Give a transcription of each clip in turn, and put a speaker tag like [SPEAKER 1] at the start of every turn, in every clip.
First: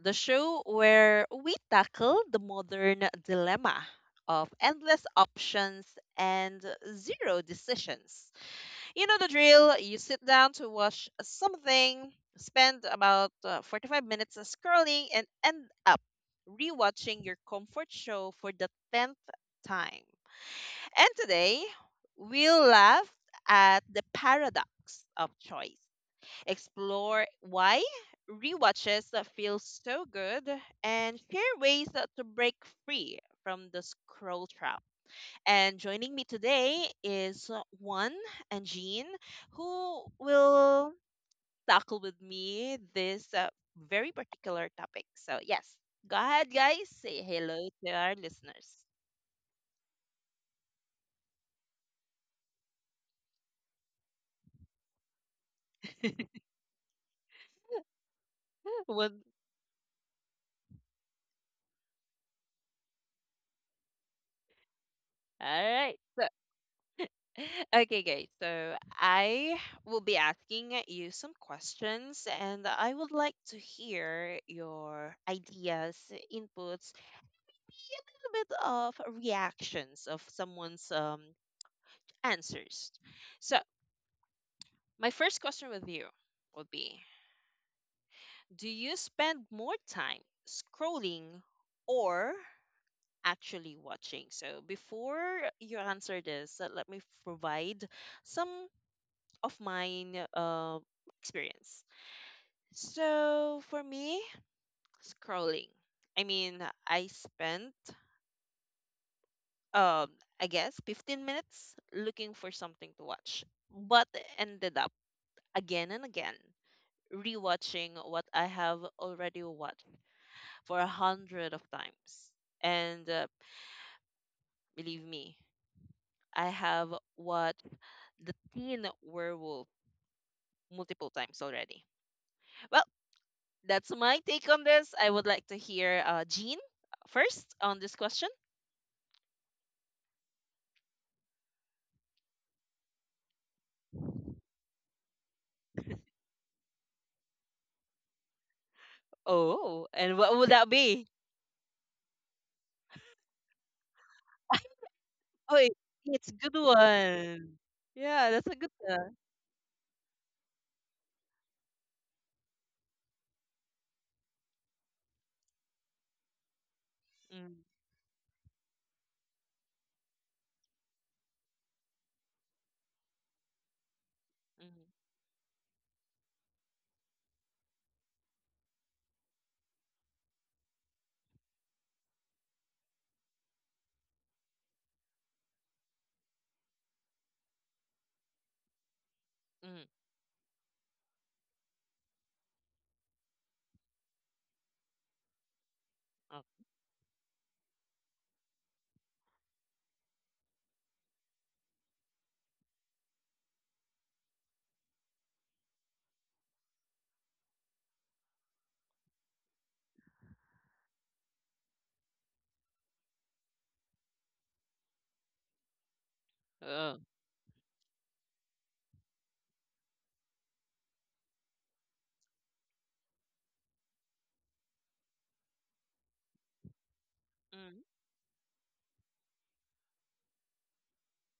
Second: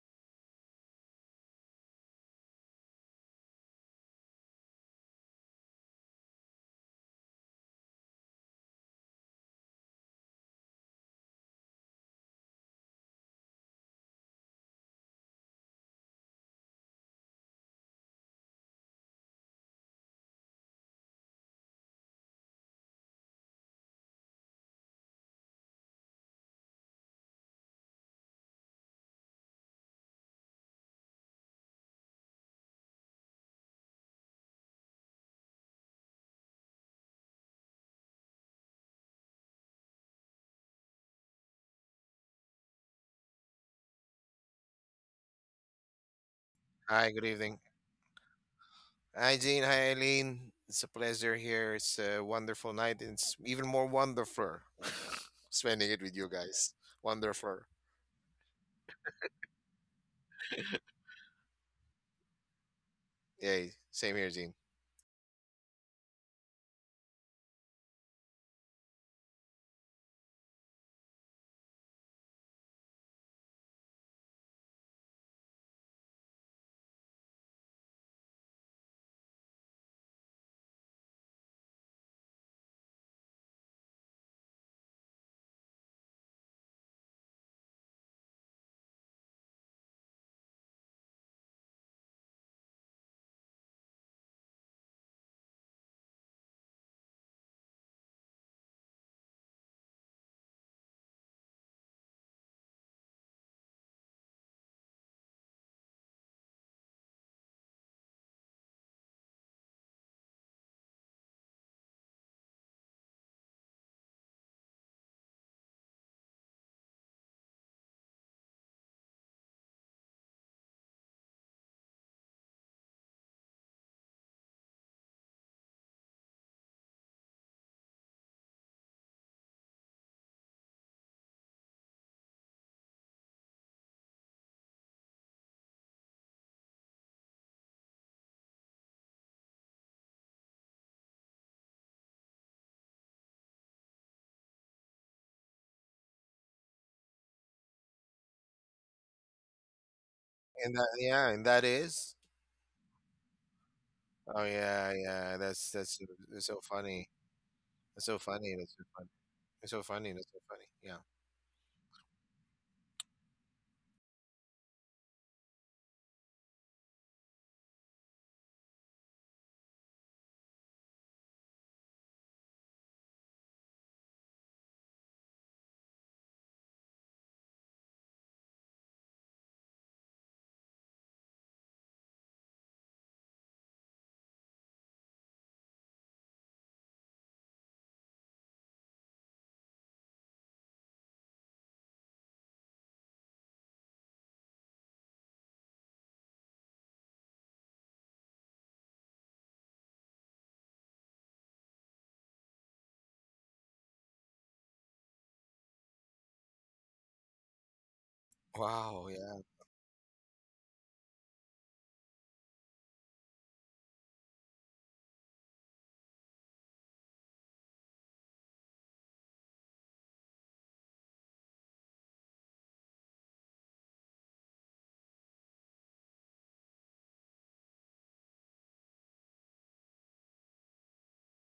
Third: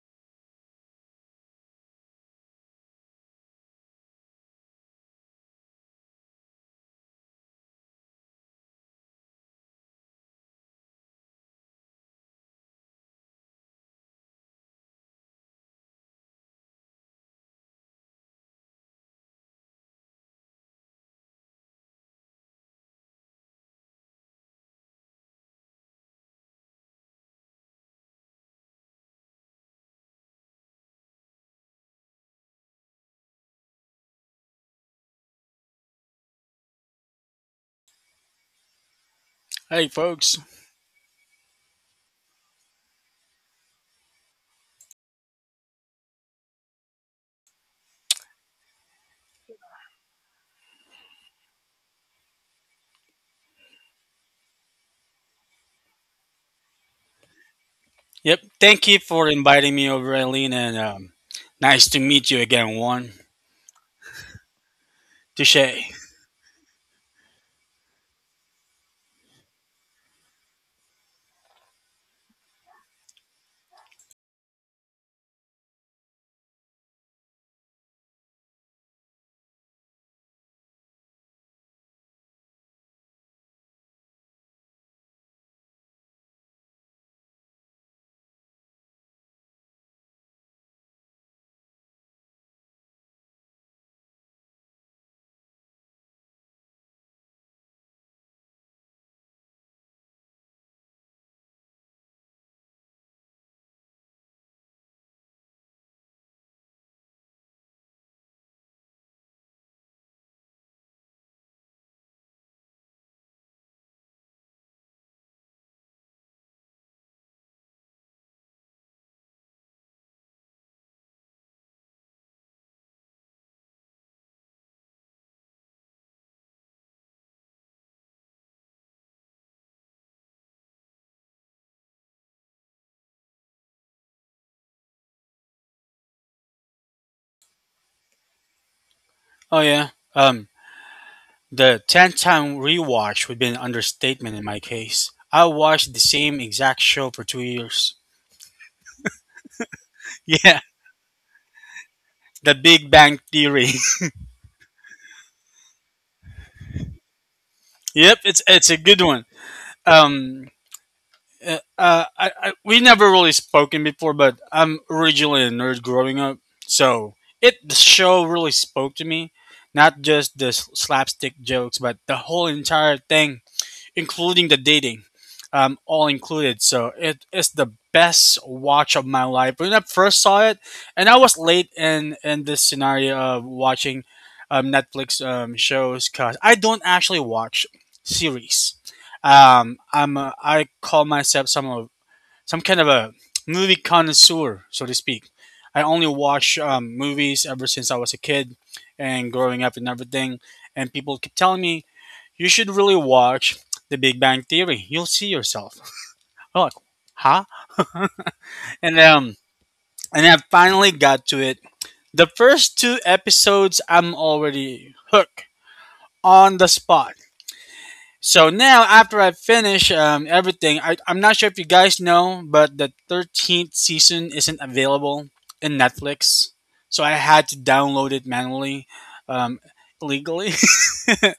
[SPEAKER 1] the show where we tackle the modern dilemma of endless options and zero decisions. You know the drill, you sit down to watch something, spend about 45 minutes scrolling, and end up rewatching your comfort show for the 10th time. And today, we'll laugh at the paradox of choice, explore why rewatches that feel so good, and share ways that to break free from the scroll trap. And joining me today is Juan and Jean,
[SPEAKER 2] Hey,
[SPEAKER 1] who
[SPEAKER 2] folks.
[SPEAKER 1] will tackle with me this very particular topic. So, yes, go ahead, guys.
[SPEAKER 3] Hi,
[SPEAKER 1] Say
[SPEAKER 3] good evening.
[SPEAKER 1] hello to our listeners.
[SPEAKER 3] Hi, Jean. Hi, Eileen. It's a pleasure here. It's a wonderful night. It's even more wonderful spending it with you guys. Wonderful.
[SPEAKER 2] Yep. Thank you
[SPEAKER 1] One-
[SPEAKER 2] for inviting me over, Eileen, and nice to meet you again, Juan.
[SPEAKER 3] Yay. Same here, Jean.
[SPEAKER 1] All
[SPEAKER 2] Touche.
[SPEAKER 1] right. Okay, guys. So I will be asking you some questions, and I would like to hear your ideas, inputs, maybe a little bit of reactions of someone's answers. So, my first question with you would be, do you spend more time scrolling or actually watching? So, before you answer this, let me provide some of mine experience. So for me, scrolling. I mean, I spent um I guess 15 minutes looking for something to watch, but ended up again and again rewatching what I have already watched for 100 of times. And believe me, I have watched the Teen Werewolf multiple times already. Well, that's my take on this. I would like to hear Jean first on this question.
[SPEAKER 2] Oh yeah. Um, the tenth time rewatch would be an understatement in my case. I watched the same exact show for 2 years.
[SPEAKER 1] Oh, and what would
[SPEAKER 2] Yeah,
[SPEAKER 1] that
[SPEAKER 3] And that,
[SPEAKER 1] be?
[SPEAKER 3] yeah, and that is.
[SPEAKER 2] The Big Bang Theory.
[SPEAKER 3] Oh yeah, yeah.
[SPEAKER 1] Oh, it's a
[SPEAKER 3] That's
[SPEAKER 1] good
[SPEAKER 3] so funny.
[SPEAKER 1] one.
[SPEAKER 3] That's so
[SPEAKER 2] yep,
[SPEAKER 1] Yeah,
[SPEAKER 2] it's
[SPEAKER 1] that's
[SPEAKER 3] funny.
[SPEAKER 1] a
[SPEAKER 2] it's
[SPEAKER 1] good
[SPEAKER 3] That's
[SPEAKER 2] a
[SPEAKER 3] so
[SPEAKER 2] good
[SPEAKER 3] funny.
[SPEAKER 1] one.
[SPEAKER 2] one.
[SPEAKER 3] It's so funny. That's so
[SPEAKER 2] Um,
[SPEAKER 3] funny. Yeah.
[SPEAKER 2] We never really spoken before, but I'm originally a nerd growing up, so
[SPEAKER 1] Mm,
[SPEAKER 2] it the show really spoke to me. Not just the slapstick jokes, but the whole entire thing including the
[SPEAKER 1] mm,
[SPEAKER 2] dating, all included. So it is the best watch of my life. When I first saw it, and I was late in this scenario of watching Netflix shows because I don't actually watch series. Um,
[SPEAKER 1] mm.
[SPEAKER 2] I'm a, I call myself some of some kind of a movie connoisseur, so to speak. I only
[SPEAKER 1] Oh,
[SPEAKER 2] watch movies ever since I was a kid and growing up and everything. And people keep telling me you should really watch The Big Bang Theory. You'll see yourself. I'm like, huh? And
[SPEAKER 3] Wow.
[SPEAKER 2] um,
[SPEAKER 3] Yeah.
[SPEAKER 2] and I finally got to it. The first two episodes, I'm already hooked on the
[SPEAKER 1] oh,
[SPEAKER 2] spot. So now, after I finish everything, I'm not sure if you guys know, but the 13th season isn't available in Netflix. So I had to
[SPEAKER 1] mm.
[SPEAKER 2] download it manually, um, legally.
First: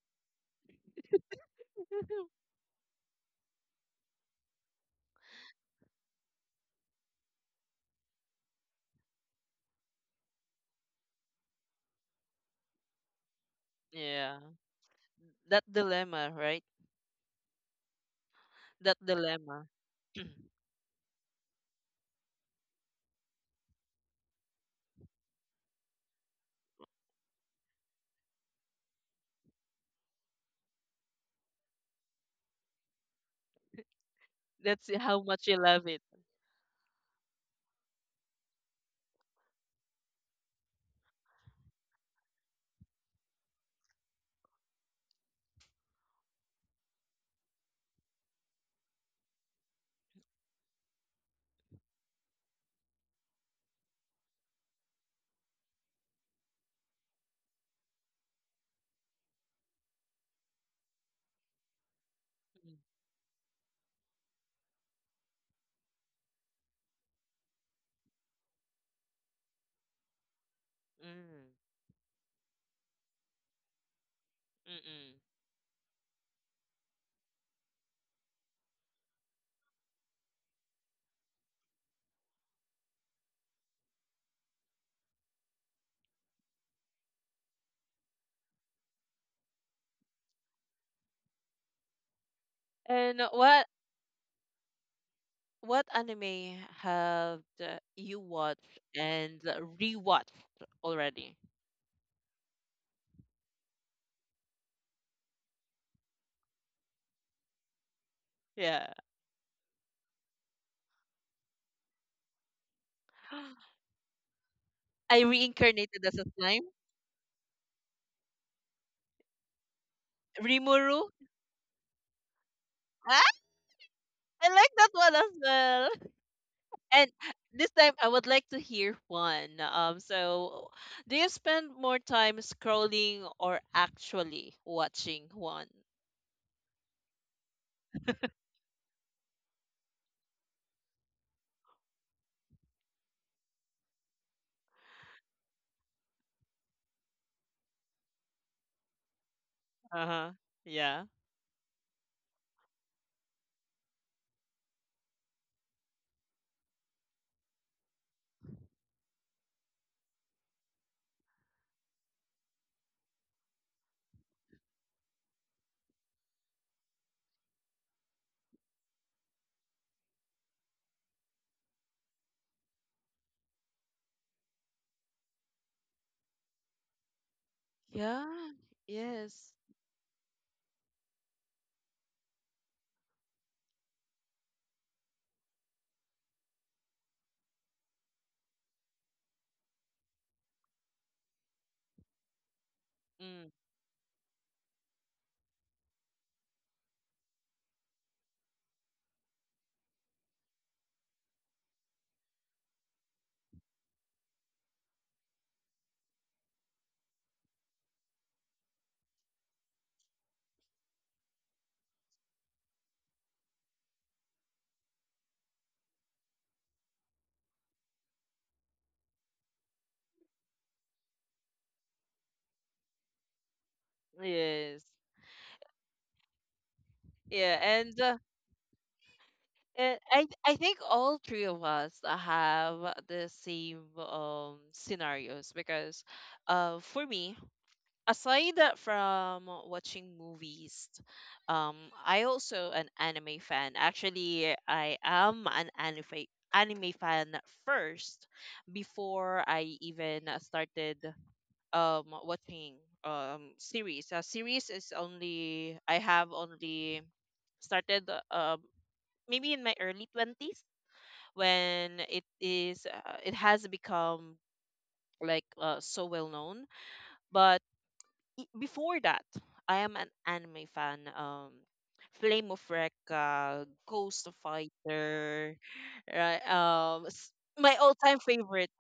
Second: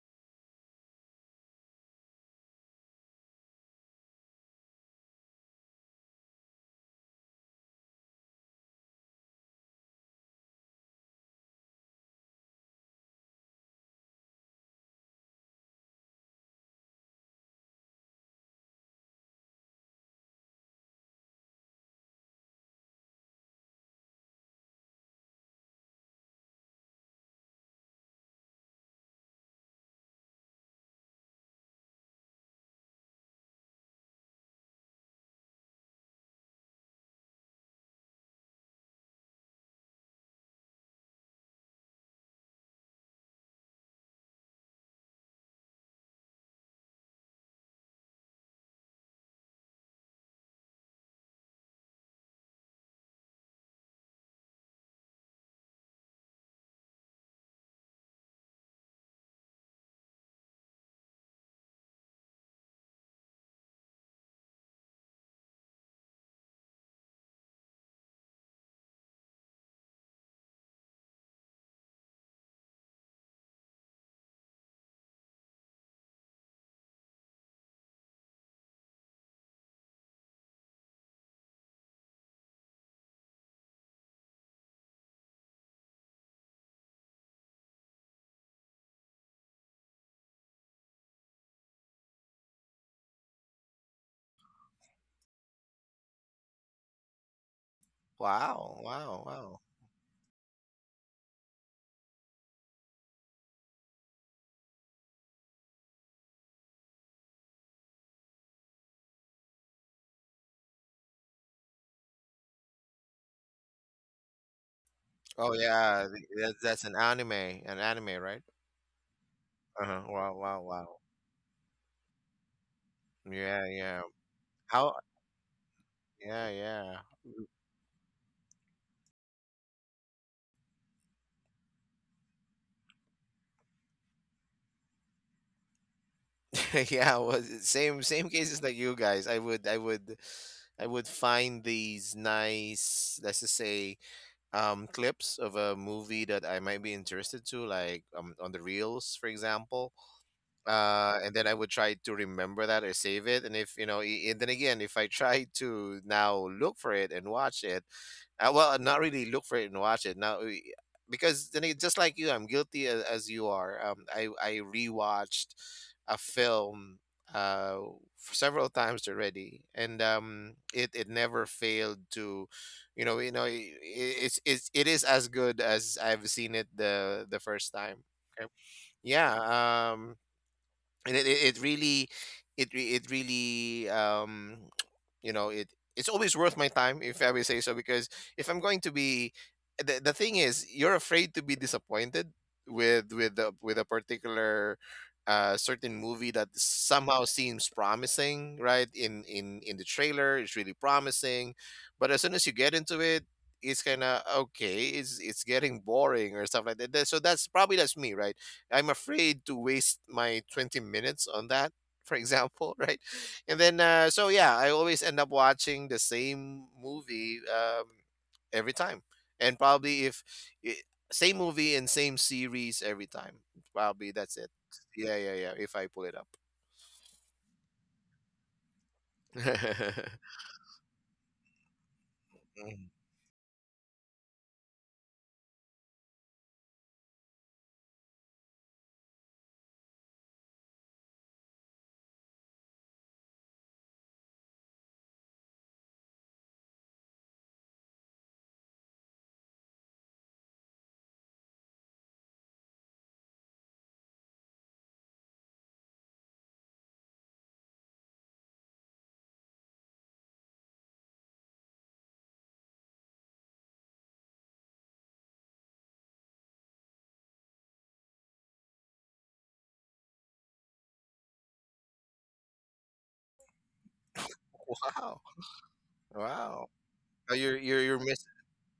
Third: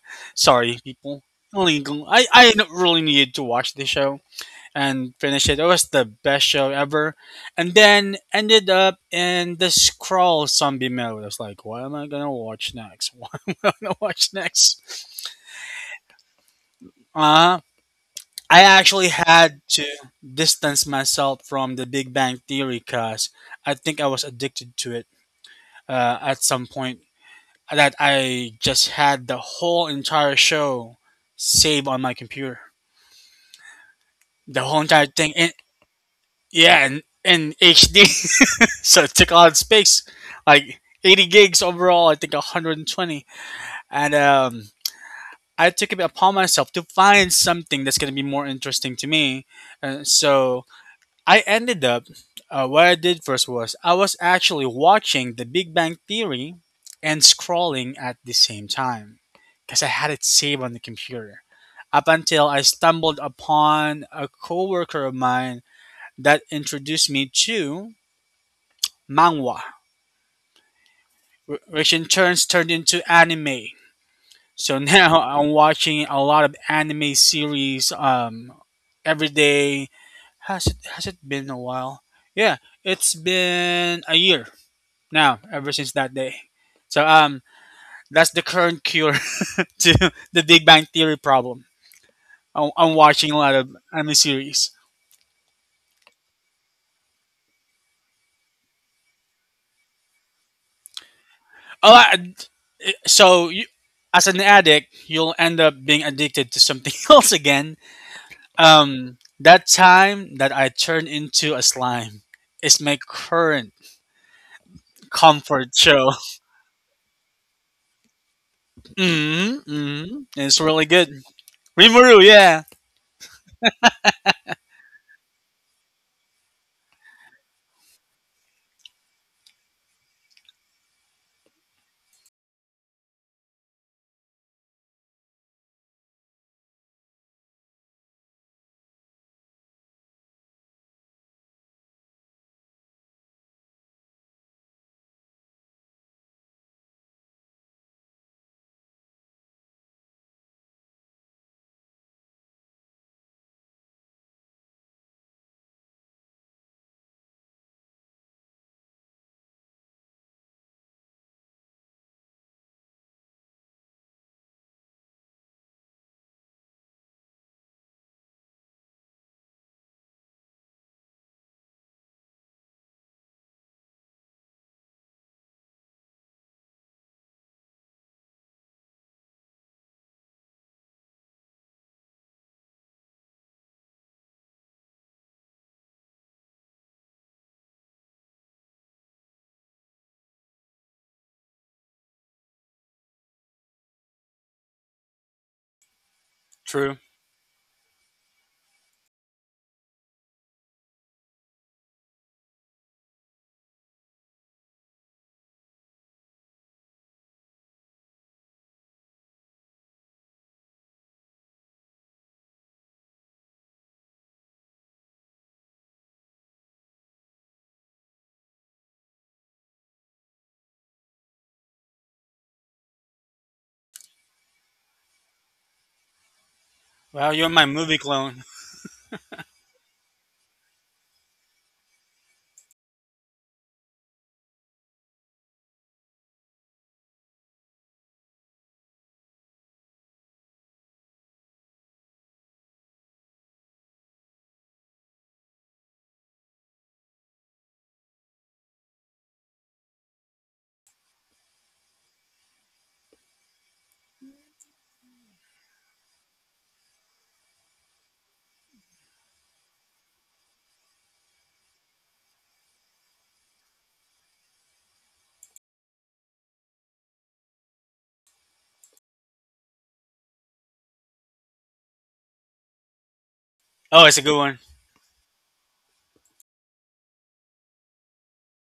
[SPEAKER 2] Sorry, people. Illegal. I, I don't really needed to watch the show. And finished it. It was the best show ever. And then ended up in the scroll zombie mode. I was like, what am I gonna watch next? What am I gonna watch
[SPEAKER 1] Yeah,
[SPEAKER 2] next?
[SPEAKER 1] that dilemma, right?
[SPEAKER 2] Uh I
[SPEAKER 1] That
[SPEAKER 2] actually had
[SPEAKER 1] dilemma.
[SPEAKER 2] to distance myself from the Big Bang Theory because I think I was addicted to it at some point. That I just had the whole entire show saved on my computer. The whole
[SPEAKER 1] That's
[SPEAKER 2] entire
[SPEAKER 1] how
[SPEAKER 2] thing,
[SPEAKER 1] much
[SPEAKER 2] in,
[SPEAKER 1] you love it.
[SPEAKER 2] yeah, in, in HD. So it took a lot of space, like 80 gigs overall. I think 120, and I took it upon myself to find something that's gonna be more interesting to me. And so I ended up. What I did first was I was actually watching The Big Bang Theory and scrolling at the same time because I had it saved on the computer. Up until I
[SPEAKER 1] Mm,
[SPEAKER 2] stumbled upon a coworker of mine that introduced me to manhwa
[SPEAKER 1] mm,
[SPEAKER 2] which in turns turned into anime. So
[SPEAKER 1] mm-mm.
[SPEAKER 2] now I'm watching a lot of anime series every day. Has it been a while? Yeah, it's been a year now ever since that day. So that's the current cure to the Big Bang Theory problem. I'm
[SPEAKER 1] And
[SPEAKER 2] watching a lot
[SPEAKER 1] what
[SPEAKER 2] of anime series.
[SPEAKER 1] what anime have you watched
[SPEAKER 3] Wow. Wow.
[SPEAKER 1] and
[SPEAKER 3] Wow.
[SPEAKER 1] rewatched already?
[SPEAKER 2] A lot, so you, as an addict, you'll end up being addicted to something else again.
[SPEAKER 1] Yeah.
[SPEAKER 2] That time that I turned into a slime is my current
[SPEAKER 1] I
[SPEAKER 3] Oh
[SPEAKER 2] comfort
[SPEAKER 1] reincarnated
[SPEAKER 3] yeah.
[SPEAKER 2] show.
[SPEAKER 1] as a
[SPEAKER 3] That,
[SPEAKER 1] slime.
[SPEAKER 3] that's an anime. An anime, right?
[SPEAKER 2] hmm
[SPEAKER 3] Uh huh.
[SPEAKER 2] hmm
[SPEAKER 3] Wow. Wow.
[SPEAKER 2] It's
[SPEAKER 3] Wow.
[SPEAKER 2] really
[SPEAKER 1] Rimuru.
[SPEAKER 2] good. Rimuru, yeah.
[SPEAKER 1] Ah,
[SPEAKER 3] Yeah. Yeah.
[SPEAKER 1] I like that
[SPEAKER 3] How?
[SPEAKER 1] one as well.
[SPEAKER 3] Yeah. Yeah.
[SPEAKER 1] And this time I would like to hear one. So do you spend more time scrolling or actually watching one?
[SPEAKER 3] Yeah, well, same cases like you guys. I would find these nice, let's just say, clips of a movie that I might be interested to, on the reels, for example.
[SPEAKER 1] Uh-huh. Yeah.
[SPEAKER 3] And then I would try to remember that or save it. And if you know, and then again, if I try to now look for it and watch it, well, not really look for it and watch it now, because then it, just like you, I'm guilty as you are. I rewatched a film uh several times already, and it never failed to, you know, you know, i i- it's it is as good as I've seen it the first time. Okay.
[SPEAKER 1] Yeah.
[SPEAKER 3] Yeah.
[SPEAKER 1] Yes.
[SPEAKER 3] um, and it really it really you know it it's always worth my time if I would say so because if I'm going to be the thing is you're afraid to be disappointed with
[SPEAKER 1] Mm,
[SPEAKER 3] the with a particular certain movie that
[SPEAKER 2] True.
[SPEAKER 3] somehow seems promising right in the trailer. It's really promising, but as soon as you get into it, it's kind of okay. It's getting boring or stuff like that. So that's probably that's me right? I'm afraid to waste my 20 minutes on that, for example, right? And then, so yeah, I always end up watching the same movie every time. And probably if I- same movie and same series every time, probably that's it.
[SPEAKER 1] yes.
[SPEAKER 3] Yeah, yeah, yeah. If I pull it up.
[SPEAKER 2] Wow, you're
[SPEAKER 1] Yeah,
[SPEAKER 2] my
[SPEAKER 1] and
[SPEAKER 2] movie
[SPEAKER 1] uh,
[SPEAKER 2] clone.
[SPEAKER 1] and I I think all three of us
[SPEAKER 3] Mm.
[SPEAKER 1] have the same scenarios because for me, aside from watching movies, um, I also an anime fan. Actually, I am an anime fan first before I even started watching series. Series is only I have only started maybe in my early 20s when it has become like so well known, but before that, I am an anime fan. Flame of Recca,
[SPEAKER 2] Oh, it's a
[SPEAKER 1] Ghost
[SPEAKER 2] good one.
[SPEAKER 3] Wow.
[SPEAKER 1] Fighter, right?
[SPEAKER 3] Wow. You're
[SPEAKER 1] My
[SPEAKER 3] you're you're
[SPEAKER 1] all-time
[SPEAKER 3] missing
[SPEAKER 1] favorite.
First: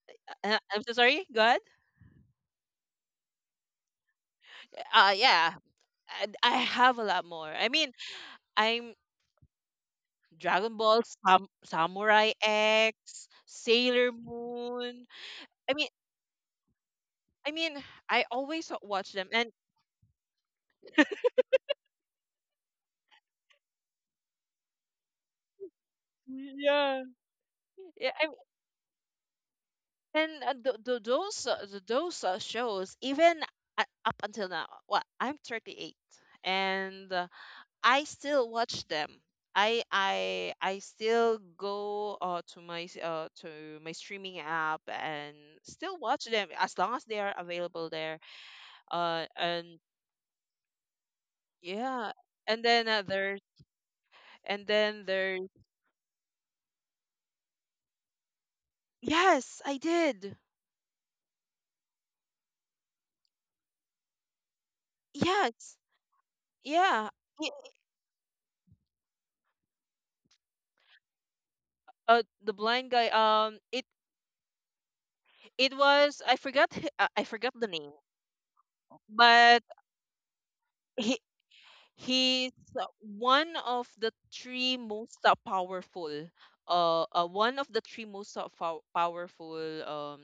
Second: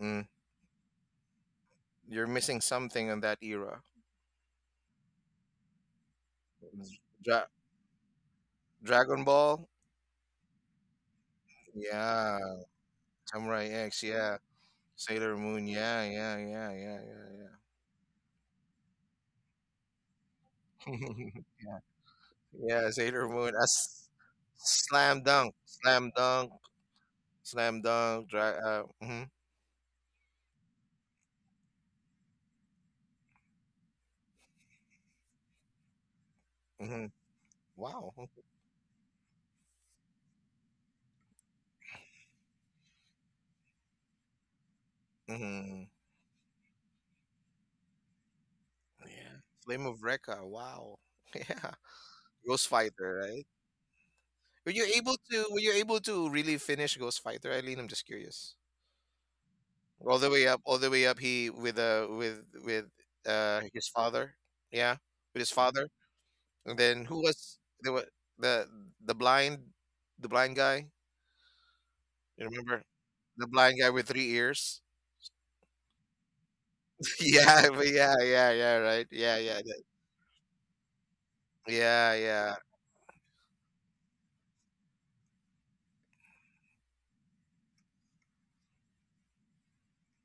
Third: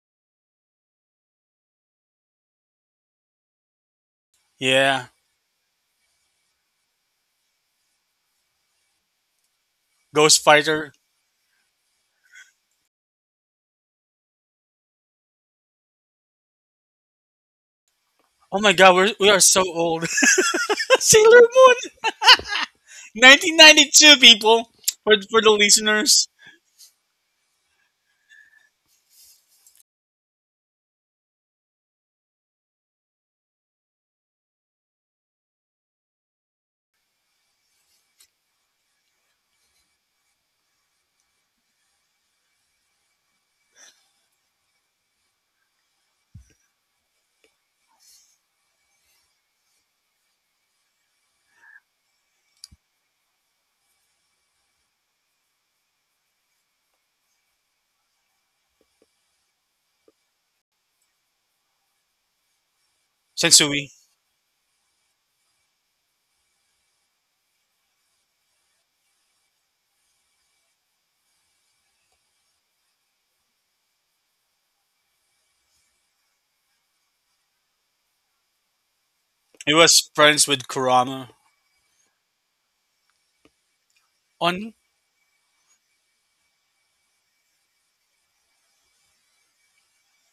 [SPEAKER 3] mm,
[SPEAKER 1] I'm so sorry. Go ahead.
[SPEAKER 3] you're missing something in that era.
[SPEAKER 2] Yeah.
[SPEAKER 1] Yeah, I have a lot more.
[SPEAKER 3] Dra-
[SPEAKER 1] I mean, I'm
[SPEAKER 3] Dragon Ball,
[SPEAKER 2] Ghost
[SPEAKER 1] Dragon
[SPEAKER 2] Fighter.
[SPEAKER 1] Ball, Samurai
[SPEAKER 3] yeah,
[SPEAKER 1] X,
[SPEAKER 3] Samurai X,
[SPEAKER 1] Sailor
[SPEAKER 3] yeah.
[SPEAKER 1] Moon.
[SPEAKER 3] Sailor Moon.
[SPEAKER 1] I mean,
[SPEAKER 3] Yeah, yeah, yeah, yeah, yeah,
[SPEAKER 1] I mean, I
[SPEAKER 2] Oh
[SPEAKER 1] always
[SPEAKER 2] my god,
[SPEAKER 1] watch
[SPEAKER 2] we
[SPEAKER 1] them,
[SPEAKER 2] are
[SPEAKER 1] and
[SPEAKER 2] so old.
[SPEAKER 3] yeah.
[SPEAKER 2] Sailor
[SPEAKER 3] yeah,
[SPEAKER 2] Moon!
[SPEAKER 3] yeah, Sailor Moon. As
[SPEAKER 2] 1992, people!
[SPEAKER 3] slam
[SPEAKER 2] For the
[SPEAKER 3] dunk, slam
[SPEAKER 2] listeners.
[SPEAKER 3] dunk,
[SPEAKER 1] yeah,
[SPEAKER 3] slam
[SPEAKER 1] yeah.
[SPEAKER 3] dunk. Dry, hmm
[SPEAKER 1] And those shows, even up until now, well, I'm 38,
[SPEAKER 3] hmm
[SPEAKER 1] and I
[SPEAKER 3] Wow.
[SPEAKER 1] still watch them. I still go to my streaming app and
[SPEAKER 3] hmm
[SPEAKER 1] still watch them as long as they are available there.
[SPEAKER 3] Yeah.
[SPEAKER 1] And
[SPEAKER 3] Flame of Recca. Wow. Yeah.
[SPEAKER 1] yeah, and
[SPEAKER 3] Ghost
[SPEAKER 1] then
[SPEAKER 3] Fighter,
[SPEAKER 1] there's,
[SPEAKER 3] right?
[SPEAKER 1] and
[SPEAKER 3] Were you
[SPEAKER 1] then
[SPEAKER 3] able
[SPEAKER 1] there's
[SPEAKER 3] to? Were you able to really finish Ghost Fighter, Eileen? I'm just curious.
[SPEAKER 1] yes, I
[SPEAKER 3] All the
[SPEAKER 1] did.
[SPEAKER 3] way up, all the way up. He with with
[SPEAKER 2] Sensui.
[SPEAKER 3] his father. Yeah, with his
[SPEAKER 1] Yes,
[SPEAKER 3] father. And then
[SPEAKER 1] yeah.
[SPEAKER 3] who
[SPEAKER 1] Y-
[SPEAKER 3] was there? The the blind the blind guy? You
[SPEAKER 1] The
[SPEAKER 3] remember
[SPEAKER 1] blind guy.
[SPEAKER 3] the blind guy with three ears?
[SPEAKER 1] It was, I forgot the name,
[SPEAKER 3] Yeah, yeah, yeah, right.
[SPEAKER 1] but
[SPEAKER 2] It was friends with
[SPEAKER 1] he
[SPEAKER 2] Kurama.
[SPEAKER 3] Yeah,
[SPEAKER 1] he's
[SPEAKER 3] yeah.
[SPEAKER 1] uh, one of the
[SPEAKER 2] On,
[SPEAKER 1] three most powerful, one of the three most pow- powerful um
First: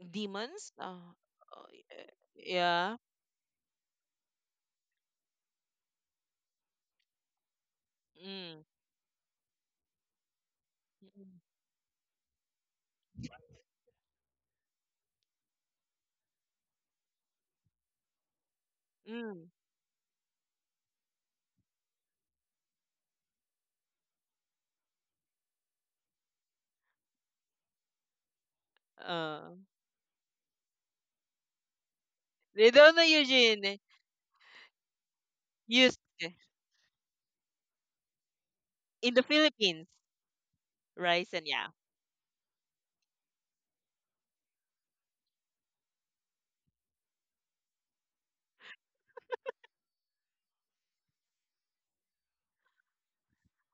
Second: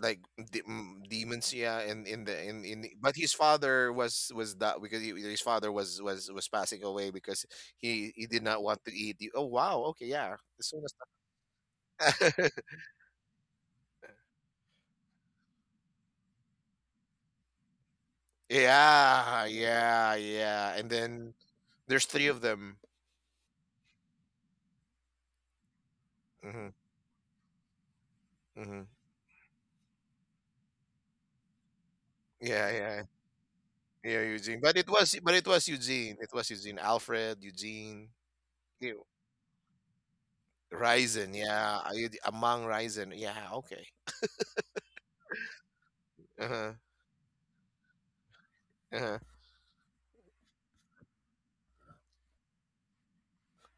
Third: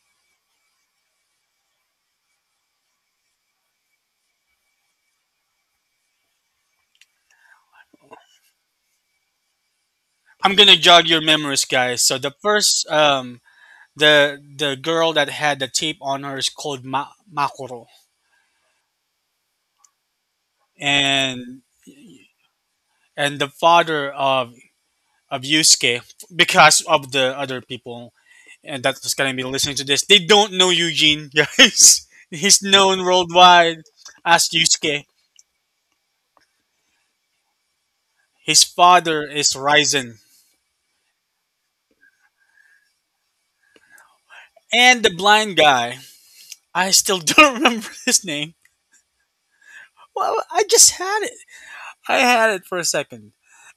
[SPEAKER 3] Like
[SPEAKER 1] demons.
[SPEAKER 3] demons,
[SPEAKER 1] Uh,
[SPEAKER 3] yeah.
[SPEAKER 1] yeah.
[SPEAKER 3] But his father was that because he, his father was passing away because he did not
[SPEAKER 1] Mm.
[SPEAKER 3] want to eat. Oh wow, okay, yeah.
[SPEAKER 2] I'm
[SPEAKER 3] As
[SPEAKER 2] gonna
[SPEAKER 3] soon as
[SPEAKER 2] jog your
[SPEAKER 1] Mm.
[SPEAKER 2] memories, guys. So the first the girl that had the tape on her is called Makoro,
[SPEAKER 3] yeah,
[SPEAKER 1] Mm.
[SPEAKER 3] yeah, yeah. And then
[SPEAKER 2] and
[SPEAKER 3] there's three of them.
[SPEAKER 2] and the father of Yusuke
[SPEAKER 3] hmm
[SPEAKER 2] because of the other people, and
[SPEAKER 3] hmm
[SPEAKER 2] that's gonna
[SPEAKER 1] Uh,
[SPEAKER 2] be listening to this. They don't know Eugene, guys. He's
[SPEAKER 3] Yeah,
[SPEAKER 1] they don't
[SPEAKER 3] yeah,
[SPEAKER 1] know
[SPEAKER 2] known
[SPEAKER 1] Eugene.
[SPEAKER 2] worldwide
[SPEAKER 3] Yeah,
[SPEAKER 2] as
[SPEAKER 3] Eugene. But it
[SPEAKER 2] Yusuke.
[SPEAKER 3] was but it was
[SPEAKER 1] Used
[SPEAKER 3] Eugene. It was Eugene. Alfred, Eugene,
[SPEAKER 2] His
[SPEAKER 3] you
[SPEAKER 1] in the
[SPEAKER 2] father is
[SPEAKER 1] Philippines,
[SPEAKER 2] Ryzen,
[SPEAKER 1] rice.
[SPEAKER 3] Ryzen.
[SPEAKER 1] And yeah.
[SPEAKER 3] Yeah, Eug- among Ryzen. Yeah, okay.
[SPEAKER 2] and the blind guy.
[SPEAKER 3] Uh-huh.
[SPEAKER 2] I still don't remember his name.
[SPEAKER 3] Uh-huh.
[SPEAKER 2] Well, I just had it. I had it for a second.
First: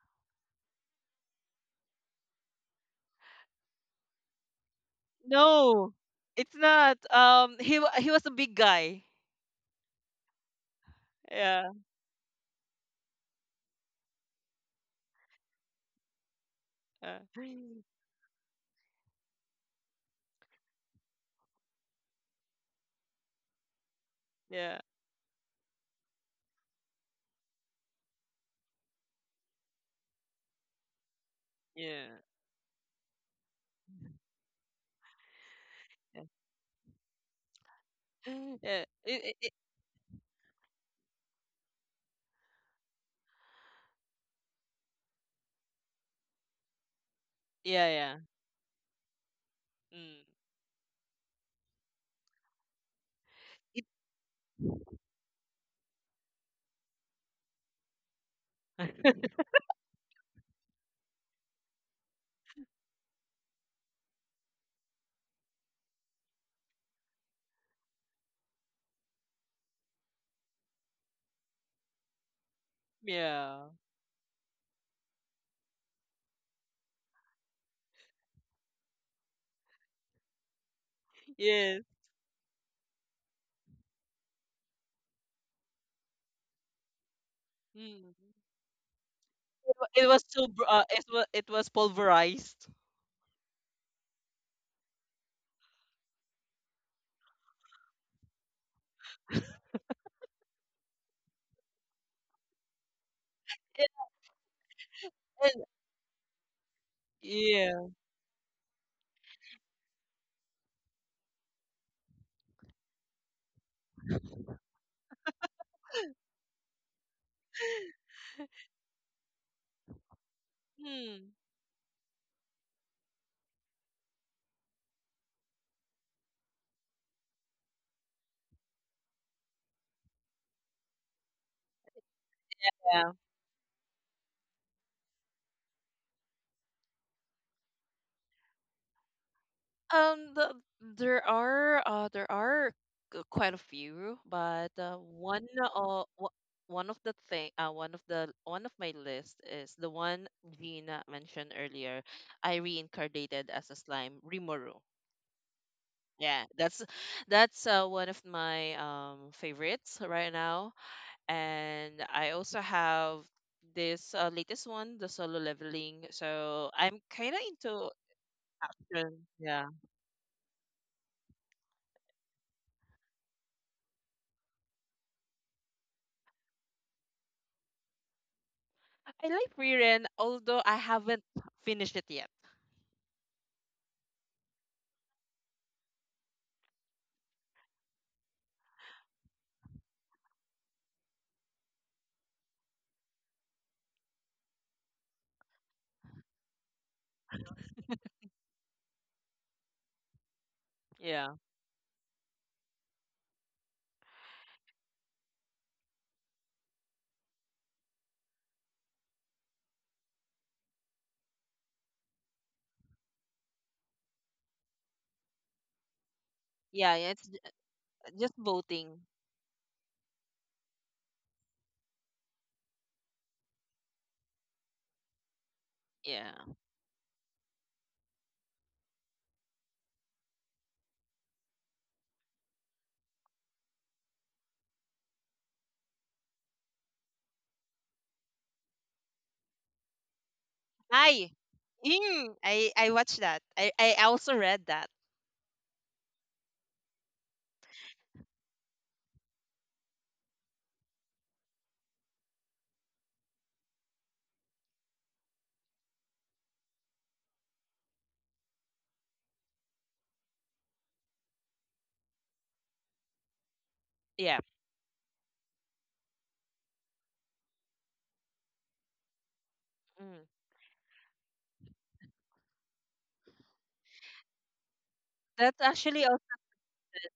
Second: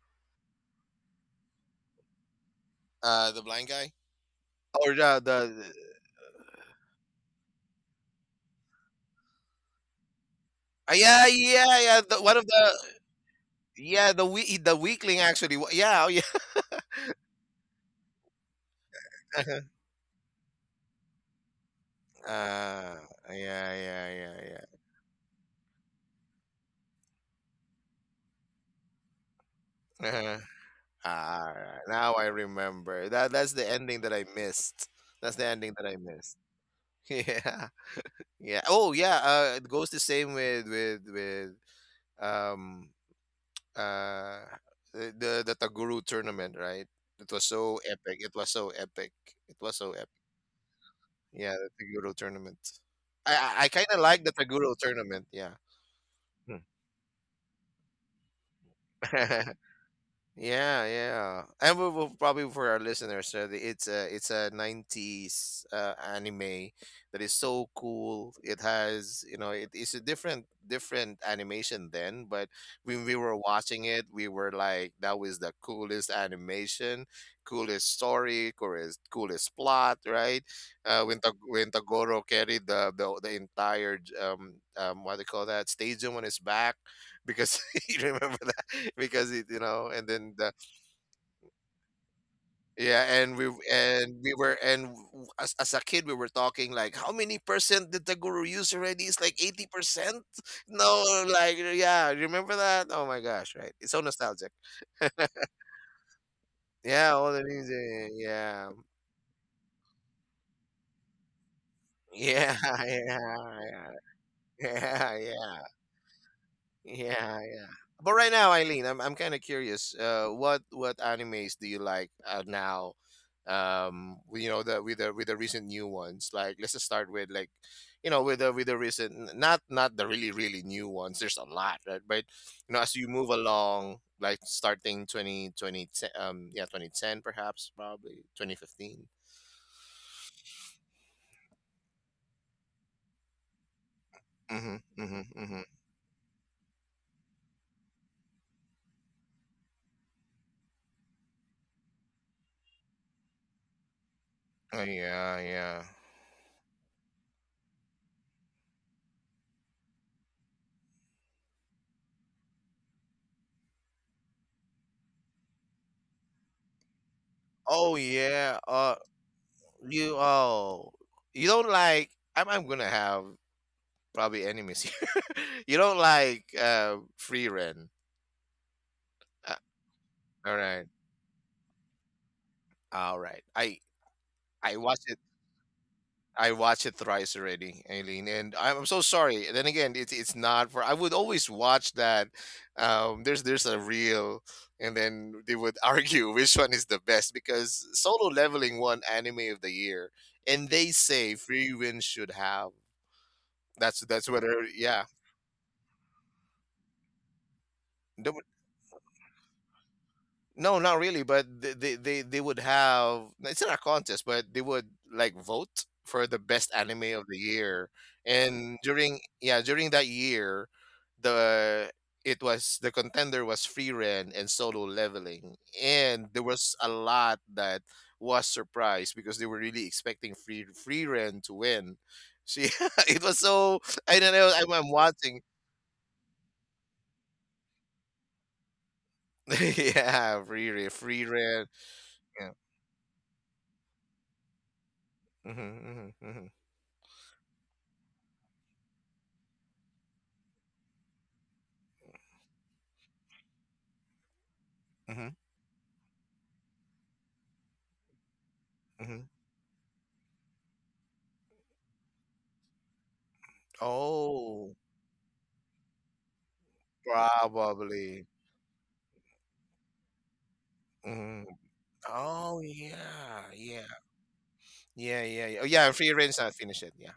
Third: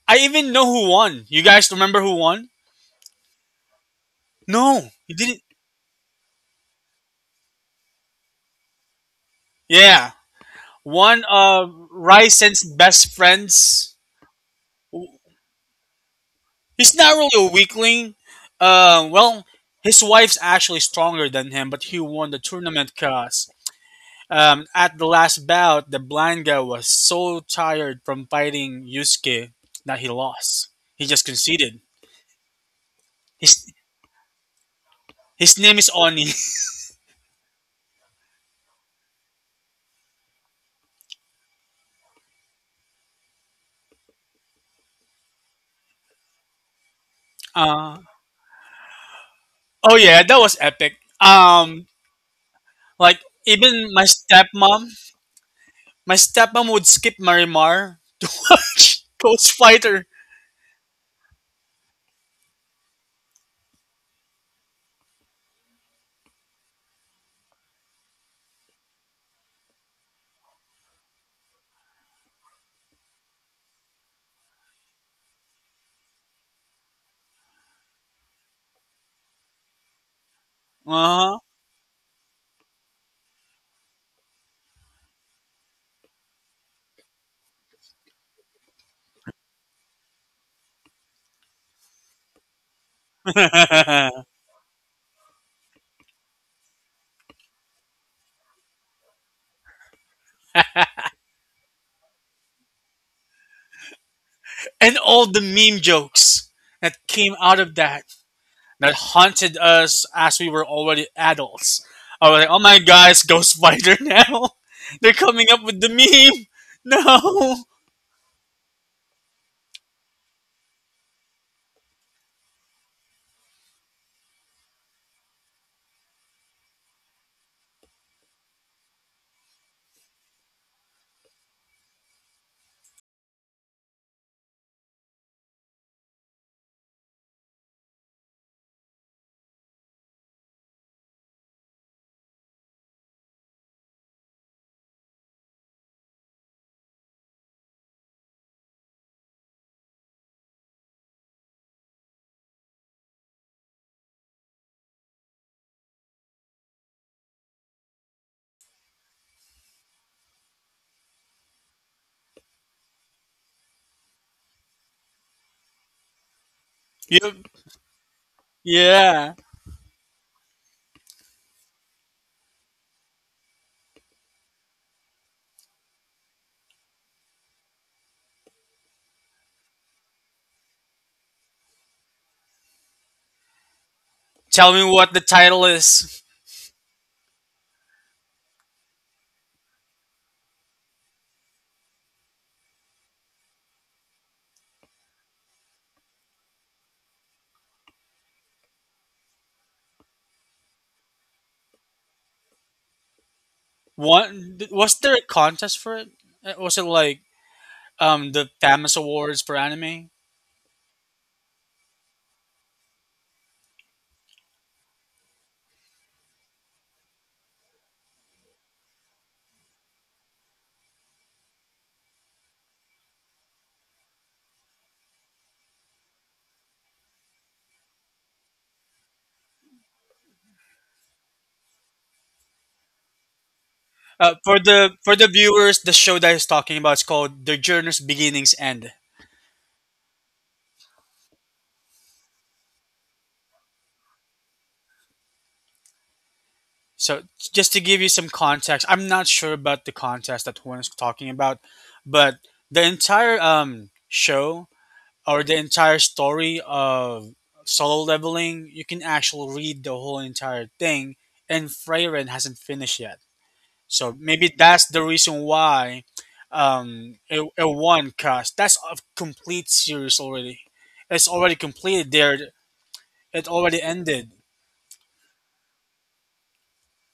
[SPEAKER 2] I even know who won. You guys remember who won?
[SPEAKER 3] The blind guy
[SPEAKER 2] No,
[SPEAKER 3] or
[SPEAKER 2] you didn't.
[SPEAKER 1] No, it's not. He was a big guy.
[SPEAKER 2] Yeah, one
[SPEAKER 3] yeah
[SPEAKER 2] of
[SPEAKER 1] Yeah.
[SPEAKER 3] yeah yeah one of the
[SPEAKER 2] Ryzen's best friends.
[SPEAKER 3] yeah the weakling actually. Yeah oh, yeah.
[SPEAKER 2] He's not
[SPEAKER 1] uh,
[SPEAKER 2] really a weakling. Well, his wife's actually stronger than him, but he won the tournament
[SPEAKER 3] uh
[SPEAKER 2] cause.
[SPEAKER 3] yeah yeah yeah yeah.
[SPEAKER 1] yeah.
[SPEAKER 2] At the last bout, the blind guy was so tired from fighting Yusuke that he
[SPEAKER 3] Uh-huh.
[SPEAKER 2] lost. He just
[SPEAKER 3] All right,
[SPEAKER 2] conceded.
[SPEAKER 3] now
[SPEAKER 1] Yeah.
[SPEAKER 3] I remember that. That's the
[SPEAKER 2] His
[SPEAKER 3] ending that I missed. That's the
[SPEAKER 2] his
[SPEAKER 3] ending
[SPEAKER 2] name
[SPEAKER 3] that
[SPEAKER 2] is
[SPEAKER 3] I
[SPEAKER 1] Yeah.
[SPEAKER 2] Oni.
[SPEAKER 3] missed. Yeah.
[SPEAKER 1] Yeah.
[SPEAKER 3] Yeah. Oh, yeah. It goes the same with um uh the Taguru tournament, right? It was so
[SPEAKER 1] Yeah.
[SPEAKER 2] Uh,
[SPEAKER 1] Yeah.
[SPEAKER 3] epic. It was so epic. It was so
[SPEAKER 2] oh
[SPEAKER 3] epic.
[SPEAKER 1] Mm.
[SPEAKER 2] yeah, that was epic.
[SPEAKER 3] Yeah, the Taguru tournament.
[SPEAKER 2] Like
[SPEAKER 3] I I
[SPEAKER 1] It,
[SPEAKER 3] kind
[SPEAKER 2] even
[SPEAKER 3] of
[SPEAKER 2] my
[SPEAKER 3] like the Taguru
[SPEAKER 2] stepmom,
[SPEAKER 3] tournament. Yeah.
[SPEAKER 2] my
[SPEAKER 3] Hmm.
[SPEAKER 2] stepmom would skip Marimar to watch Ghost Fighter.
[SPEAKER 3] Yeah, yeah, and we will probably for our listeners, it's a '90s anime that is so cool. It has, you know, it is a different animation then, but when we were
[SPEAKER 1] yeah.
[SPEAKER 3] watching it, we were like, that was the coolest animation, coolest story, coolest plot, right? When Tag
[SPEAKER 2] Uh-huh.
[SPEAKER 3] when
[SPEAKER 1] Yes.
[SPEAKER 3] Tagoro carried the entire what do you call that, stadium on his back because you
[SPEAKER 1] Mm.
[SPEAKER 3] remember because it, you know, and then
[SPEAKER 1] It was. It was pulverized.
[SPEAKER 3] yeah, and we were and w- as a kid, we were talking like how many percent did the guru use already. It's like 80%. No like, yeah, remember that? Oh my gosh, right? It's
[SPEAKER 1] It,
[SPEAKER 3] so nostalgic.
[SPEAKER 2] And all the
[SPEAKER 1] it-
[SPEAKER 2] meme jokes that
[SPEAKER 3] Yeah, all
[SPEAKER 2] came
[SPEAKER 3] the
[SPEAKER 2] out of
[SPEAKER 1] yeah.
[SPEAKER 2] that
[SPEAKER 3] music, yeah,
[SPEAKER 2] that haunted us as we were already adults. I was like,
[SPEAKER 3] yeah.
[SPEAKER 2] oh my god, it's Ghost
[SPEAKER 3] Yeah yeah
[SPEAKER 2] Fighter now. They're
[SPEAKER 3] yeah,
[SPEAKER 2] coming
[SPEAKER 3] yeah.
[SPEAKER 2] up with the meme.
[SPEAKER 3] Yeah,
[SPEAKER 2] No.
[SPEAKER 3] yeah. But right now, Eileen, I'm kind of curious. What
[SPEAKER 1] Hmm.
[SPEAKER 3] animes do you like now? You know, the with the recent new ones. Like, let's just start with like, you know, with the recent not not the really really new ones. There's a lot, right? But you know, as you
[SPEAKER 1] Yeah.
[SPEAKER 3] move along, like starting 2020, yeah, 2010 perhaps, probably 2015.
[SPEAKER 1] The, there are quite a few, but
[SPEAKER 3] Mm-hmm, mm-hmm,
[SPEAKER 1] one
[SPEAKER 3] mm-hmm.
[SPEAKER 1] one of the thing one of the one of my list is the one Gina mentioned earlier. I reincarnated as a slime, Rimuru.
[SPEAKER 3] Oh, yeah, yeah.
[SPEAKER 1] Yeah, that's one of my favorites right now. And I also have this latest one, the solo leveling. So I'm kind of
[SPEAKER 2] Yep.
[SPEAKER 1] into
[SPEAKER 3] Oh yeah.
[SPEAKER 1] Ren,
[SPEAKER 2] Yeah.
[SPEAKER 1] yeah.
[SPEAKER 3] You oh, you don't like. I'm gonna have probably enemies here. You don't like Free Ren.
[SPEAKER 1] I
[SPEAKER 3] Uh,
[SPEAKER 1] like Riren,
[SPEAKER 3] all
[SPEAKER 1] although I
[SPEAKER 3] right,
[SPEAKER 1] haven't finished it yet.
[SPEAKER 3] all right.
[SPEAKER 2] Tell
[SPEAKER 3] I
[SPEAKER 2] me
[SPEAKER 3] watched
[SPEAKER 2] what
[SPEAKER 3] it.
[SPEAKER 2] the title is.
[SPEAKER 3] I watched it thrice already, Aileen, and I'm so sorry. Then again, it's not for. I would always watch that. There's a reel, and then they would argue which one is the best because Solo Leveling won Anime of the Year, and they say
[SPEAKER 1] Yeah.
[SPEAKER 3] Free Ren should have. That's
[SPEAKER 2] What,
[SPEAKER 3] whether,
[SPEAKER 2] was
[SPEAKER 3] yeah.
[SPEAKER 2] there a contest for it? Was it like the famous awards for anime?
[SPEAKER 3] No, not really, but they would have. It's not a contest, but they would like vote for the best
[SPEAKER 1] Yeah,
[SPEAKER 3] anime of
[SPEAKER 1] it's
[SPEAKER 3] the year.
[SPEAKER 1] just
[SPEAKER 3] And
[SPEAKER 1] voting.
[SPEAKER 3] during that year, the it was, the contender was Free Ren and Solo Leveling. And there
[SPEAKER 1] Yeah.
[SPEAKER 3] was a lot that was surprised because they were really expecting Free Ren to win. She it was so, I don't know, I'm
[SPEAKER 2] For the
[SPEAKER 3] watching.
[SPEAKER 2] viewers, the show that he's talking about is called The Journey's Beginnings End.
[SPEAKER 3] Free
[SPEAKER 1] Ay,
[SPEAKER 3] Ren. Yeah.
[SPEAKER 1] I watched that. I also read that.
[SPEAKER 3] hmm hmm
[SPEAKER 2] So just to give you some context, I'm not sure about the contest that Juan is talking about, but the entire show
[SPEAKER 3] hmm
[SPEAKER 2] or the entire story of solo leveling, you can
[SPEAKER 3] Mhm.
[SPEAKER 2] actually read the whole entire thing, and Freyren hasn't finished yet. So
[SPEAKER 1] Yeah.
[SPEAKER 2] maybe
[SPEAKER 3] Oh,
[SPEAKER 2] that's the reason why it won
[SPEAKER 3] probably.
[SPEAKER 2] cause that's a complete series
[SPEAKER 1] Mm.
[SPEAKER 2] already, it's
[SPEAKER 3] Mhm.
[SPEAKER 2] already completed there.
[SPEAKER 3] Oh
[SPEAKER 2] It already ended.
[SPEAKER 3] yeah.
[SPEAKER 1] That's
[SPEAKER 3] Oh yeah, and
[SPEAKER 1] actually
[SPEAKER 3] Free Ren's not finished yet. Yeah.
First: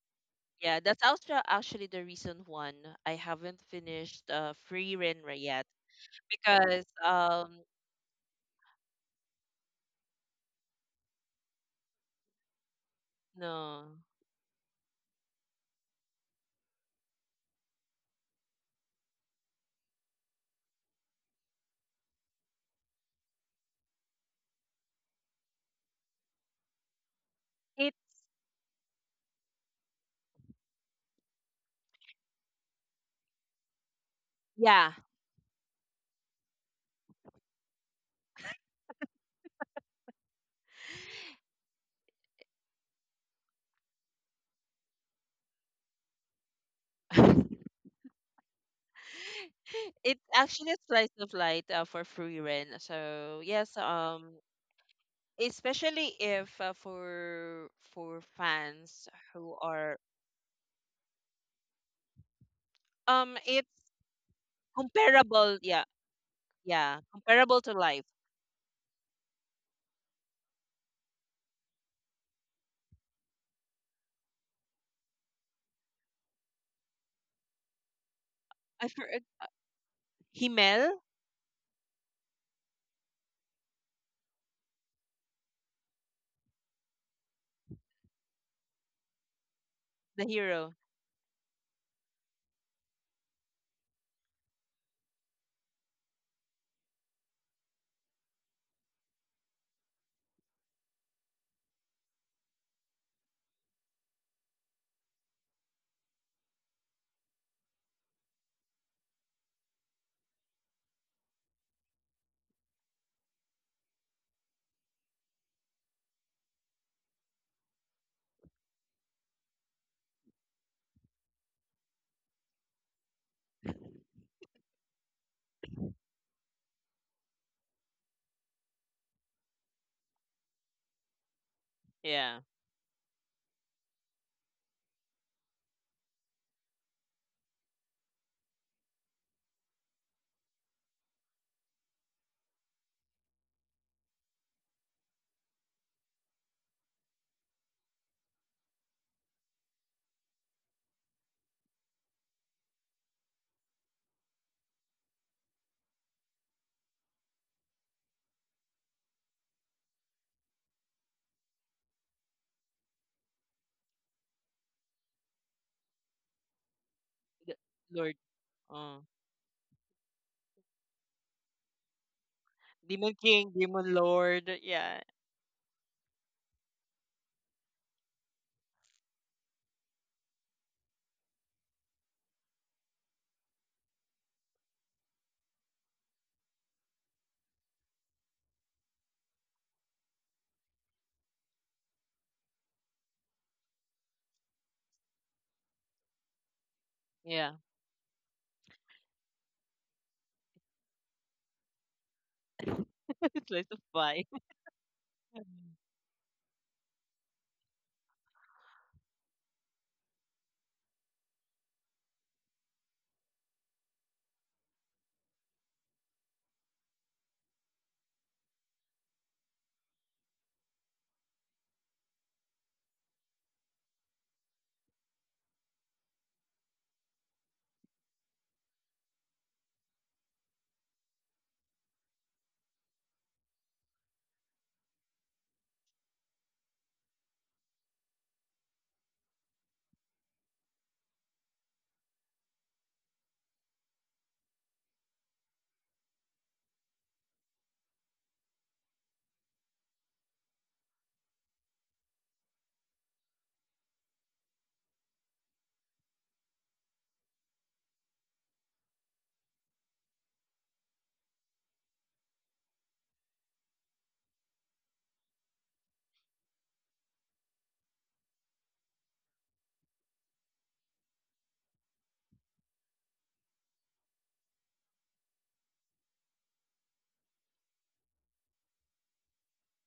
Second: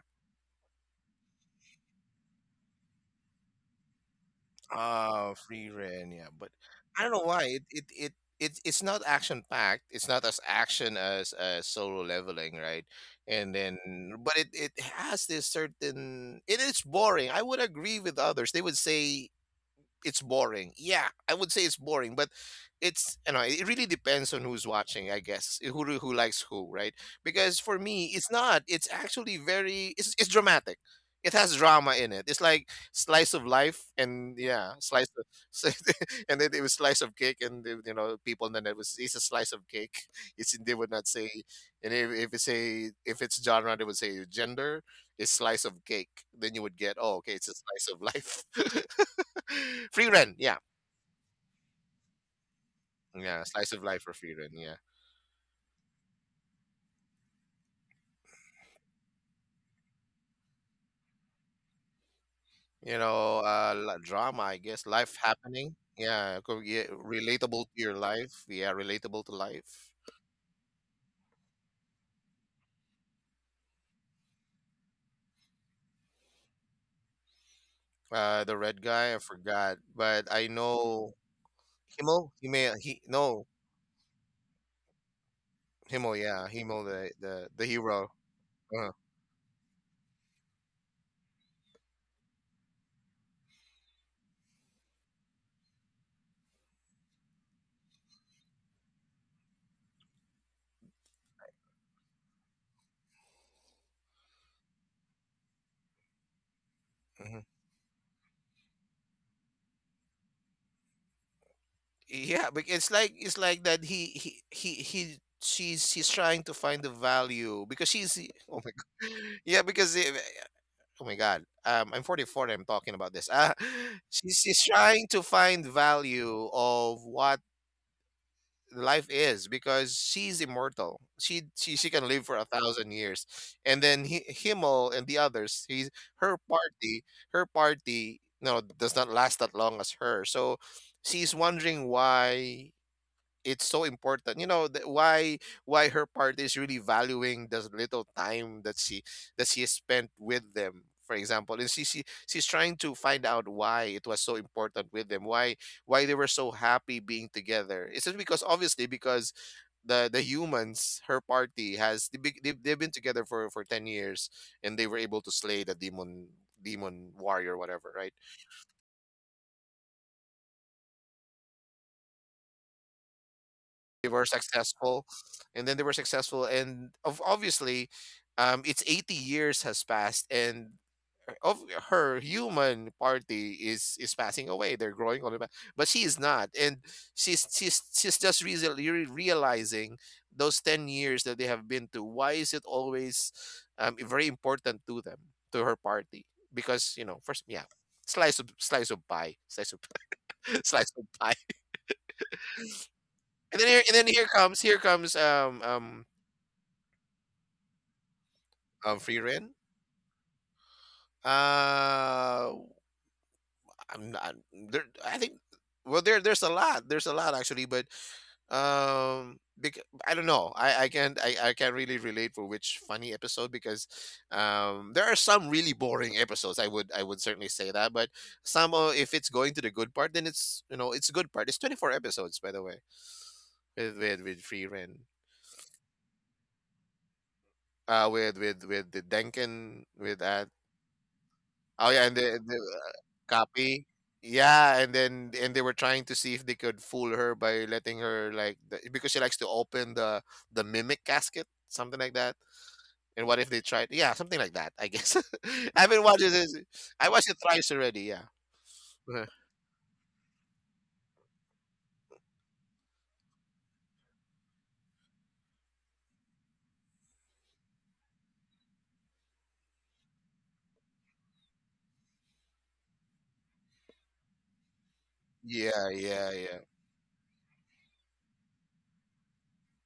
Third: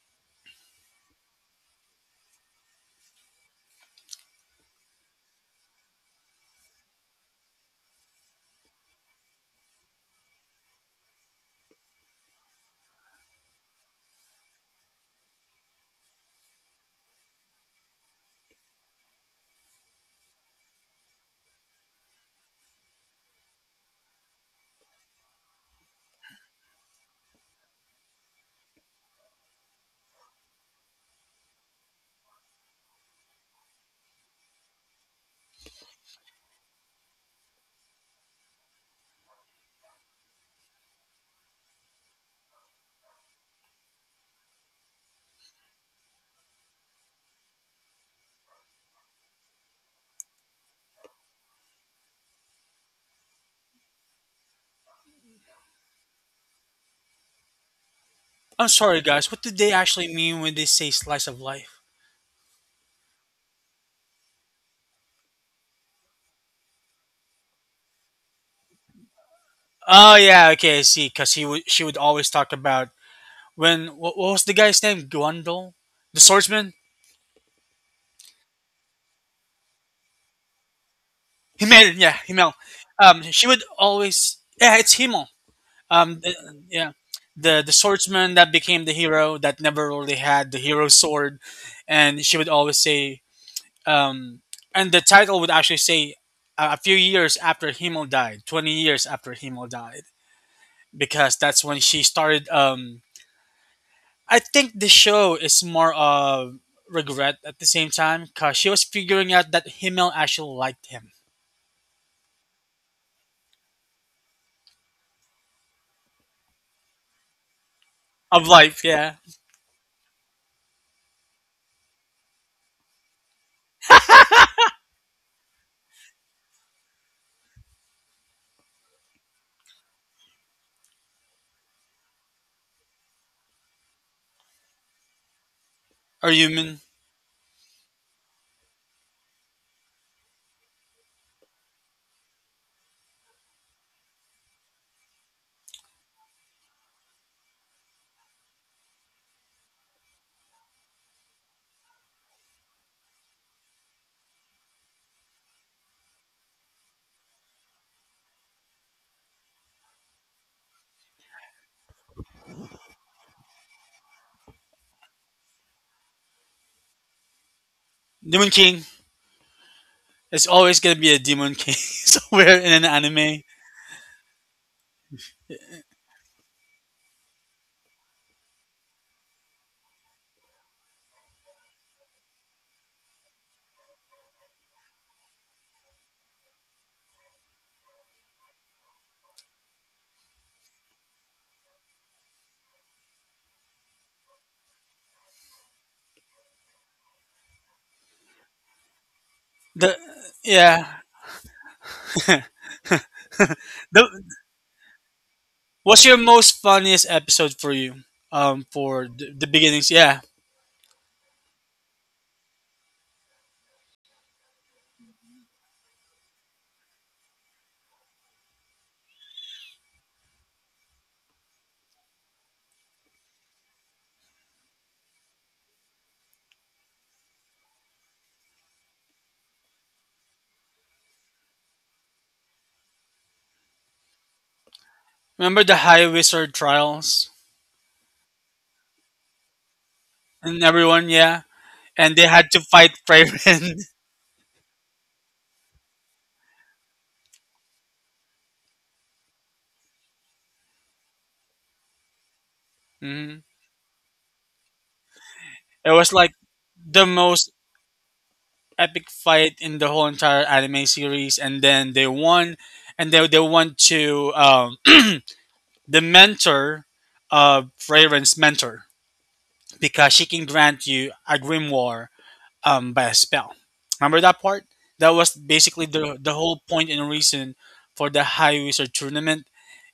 [SPEAKER 1] Yeah, that's also actually the reason one I haven't finished Free
[SPEAKER 3] Oh,
[SPEAKER 1] Renra yet
[SPEAKER 3] Free Ren. Yeah, but
[SPEAKER 1] because
[SPEAKER 3] I don't know why it. It, it's not action packed. It's not as action as solo leveling, right? And then,
[SPEAKER 1] no,
[SPEAKER 3] but it has this certain. It is boring. I would agree with others. They would say it's boring. Yeah, I would say it's boring, but it's, you know, it really depends on who's watching, I guess. Who likes who, right? Because for me,
[SPEAKER 1] it's,
[SPEAKER 3] it's not. It's actually very. It's dramatic. It has drama in it. It's like slice of life, and yeah,
[SPEAKER 1] yeah.
[SPEAKER 3] slice of, and then it was slice of cake, and you know, people. And then it's a slice of cake. It's they would not say, and if it's a if it's genre, they would say gender is slice of cake. Then you would get, oh, okay, it's a slice of life. free
[SPEAKER 1] It's
[SPEAKER 3] rent, yeah,
[SPEAKER 1] actually a slice of life for Free Ren, so
[SPEAKER 3] yeah, slice
[SPEAKER 1] yes.
[SPEAKER 3] of life for free rent, yeah.
[SPEAKER 1] Especially if for
[SPEAKER 2] I'm sorry,
[SPEAKER 1] fans
[SPEAKER 2] guys. What
[SPEAKER 1] who
[SPEAKER 2] did they
[SPEAKER 1] are,
[SPEAKER 2] actually mean when they say slice of life?
[SPEAKER 3] You know,
[SPEAKER 1] it's
[SPEAKER 3] drama, I guess, life
[SPEAKER 1] comparable,
[SPEAKER 3] happening,
[SPEAKER 1] yeah,
[SPEAKER 3] yeah, yeah,
[SPEAKER 1] yeah, comparable
[SPEAKER 3] relatable
[SPEAKER 1] to
[SPEAKER 3] to your
[SPEAKER 1] life.
[SPEAKER 3] life, yeah, relatable to life.
[SPEAKER 2] Oh yeah, okay, I see. Because he would, she would always talk about when what was the guy's name? Guandol, the swordsman.
[SPEAKER 3] The red
[SPEAKER 1] I for
[SPEAKER 3] guy, I forgot, but I
[SPEAKER 1] Himel.
[SPEAKER 3] know
[SPEAKER 2] Himmel, yeah,
[SPEAKER 3] Himo. He
[SPEAKER 2] Himmel.
[SPEAKER 3] may he no
[SPEAKER 2] She would always, yeah, it's Himmel.
[SPEAKER 3] Himo,
[SPEAKER 2] Um, th-
[SPEAKER 3] yeah, Himo,
[SPEAKER 2] yeah,
[SPEAKER 3] the
[SPEAKER 2] the
[SPEAKER 3] hero.
[SPEAKER 2] swordsman that became
[SPEAKER 3] Uh,
[SPEAKER 2] the hero that never really
[SPEAKER 1] The
[SPEAKER 2] had the
[SPEAKER 1] hero,
[SPEAKER 2] hero sword, and she would always say, um, and the title would actually say. A few years after Himmel died, 20 years after Himmel died. Because that's when she started I think the show is more of regret
[SPEAKER 3] mhm.
[SPEAKER 2] at the same time because she was figuring out that himmel actually liked him
[SPEAKER 3] Yeah, but it's like that. He he. She's he's trying to find the value because she's,
[SPEAKER 2] of
[SPEAKER 3] oh my
[SPEAKER 2] life
[SPEAKER 3] god,
[SPEAKER 2] yeah
[SPEAKER 3] yeah because Oh my God. I'm 44 and I'm talking about this. She's trying to find value of what life is because she's immortal. She can live for
[SPEAKER 1] yeah.
[SPEAKER 3] a thousand years. And then he, Himmel and the others, he's
[SPEAKER 2] or
[SPEAKER 3] her
[SPEAKER 2] human.
[SPEAKER 3] party, no, does not last that long as her. So she's wondering why it's so important, you know, why her part is really valuing the little time that she has spent with them, for example. And she's trying to find out why it was so important with them, why they were so happy being together. It's just because obviously because the humans, her party has, they've been together for 10 years and they were able to slay the demon
[SPEAKER 1] The
[SPEAKER 3] warrior whatever right.
[SPEAKER 1] Lord.
[SPEAKER 2] Demon king,
[SPEAKER 1] Oh.
[SPEAKER 2] it's always gonna be a demon king somewhere in an
[SPEAKER 1] Demon
[SPEAKER 2] anime.
[SPEAKER 1] King, Demon
[SPEAKER 3] They were
[SPEAKER 1] Lord. Yeah.
[SPEAKER 3] successful, and of obviously, it's 80 years has passed, and of her human party is passing away. They're growing on it, but she is not, and she's just recently realizing those 10 years that they have been to. Why is it always very important to them, to her party? Because you know, first,
[SPEAKER 1] Yeah,
[SPEAKER 3] yeah, slice of pie, slice of
[SPEAKER 2] The
[SPEAKER 3] slice
[SPEAKER 2] yeah
[SPEAKER 3] of pie,
[SPEAKER 1] it's like of
[SPEAKER 3] and
[SPEAKER 2] the,
[SPEAKER 3] then
[SPEAKER 1] fun.
[SPEAKER 3] here comes
[SPEAKER 2] what's your most funniest episode for you for
[SPEAKER 3] Free
[SPEAKER 2] the
[SPEAKER 3] rent.
[SPEAKER 2] beginnings yeah?
[SPEAKER 3] Uh, I'm not there. I think well, there's a lot. There's a lot actually, but um, bec- I don't know. I can't really relate for which funny episode because there are some really boring episodes. I would certainly say that, but some if it's going to the good part, then it's you know it's good part. It's 24 episodes by the way with free rent.
[SPEAKER 2] Remember the high wizard trials
[SPEAKER 3] With the Denken with
[SPEAKER 2] and everyone, yeah,
[SPEAKER 3] oh yeah,
[SPEAKER 2] and
[SPEAKER 3] and
[SPEAKER 2] they
[SPEAKER 3] the,
[SPEAKER 2] had to
[SPEAKER 3] the
[SPEAKER 2] fight
[SPEAKER 3] uh,
[SPEAKER 2] Freyren.
[SPEAKER 3] copy. Yeah, and then and they were trying to see if they could fool her by letting her like the, because she likes to open the mimic casket, something like that. And
[SPEAKER 2] Mhm.
[SPEAKER 3] what if they tried? Yeah, something like that. I guess. I
[SPEAKER 2] It
[SPEAKER 3] haven't
[SPEAKER 2] was
[SPEAKER 3] watched
[SPEAKER 2] like
[SPEAKER 3] this.
[SPEAKER 2] the
[SPEAKER 3] I watched it
[SPEAKER 2] most
[SPEAKER 3] twice already. Yeah.
[SPEAKER 2] epic
[SPEAKER 3] Uh-huh.
[SPEAKER 2] fight in the whole entire anime series, and then they won and they went to the mentor of Raven's mentor because she can grant you a grimoire by a spell. Remember that part? That was basically
[SPEAKER 3] Yeah,
[SPEAKER 2] the
[SPEAKER 3] yeah,
[SPEAKER 2] whole
[SPEAKER 3] yeah.
[SPEAKER 2] point and reason for the High Wizard tournament.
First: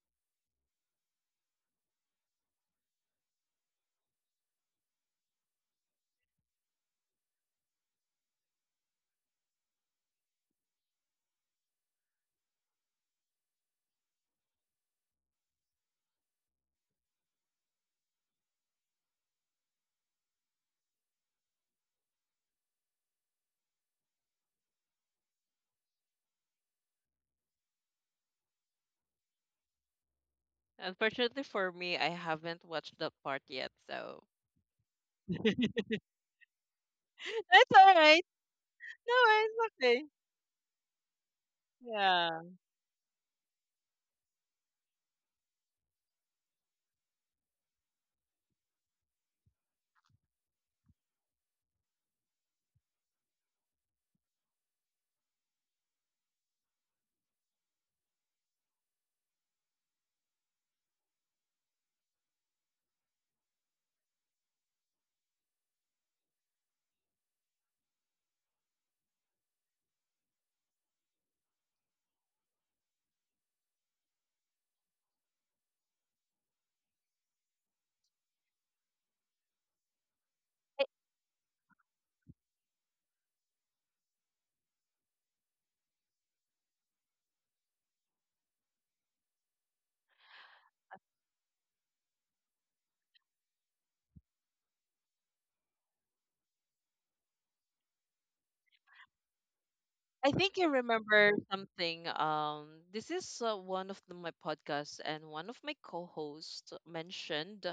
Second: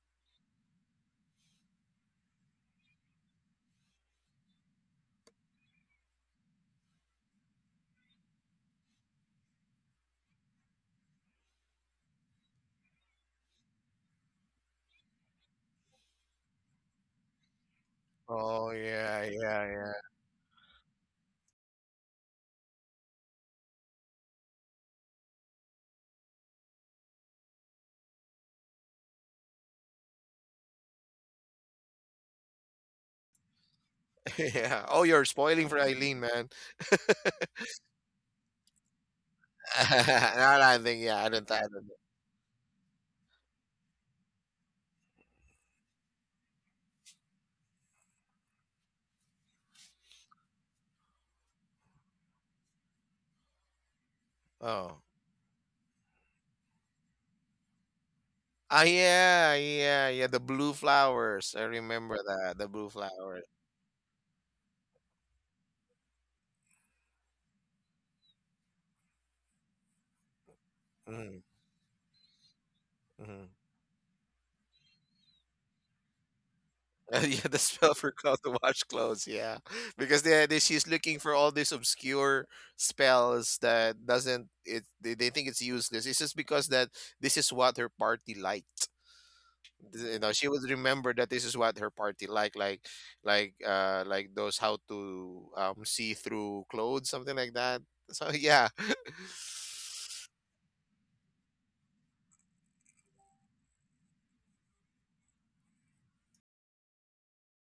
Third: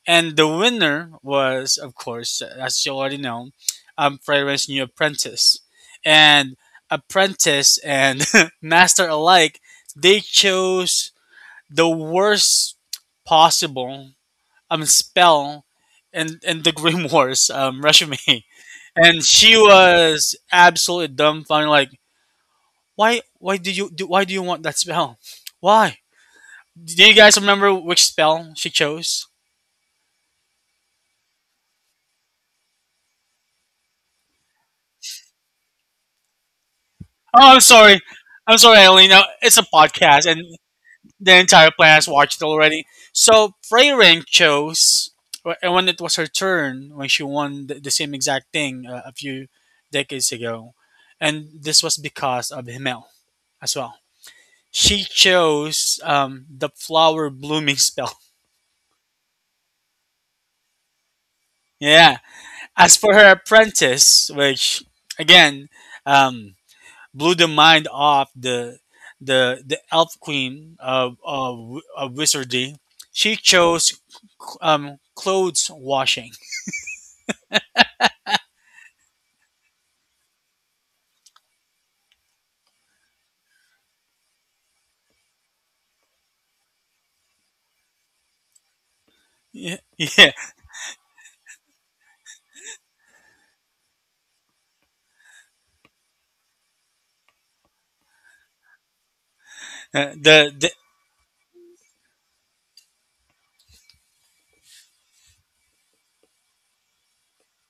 [SPEAKER 2] And the winner was, of course, as you already know, Fragrance's new apprentice. And apprentice and master alike, they chose the worst possible spell, and the Grim Wars resume.
[SPEAKER 3] Oh
[SPEAKER 2] And
[SPEAKER 3] yeah,
[SPEAKER 2] she
[SPEAKER 3] yeah,
[SPEAKER 2] was absolutely dumbfounded, like, why did you do why do you want that spell? Why? Do you guys remember which spell she chose?
[SPEAKER 1] Unfortunately for me, I haven't watched that part yet. So,
[SPEAKER 3] yeah. yeah. Oh, you're spoiling for Eileen, man.
[SPEAKER 2] Oh, I'm
[SPEAKER 1] that's all
[SPEAKER 2] sorry.
[SPEAKER 1] right.
[SPEAKER 2] I'm sorry, Eileen.
[SPEAKER 1] No,
[SPEAKER 2] It's a
[SPEAKER 1] it's okay.
[SPEAKER 2] podcast, and
[SPEAKER 3] No, no, I think yeah. I
[SPEAKER 2] the
[SPEAKER 3] don't. I
[SPEAKER 2] entire
[SPEAKER 3] don't.
[SPEAKER 2] planet has
[SPEAKER 1] Yeah.
[SPEAKER 2] watched it already. So, Freyrin chose, and when it was her turn, when she won the same exact thing a few decades ago, and this was because of Himmel as well.
[SPEAKER 3] Oh.
[SPEAKER 2] She chose the flower blooming spell.
[SPEAKER 3] Ah, yeah, yeah, yeah, the blue flowers. I remember
[SPEAKER 2] Yeah.
[SPEAKER 3] that, the blue
[SPEAKER 2] As for her
[SPEAKER 3] flowers.
[SPEAKER 2] apprentice, which, again, um, blew the mind off the elf queen
[SPEAKER 3] Mm,
[SPEAKER 2] of wizardry. She
[SPEAKER 3] mm.
[SPEAKER 2] chose clothes washing.
[SPEAKER 3] Yeah, the spell for cloth to wash clothes. Yeah, because they she's looking for all these obscure spells that doesn't it. They think it's useless. It's just because that this is what her party liked.
[SPEAKER 2] Yeah,
[SPEAKER 3] You know,
[SPEAKER 2] yeah.
[SPEAKER 3] she would remember that this is what her party liked, like those how to see through clothes, something like that. So yeah,
[SPEAKER 2] Uh,
[SPEAKER 1] I think I
[SPEAKER 2] the
[SPEAKER 1] remember something. This is one of my podcasts, and one of my co-hosts mentioned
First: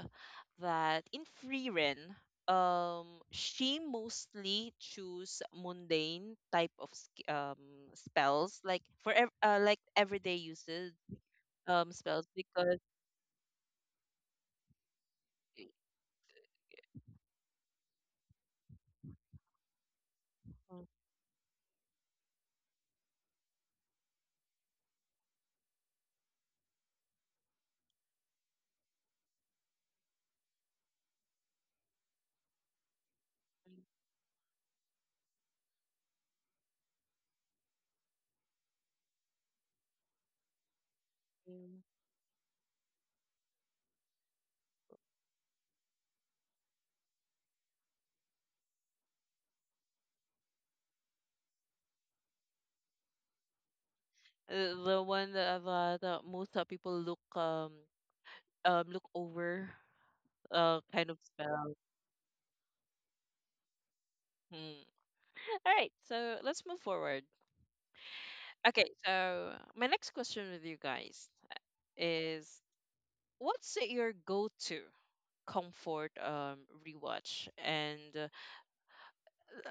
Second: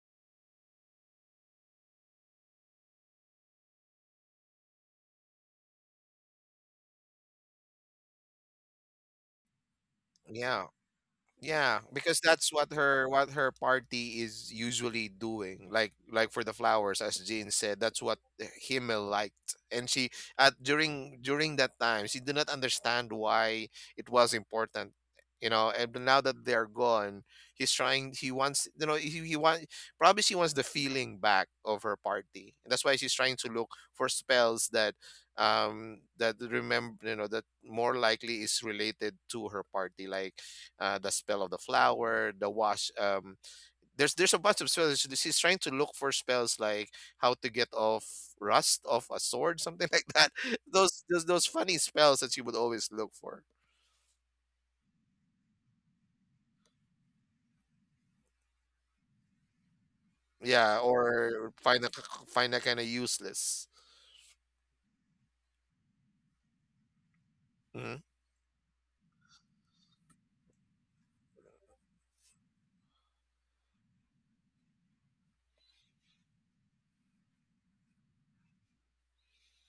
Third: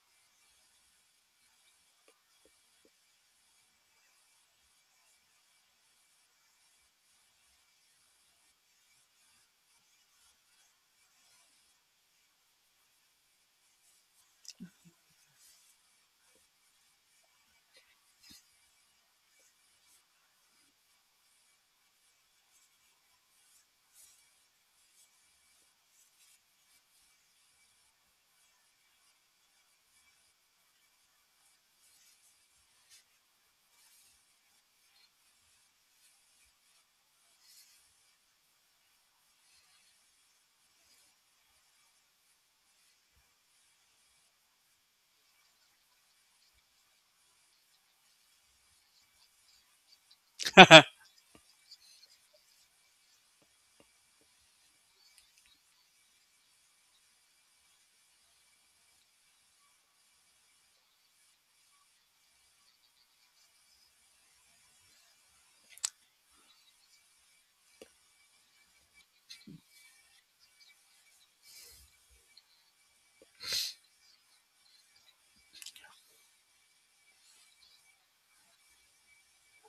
[SPEAKER 1] that in Freerun, she mostly choose mundane type of spells, like for like everyday
[SPEAKER 3] yeah.
[SPEAKER 1] uses
[SPEAKER 3] Yeah, because
[SPEAKER 1] spells
[SPEAKER 3] that's
[SPEAKER 1] because
[SPEAKER 3] what her party is usually doing. Like for the flowers, as Jean said, that's what Himmel liked. And she at during that time, she did not understand why it was important, you know. And but now that they're gone, he's trying. He wants, you know, he want probably she wants the feeling back of her party. And that's why she's trying to look for spells that that remember you know that more likely is related to her party like the spell of the
[SPEAKER 1] mm,
[SPEAKER 3] flower, the wash. There's a bunch of spells. She's trying to look for spells like how to get off rust off a sword, something like that.
[SPEAKER 2] the
[SPEAKER 3] Those funny spells that she would always look for.
[SPEAKER 1] the one that, that most people look over,
[SPEAKER 3] Yeah,
[SPEAKER 1] kind of
[SPEAKER 3] or
[SPEAKER 1] spell.
[SPEAKER 3] find a find a kind of useless.
[SPEAKER 1] Hmm. All right, so let's move forward.
[SPEAKER 3] Mm,
[SPEAKER 1] Okay, so my next question with you guys is, what's your go to comfort rewatch? And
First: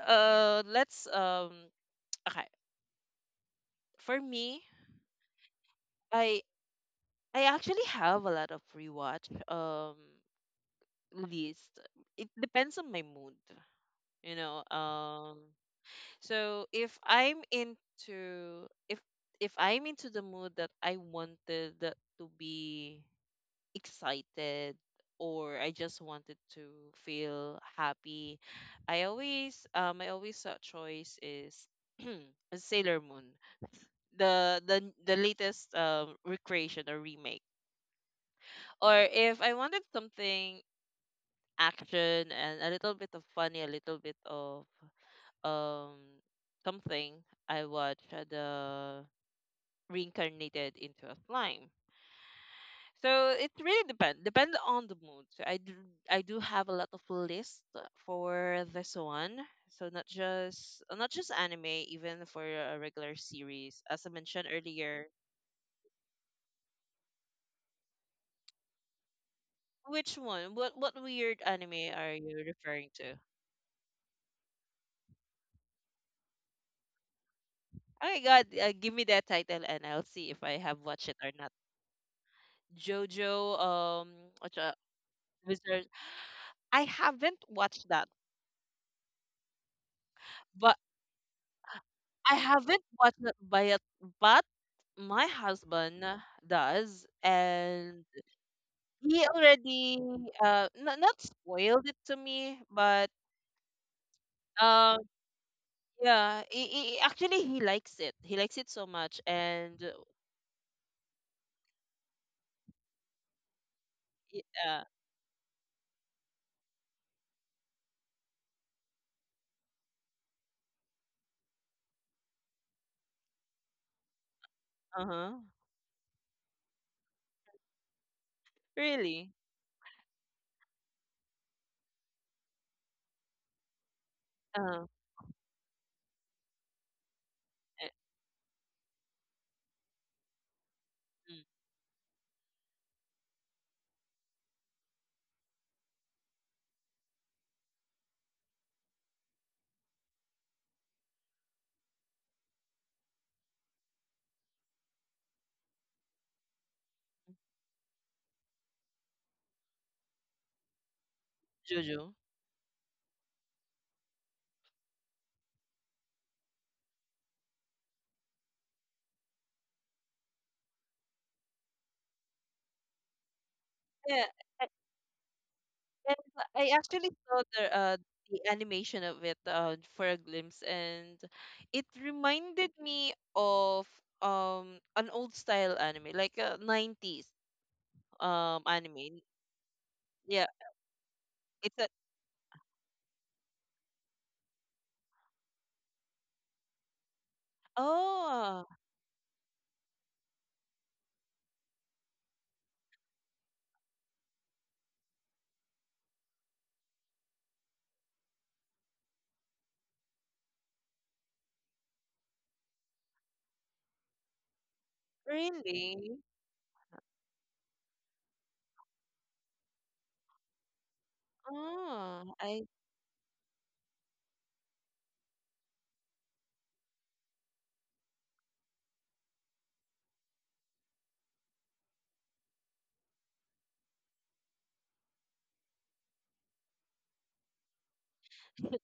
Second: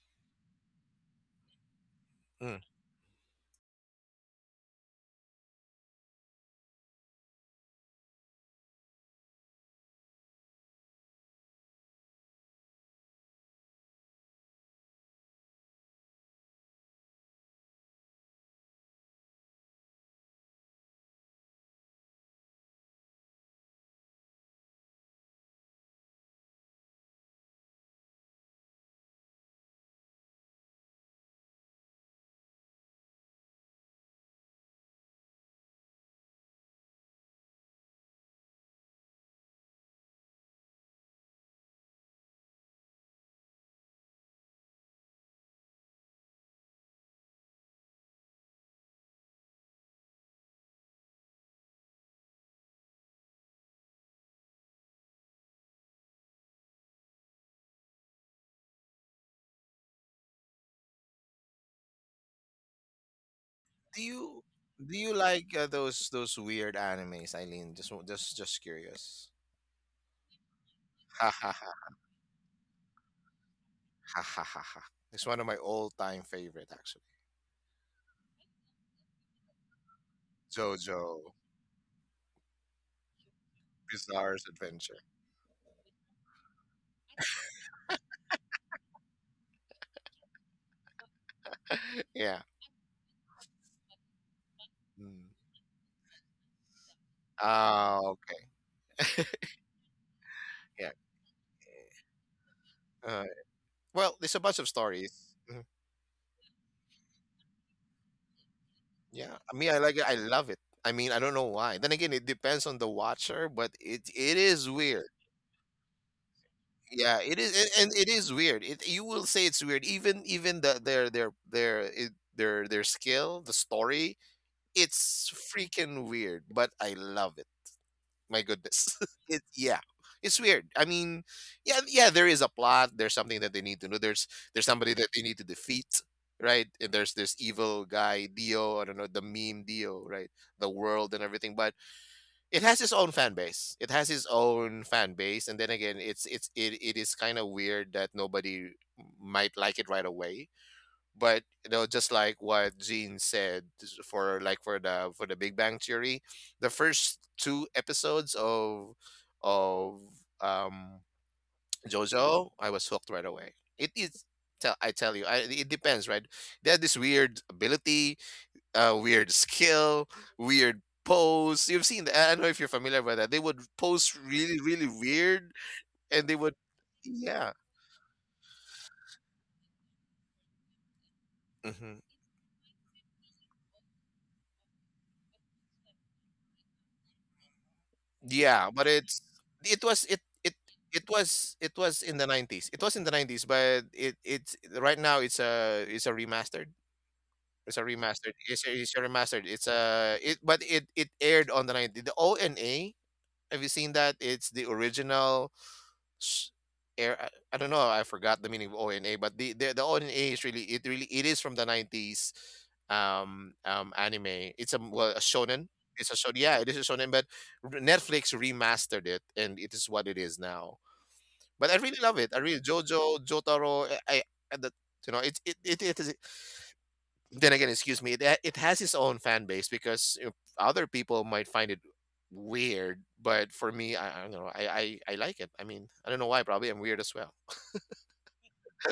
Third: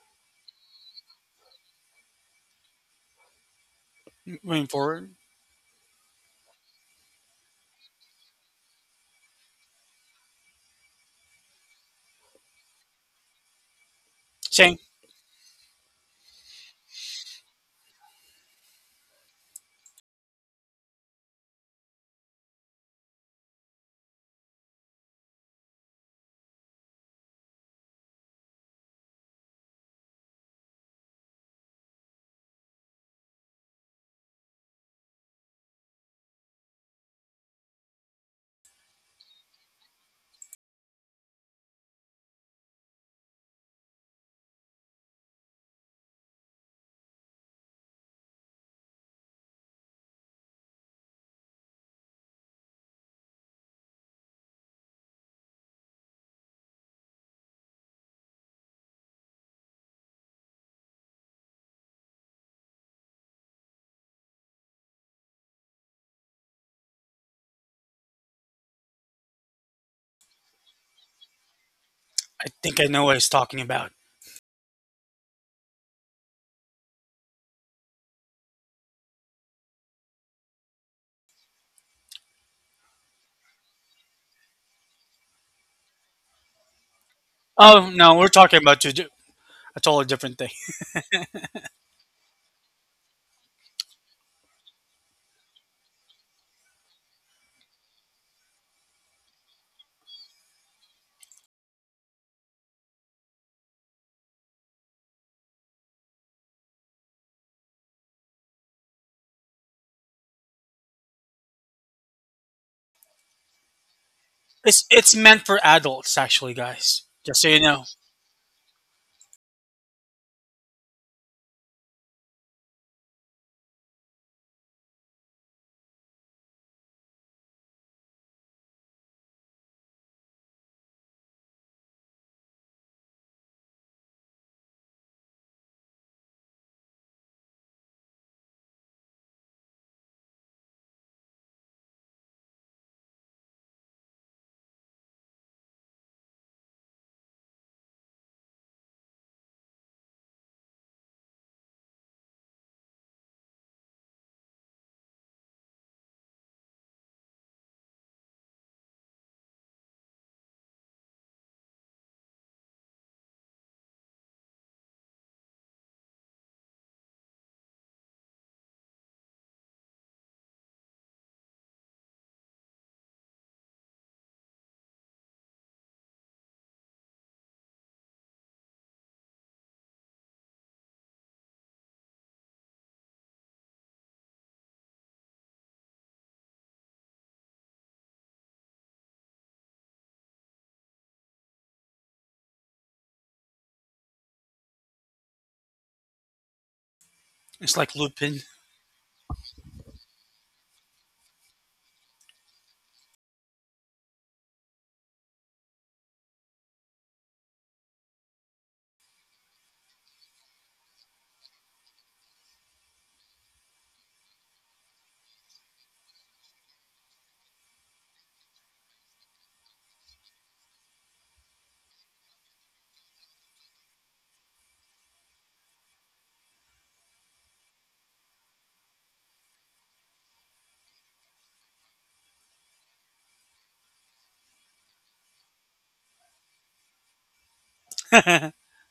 [SPEAKER 1] uh let's okay,
[SPEAKER 3] mm.
[SPEAKER 1] for me,
[SPEAKER 2] moving forward,
[SPEAKER 1] I I actually have a lot of rewatch list. It depends on my mood, you know.
[SPEAKER 2] saying
[SPEAKER 1] So if I'm into the mood that I wanted to be excited, or I just wanted to feel happy, I always thought choice is Sailor Moon, the latest recreation or remake. Or if I wanted something action and a little bit of funny, a little bit of um something, I watched the reincarnated into a slime. So it really depends. Depends on the mood. So I do have a lot of list for this one. So not just anime, even for a regular series.
[SPEAKER 3] Do
[SPEAKER 1] As I
[SPEAKER 3] you
[SPEAKER 1] mentioned earlier,
[SPEAKER 3] like those weird animes, Eileen? Just just curious.
[SPEAKER 1] which one? What
[SPEAKER 3] Ha
[SPEAKER 1] weird
[SPEAKER 3] ha ha
[SPEAKER 1] anime are you
[SPEAKER 2] I think I
[SPEAKER 1] referring
[SPEAKER 2] know
[SPEAKER 1] to?
[SPEAKER 2] what he's talking about.
[SPEAKER 3] ha ha ha. Ha. It's one of my all-time favorite, actually.
[SPEAKER 1] Oh my god, give me that title and I'll see if I have
[SPEAKER 3] JoJo
[SPEAKER 1] watched it or not. Jojo,
[SPEAKER 3] Bizarre's
[SPEAKER 1] what's,
[SPEAKER 3] Adventure.
[SPEAKER 1] Bizarre- I haven't watched
[SPEAKER 2] Oh
[SPEAKER 1] that,
[SPEAKER 2] no, we're talking about two, a totally different thing.
[SPEAKER 1] but. I
[SPEAKER 3] Yeah.
[SPEAKER 1] haven't watched it by it, but
[SPEAKER 3] Mm.
[SPEAKER 1] my husband does,
[SPEAKER 3] Ah,
[SPEAKER 1] and
[SPEAKER 3] okay.
[SPEAKER 1] he already
[SPEAKER 3] Yeah.
[SPEAKER 1] not spoiled it to me, but
[SPEAKER 3] Uh, well, there's a bunch of
[SPEAKER 1] um
[SPEAKER 3] stories. Mhm.
[SPEAKER 1] yeah, actually he likes it. He likes it so much,
[SPEAKER 3] Yeah. Me, I
[SPEAKER 1] and
[SPEAKER 3] like it. I love it. I mean, I don't know why. Then again, it depends on the watcher, but it
[SPEAKER 1] y-
[SPEAKER 3] is weird.
[SPEAKER 2] It's meant for adults, actually, guys.
[SPEAKER 3] Yeah, it
[SPEAKER 2] Just so
[SPEAKER 3] is,
[SPEAKER 2] you know,
[SPEAKER 3] and it is weird. It, you will say it's weird. Even even their skill, the story,
[SPEAKER 1] uh
[SPEAKER 3] it's
[SPEAKER 1] huh,
[SPEAKER 3] freaking weird. But I love it. My goodness.
[SPEAKER 1] really,
[SPEAKER 3] It, yeah. It's weird. I mean, yeah, yeah, there is a plot. There's something that they need to know. There's
[SPEAKER 1] uh
[SPEAKER 3] there's
[SPEAKER 1] huh,
[SPEAKER 3] somebody that they need to defeat, right? And there's this evil guy, Dio, I don't know, the meme Dio, right? The world and everything. But it has its own fan base. It has its own fan base. And then again, it's it is kind of weird that nobody might like it right away, but you know just like what Gene said for like for the Big Bang Theory, the first two episodes of of um
[SPEAKER 1] Jojo,
[SPEAKER 3] JoJo, I was hooked right away. It is tell I tell you, I, it depends, right? They had this weird ability, weird skill, weird pose. You've seen that. I don't know if you're familiar with that. They would pose
[SPEAKER 1] yeah.
[SPEAKER 3] really, really weird,
[SPEAKER 1] And
[SPEAKER 3] and they would,
[SPEAKER 1] I actually saw
[SPEAKER 3] yeah.
[SPEAKER 1] the animation of it for a glimpse, and it
[SPEAKER 3] Mm-hmm.
[SPEAKER 1] reminded me of an old style anime, like a 90s
[SPEAKER 3] Yeah, but
[SPEAKER 1] anime.
[SPEAKER 3] it was it
[SPEAKER 1] Yeah,
[SPEAKER 3] it it was, it
[SPEAKER 1] it's a
[SPEAKER 3] was in the 90s. It was in the 90s, but it it's right now it's a remastered. It's
[SPEAKER 2] it's
[SPEAKER 3] a
[SPEAKER 2] like
[SPEAKER 3] remastered.
[SPEAKER 2] Lupin.
[SPEAKER 1] oh
[SPEAKER 3] It's a remastered. It's a it but it aired on the 90s. The ONA. Have you seen that? It's the original s- air I don't know, I forgot the meaning of ona, but the ona is really it is from the 90s anime. It's a well a shonen, it's a
[SPEAKER 1] really?
[SPEAKER 3] shonen, yeah, it is a shonen, but Netflix remastered it and it is what it is now. But I really love it.
[SPEAKER 1] Oh,
[SPEAKER 3] I really
[SPEAKER 1] I
[SPEAKER 3] JoJo, Jotaro, and the, you know it is then again, excuse me, it has its own fan base because you know, other people might find it weird, but for me I don't know, I like it. I mean, I don't know why, probably I'm weird as well.
[SPEAKER 2] Oh,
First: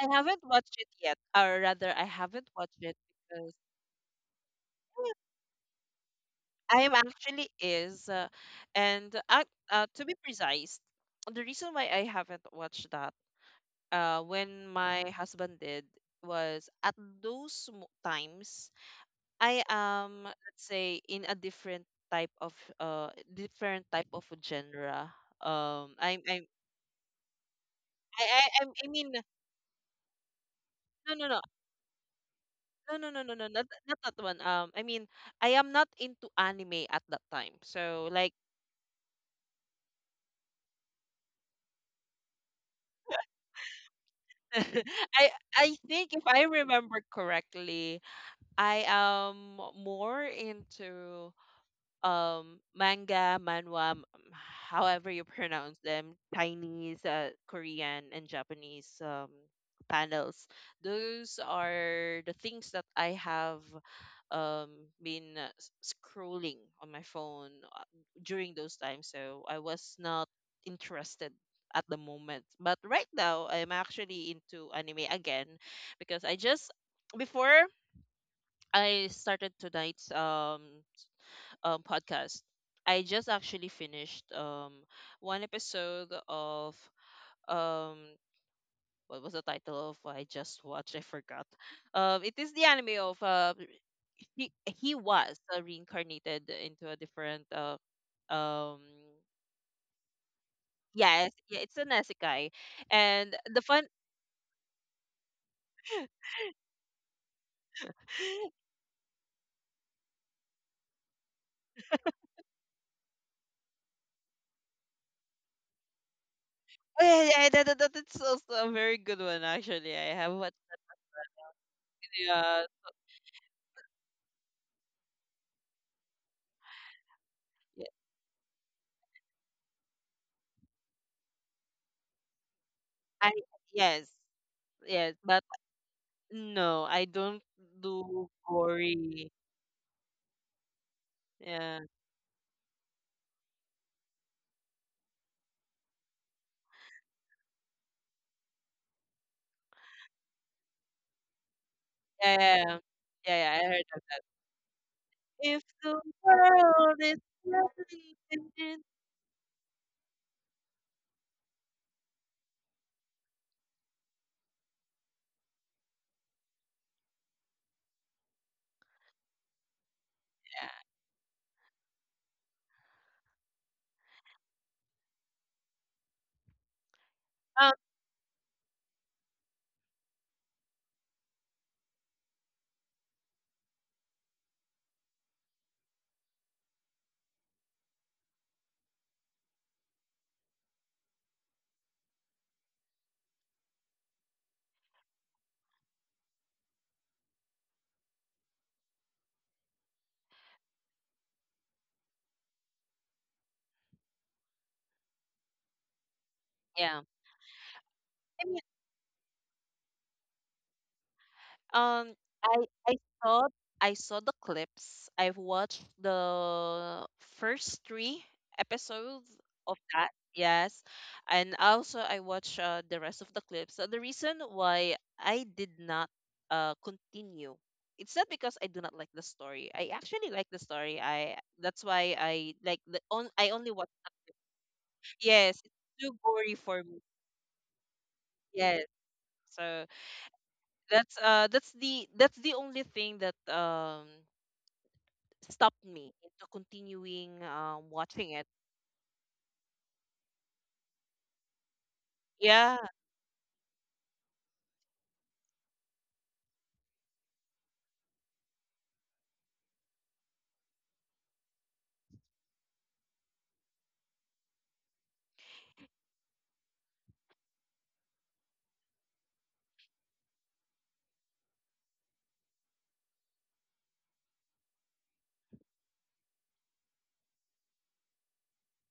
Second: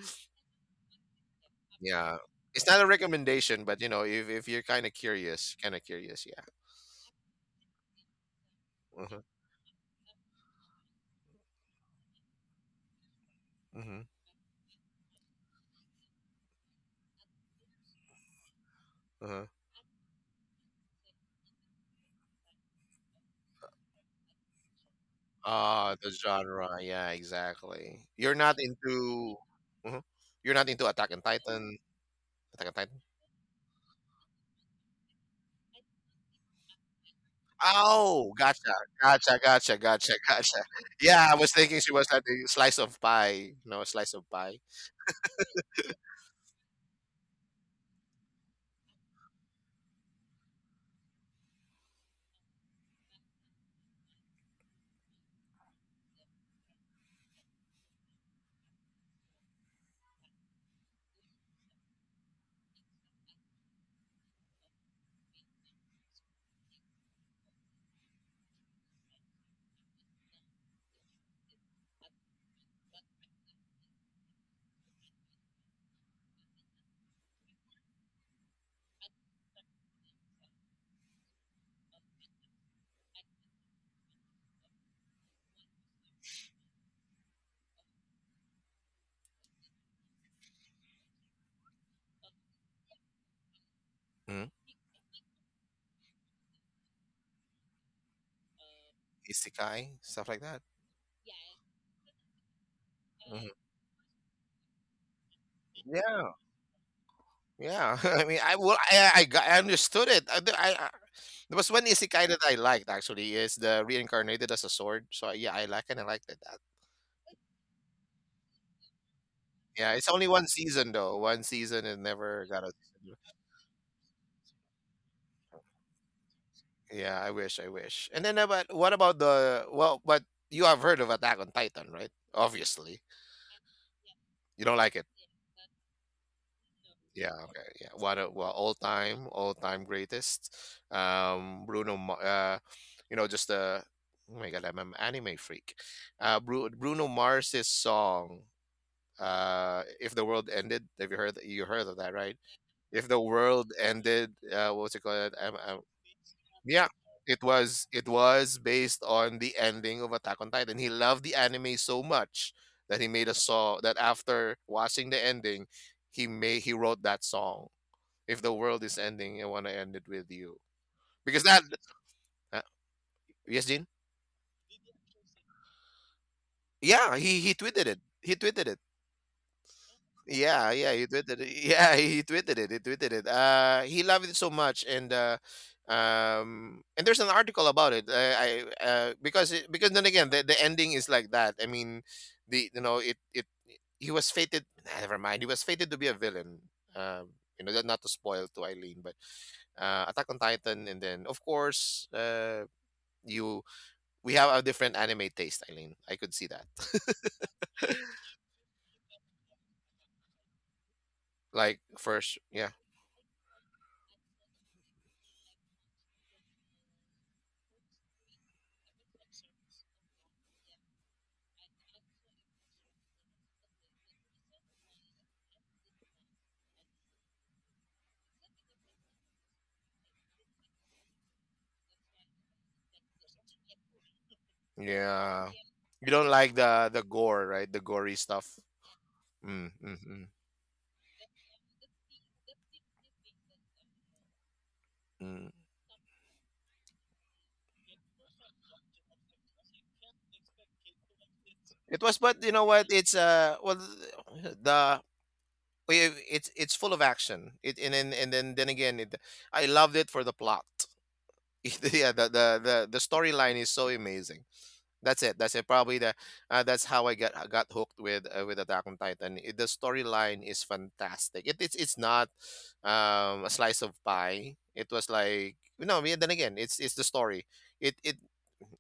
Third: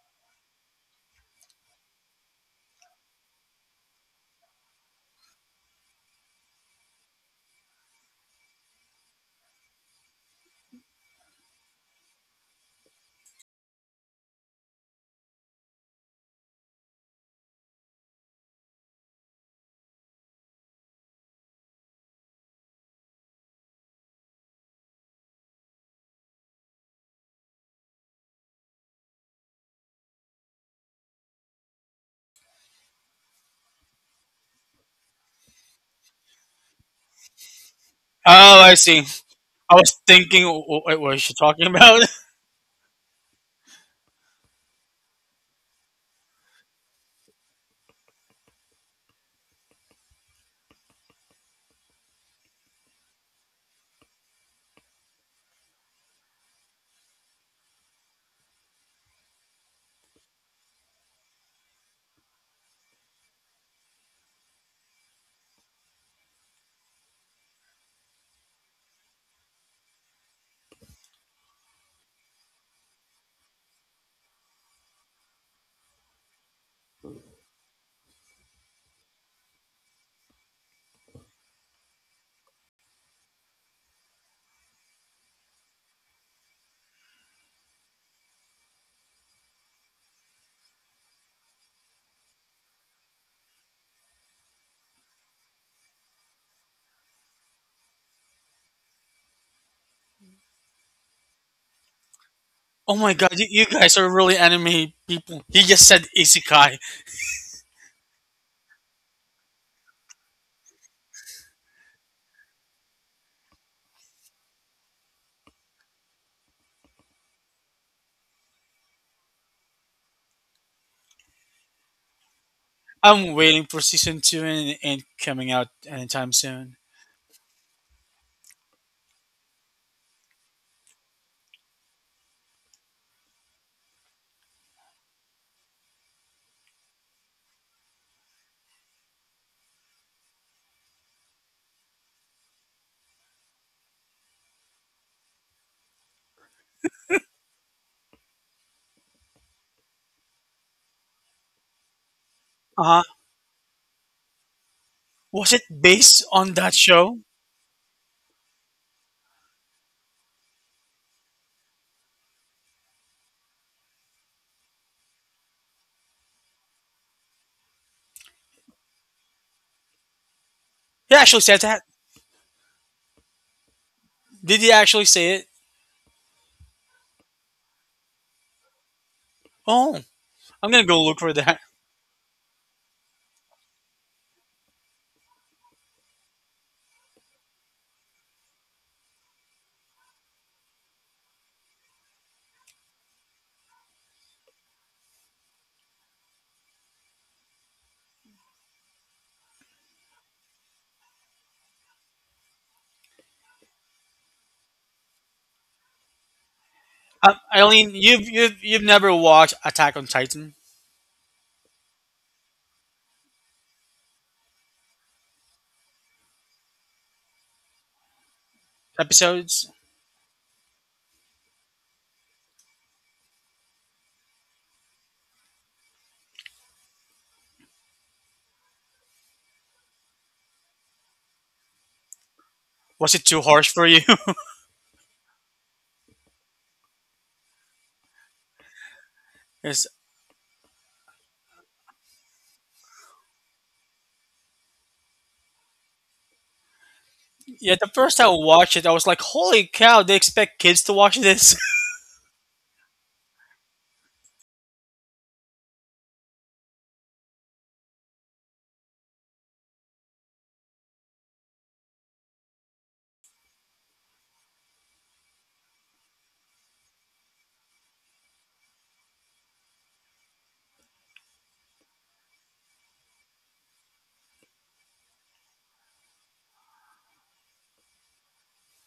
[SPEAKER 1] I haven't watched it yet, or rather, I
[SPEAKER 3] Yeah.
[SPEAKER 1] haven't
[SPEAKER 3] It's not
[SPEAKER 1] watched
[SPEAKER 3] a
[SPEAKER 1] it because
[SPEAKER 3] recommendation, but you know, if you're kind of curious, yeah.
[SPEAKER 1] I am actually is, and
[SPEAKER 3] Uh-huh,
[SPEAKER 1] to be precise, the reason why I haven't watched that,
[SPEAKER 3] uh-huh,
[SPEAKER 1] when my husband did, was at those times.
[SPEAKER 3] uh-huh.
[SPEAKER 1] I am, let's say, in a different type of genre.
[SPEAKER 3] Ah, the
[SPEAKER 1] I'm
[SPEAKER 3] genre, yeah, exactly.
[SPEAKER 1] I I'm- I mean,
[SPEAKER 3] Uh you're not into Attack
[SPEAKER 1] no,
[SPEAKER 3] on
[SPEAKER 1] no, no,
[SPEAKER 3] Titan, Attack on
[SPEAKER 1] no,
[SPEAKER 3] Titan.
[SPEAKER 1] no, no, no, no, not that one. I mean, I am not into anime at that time. So, like,
[SPEAKER 3] Oh, gotcha,
[SPEAKER 2] I see.
[SPEAKER 3] gotcha, gotcha,
[SPEAKER 2] I was
[SPEAKER 3] gotcha,
[SPEAKER 2] thinking,
[SPEAKER 3] gotcha.
[SPEAKER 2] what was
[SPEAKER 3] Yeah, I
[SPEAKER 2] she
[SPEAKER 3] was
[SPEAKER 2] talking
[SPEAKER 3] thinking she
[SPEAKER 2] about?
[SPEAKER 3] was like a slice of pie, you know, a slice of pie,
[SPEAKER 1] I I think if I remember correctly, I am more into manga, manhwa, however you pronounce them, Chinese, Korean, and Japanese panels. Those are the things that I have um, been scrolling on my phone uh, during those times. So I was not interested at the moment. But right now, I'm actually into anime again because I just before I started tonight's podcast. I just actually finished one episode of um what was the title of what I just watched? I forgot. It is the anime of he
[SPEAKER 3] mm,
[SPEAKER 1] he was reincarnated into a different um
[SPEAKER 3] isekai, stuff like that.
[SPEAKER 1] yes, yeah, it's an isekai.
[SPEAKER 2] Oh my god,
[SPEAKER 1] And
[SPEAKER 2] you,
[SPEAKER 1] the
[SPEAKER 3] Mhm.
[SPEAKER 2] you
[SPEAKER 1] fun.
[SPEAKER 2] guys are really anime people. He just said
[SPEAKER 3] Yeah.
[SPEAKER 2] isekai.
[SPEAKER 3] Yeah, I mean, I well, I understood it. I there was one isekai that I liked, actually, is the reincarnated as a sword. So yeah, I like and I liked it. That
[SPEAKER 1] Yeah, yeah, that's also a very good one. Actually,
[SPEAKER 3] yeah,
[SPEAKER 1] I
[SPEAKER 3] it's
[SPEAKER 1] have
[SPEAKER 3] only
[SPEAKER 1] what?
[SPEAKER 3] one season though. One season and never
[SPEAKER 1] Yeah,
[SPEAKER 3] got a.
[SPEAKER 2] I'm waiting for season two and it ain't coming out anytime soon.
[SPEAKER 3] Yeah, I wish, I wish. And then about what about the well? But you have heard of Attack on Titan, right? Obviously,
[SPEAKER 1] I yes,
[SPEAKER 3] you don't
[SPEAKER 1] yes.
[SPEAKER 3] like
[SPEAKER 1] Yes,
[SPEAKER 3] it.
[SPEAKER 1] but no, I
[SPEAKER 3] Yeah,
[SPEAKER 1] don't
[SPEAKER 3] okay. Yeah.
[SPEAKER 1] do
[SPEAKER 3] What a well,
[SPEAKER 1] gory.
[SPEAKER 3] all time greatest.
[SPEAKER 1] Yeah.
[SPEAKER 3] Bruno, you know, just uh, oh my God, I'm an anime freak. Bruno Mars's song, "If the World Ended." Have you heard, you heard of that,
[SPEAKER 1] Yeah,
[SPEAKER 3] right?
[SPEAKER 1] yeah, yeah.
[SPEAKER 2] Uh
[SPEAKER 3] If
[SPEAKER 2] huh.
[SPEAKER 3] the
[SPEAKER 1] Yeah, yeah, I
[SPEAKER 3] world
[SPEAKER 1] heard of that.
[SPEAKER 3] ended, what's it called?
[SPEAKER 2] Was
[SPEAKER 1] If
[SPEAKER 2] it
[SPEAKER 1] the
[SPEAKER 2] based on that
[SPEAKER 1] world
[SPEAKER 3] Yeah,
[SPEAKER 1] is
[SPEAKER 2] show?
[SPEAKER 1] lovely,
[SPEAKER 3] it was
[SPEAKER 1] yeah.
[SPEAKER 3] based on the ending of Attack on Titan. He loved the anime so much that he made a song that after watching the ending, he wrote that song, "If the world is ending, I want to end it with you."
[SPEAKER 2] He actually
[SPEAKER 3] Because
[SPEAKER 2] said
[SPEAKER 3] that,
[SPEAKER 2] that.
[SPEAKER 3] uh, yes, Gene.
[SPEAKER 2] Did he actually say it?
[SPEAKER 3] Yeah, he
[SPEAKER 1] Um,
[SPEAKER 3] tweeted it. He tweeted it.
[SPEAKER 2] Oh, I'm
[SPEAKER 3] Yeah,
[SPEAKER 2] gonna
[SPEAKER 3] yeah,
[SPEAKER 2] go
[SPEAKER 3] he
[SPEAKER 2] look for
[SPEAKER 3] tweeted it.
[SPEAKER 2] that.
[SPEAKER 3] Yeah, he tweeted it. He tweeted it. He loved it so much, and there's an article about it. I because it, because then again, the ending is like that. I mean, the you know it it he was fated. Nah, never mind. He was fated to be a villain. You know, that, not to spoil to Eileen, but Attack on Titan, and then of course, you we have a different anime taste, Eileen. I could see that.
[SPEAKER 1] yeah.
[SPEAKER 2] Eileen, you've you've never watched Attack on Titan
[SPEAKER 3] Like
[SPEAKER 1] Um,
[SPEAKER 3] first,
[SPEAKER 1] I
[SPEAKER 3] yeah,
[SPEAKER 1] I saw I saw the clips. I've watched the first three episodes
[SPEAKER 2] episodes.
[SPEAKER 1] of that. Yes, and also I watched the rest of the clips. So the reason why I did not continue, it's not because I do not like the story. I actually like the story. I That's why I like the
[SPEAKER 2] Was it
[SPEAKER 1] on.
[SPEAKER 2] too
[SPEAKER 1] I only
[SPEAKER 2] harsh for
[SPEAKER 1] watch.
[SPEAKER 2] you?
[SPEAKER 3] yeah.
[SPEAKER 1] Yes, it's too
[SPEAKER 3] You don't
[SPEAKER 1] gory
[SPEAKER 3] like
[SPEAKER 1] for
[SPEAKER 3] the
[SPEAKER 1] me.
[SPEAKER 3] gore, right? The gory stuff.
[SPEAKER 1] Yes,
[SPEAKER 3] Mm,
[SPEAKER 1] so
[SPEAKER 2] 'Cause,
[SPEAKER 3] mm, mm,
[SPEAKER 1] that's the only thing that
[SPEAKER 3] mm.
[SPEAKER 1] stopped me into continuing
[SPEAKER 2] yeah, the first time
[SPEAKER 1] watching
[SPEAKER 2] I
[SPEAKER 1] it.
[SPEAKER 2] watched it, I was like, "Holy cow! They expect kids to watch this."
[SPEAKER 3] It was, but you know
[SPEAKER 1] Yeah.
[SPEAKER 3] what? It's well, the it's full of action. It, and then again, it I loved it for the plot. Yeah, the storyline is so amazing. That's it. That's it. Probably the that's how I got hooked with Attack on Titan. It, the storyline is fantastic. It, it's not a slice of pie. It was like no. Yeah, then again, it's the story. It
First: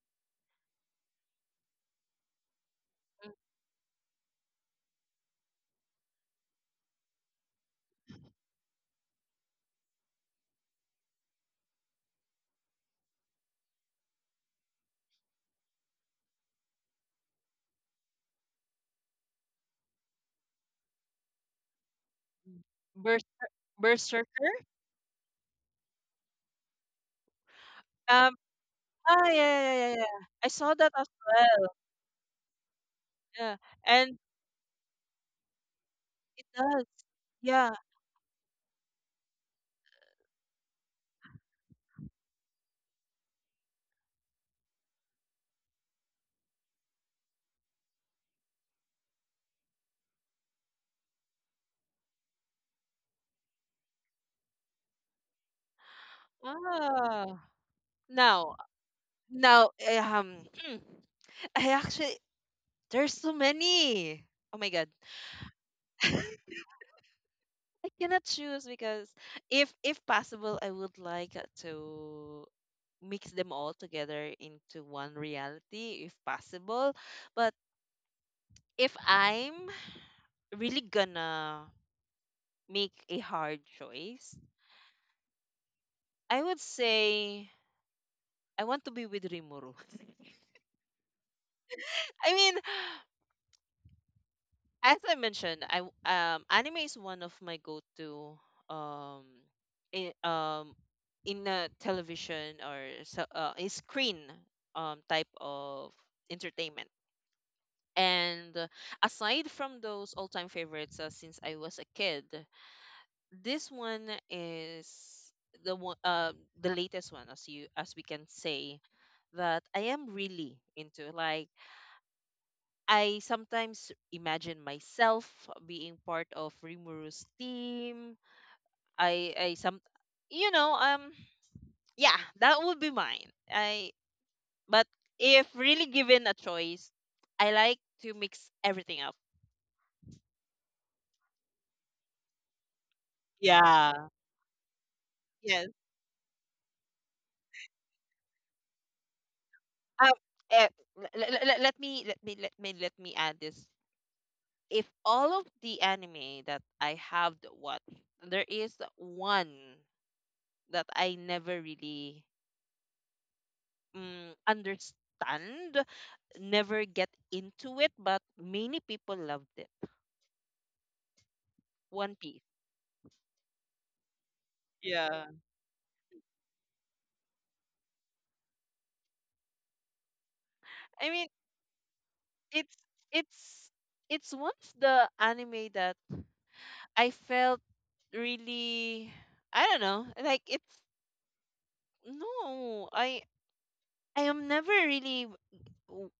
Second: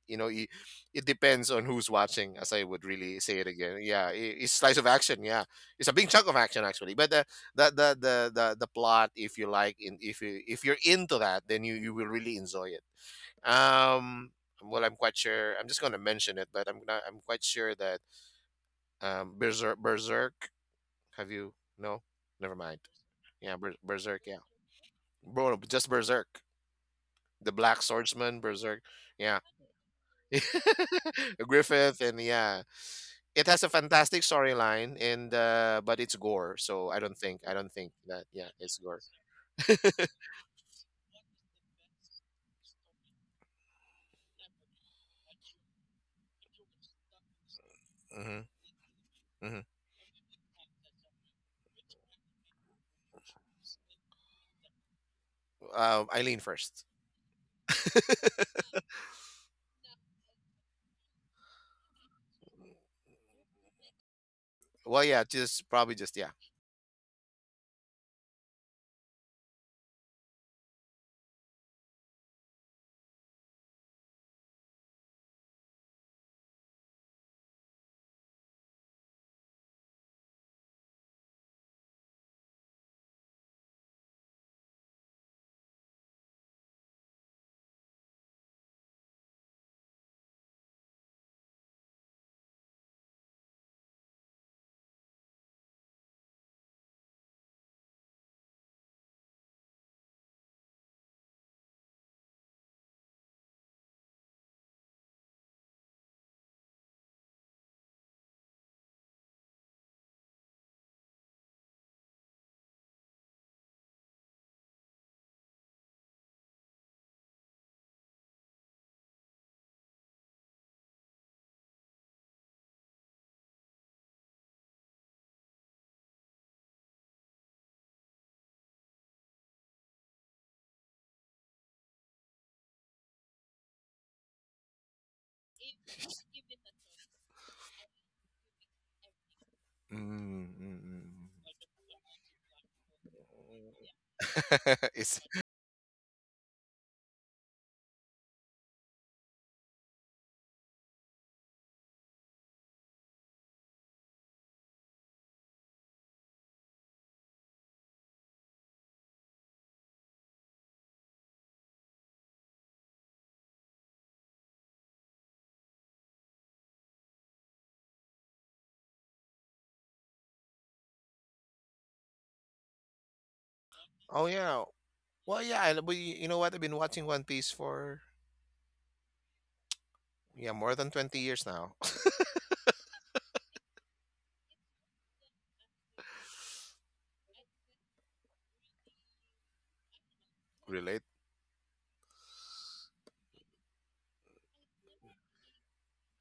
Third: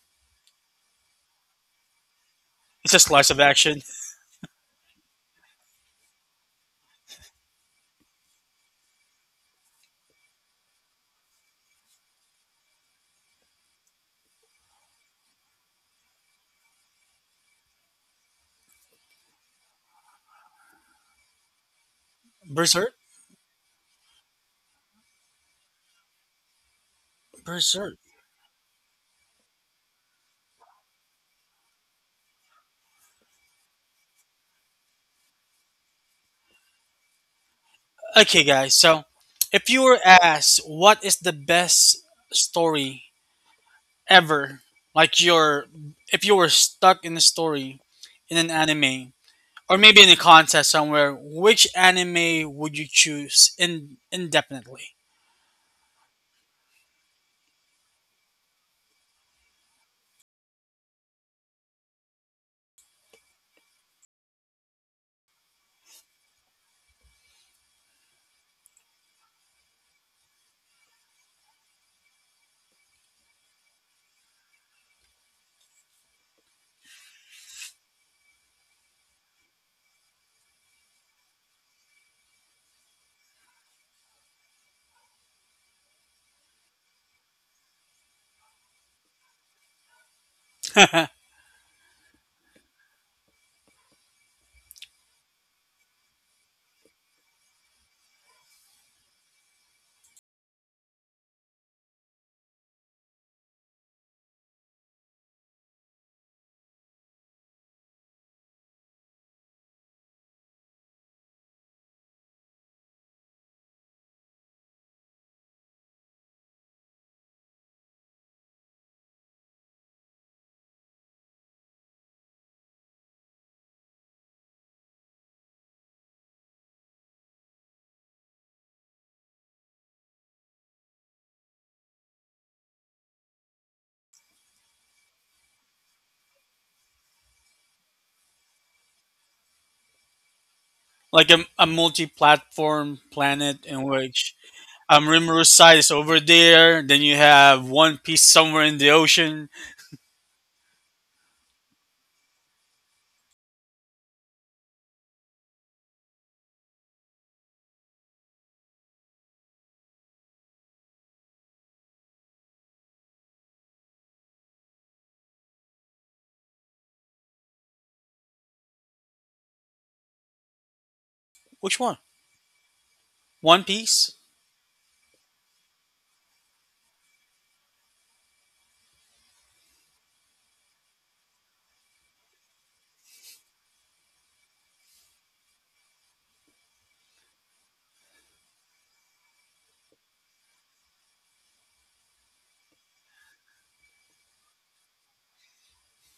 [SPEAKER 3] you know it, it depends on who's watching. As I would
[SPEAKER 2] It's a
[SPEAKER 3] really
[SPEAKER 2] slice
[SPEAKER 3] say
[SPEAKER 2] of
[SPEAKER 3] it again.
[SPEAKER 2] action.
[SPEAKER 3] Yeah, it, it's slice of action. Yeah, it's a big chunk of action actually. But the plot, if you like, in if you if you're into that, then you will really enjoy it. Um, well, I'm quite sure. I'm just going to mention it, but I'm not. I'm quite sure that Berserk. Berserk. Have you? No, never
[SPEAKER 1] mm
[SPEAKER 3] mind.
[SPEAKER 2] Berserk.
[SPEAKER 1] Bers-
[SPEAKER 3] Yeah, Berserk. Yeah,
[SPEAKER 1] Berserker.
[SPEAKER 3] bro, just Berserk. The Black
[SPEAKER 2] Berserk.
[SPEAKER 1] Um
[SPEAKER 3] Swordsman, Berserk. Yeah,
[SPEAKER 1] yeah, yeah, yeah, yeah. Yeah. I saw that as well.
[SPEAKER 3] Griffith, and yeah, it
[SPEAKER 1] Yeah.
[SPEAKER 3] has a
[SPEAKER 1] And
[SPEAKER 3] fantastic storyline, and but it's
[SPEAKER 1] it
[SPEAKER 3] gore,
[SPEAKER 1] does.
[SPEAKER 3] so I don't
[SPEAKER 1] Yeah.
[SPEAKER 3] think that
[SPEAKER 2] Okay,
[SPEAKER 3] yeah,
[SPEAKER 2] guys.
[SPEAKER 3] it's gore.
[SPEAKER 2] So, if you were asked what is the best story ever, like your, if you were stuck in a story in
[SPEAKER 3] Hmm.
[SPEAKER 2] an anime
[SPEAKER 3] Hmm.
[SPEAKER 2] or maybe in a contest somewhere, which anime would you choose in, indefinitely?
[SPEAKER 3] Eileen first.
[SPEAKER 1] Ah. Now, now eh, um I actually there's so many. Oh my god.
[SPEAKER 3] Well, yeah, just probably just yeah.
[SPEAKER 1] I cannot choose because if possible I would like to mix them all together into one reality if possible but if I'm really gonna make a hard choice, I would say I want to be with Rimuru.
[SPEAKER 2] Like
[SPEAKER 1] I mean, as I mentioned, anime is one of my go-to um in, um in a television or so, a screen type of entertainment. And Aside from those all-time favorites since I was a kid, this one is the one, the latest one, as you as we can say that I am really into. Like I sometimes imagine myself being part of Rimuru's team. I some, you know, yeah, that would be mine. I But if really given a choice, I like to mix everything up.
[SPEAKER 3] Mm-hmm.
[SPEAKER 2] a multi-platform planet in
[SPEAKER 1] Yeah.
[SPEAKER 2] which
[SPEAKER 3] It's
[SPEAKER 2] Rimuru
[SPEAKER 1] Yes.
[SPEAKER 2] side is over there. Then you have One Piece somewhere in the ocean.
[SPEAKER 1] Um, eh, Let me add this. If all of the anime that I have watched, there is one that I never really understand, never get into it, but many people loved it.
[SPEAKER 2] Which one?
[SPEAKER 1] One Piece.
[SPEAKER 2] One Piece.
[SPEAKER 3] oh yeah,
[SPEAKER 1] Yeah.
[SPEAKER 3] well yeah. And we you know what? I've been watching One Piece for yeah more than
[SPEAKER 1] I
[SPEAKER 3] twenty
[SPEAKER 1] mean,
[SPEAKER 3] years now.
[SPEAKER 1] it's it's it's once the anime that I felt really I don't know, like it's
[SPEAKER 3] Relate?
[SPEAKER 1] no, I am never really w-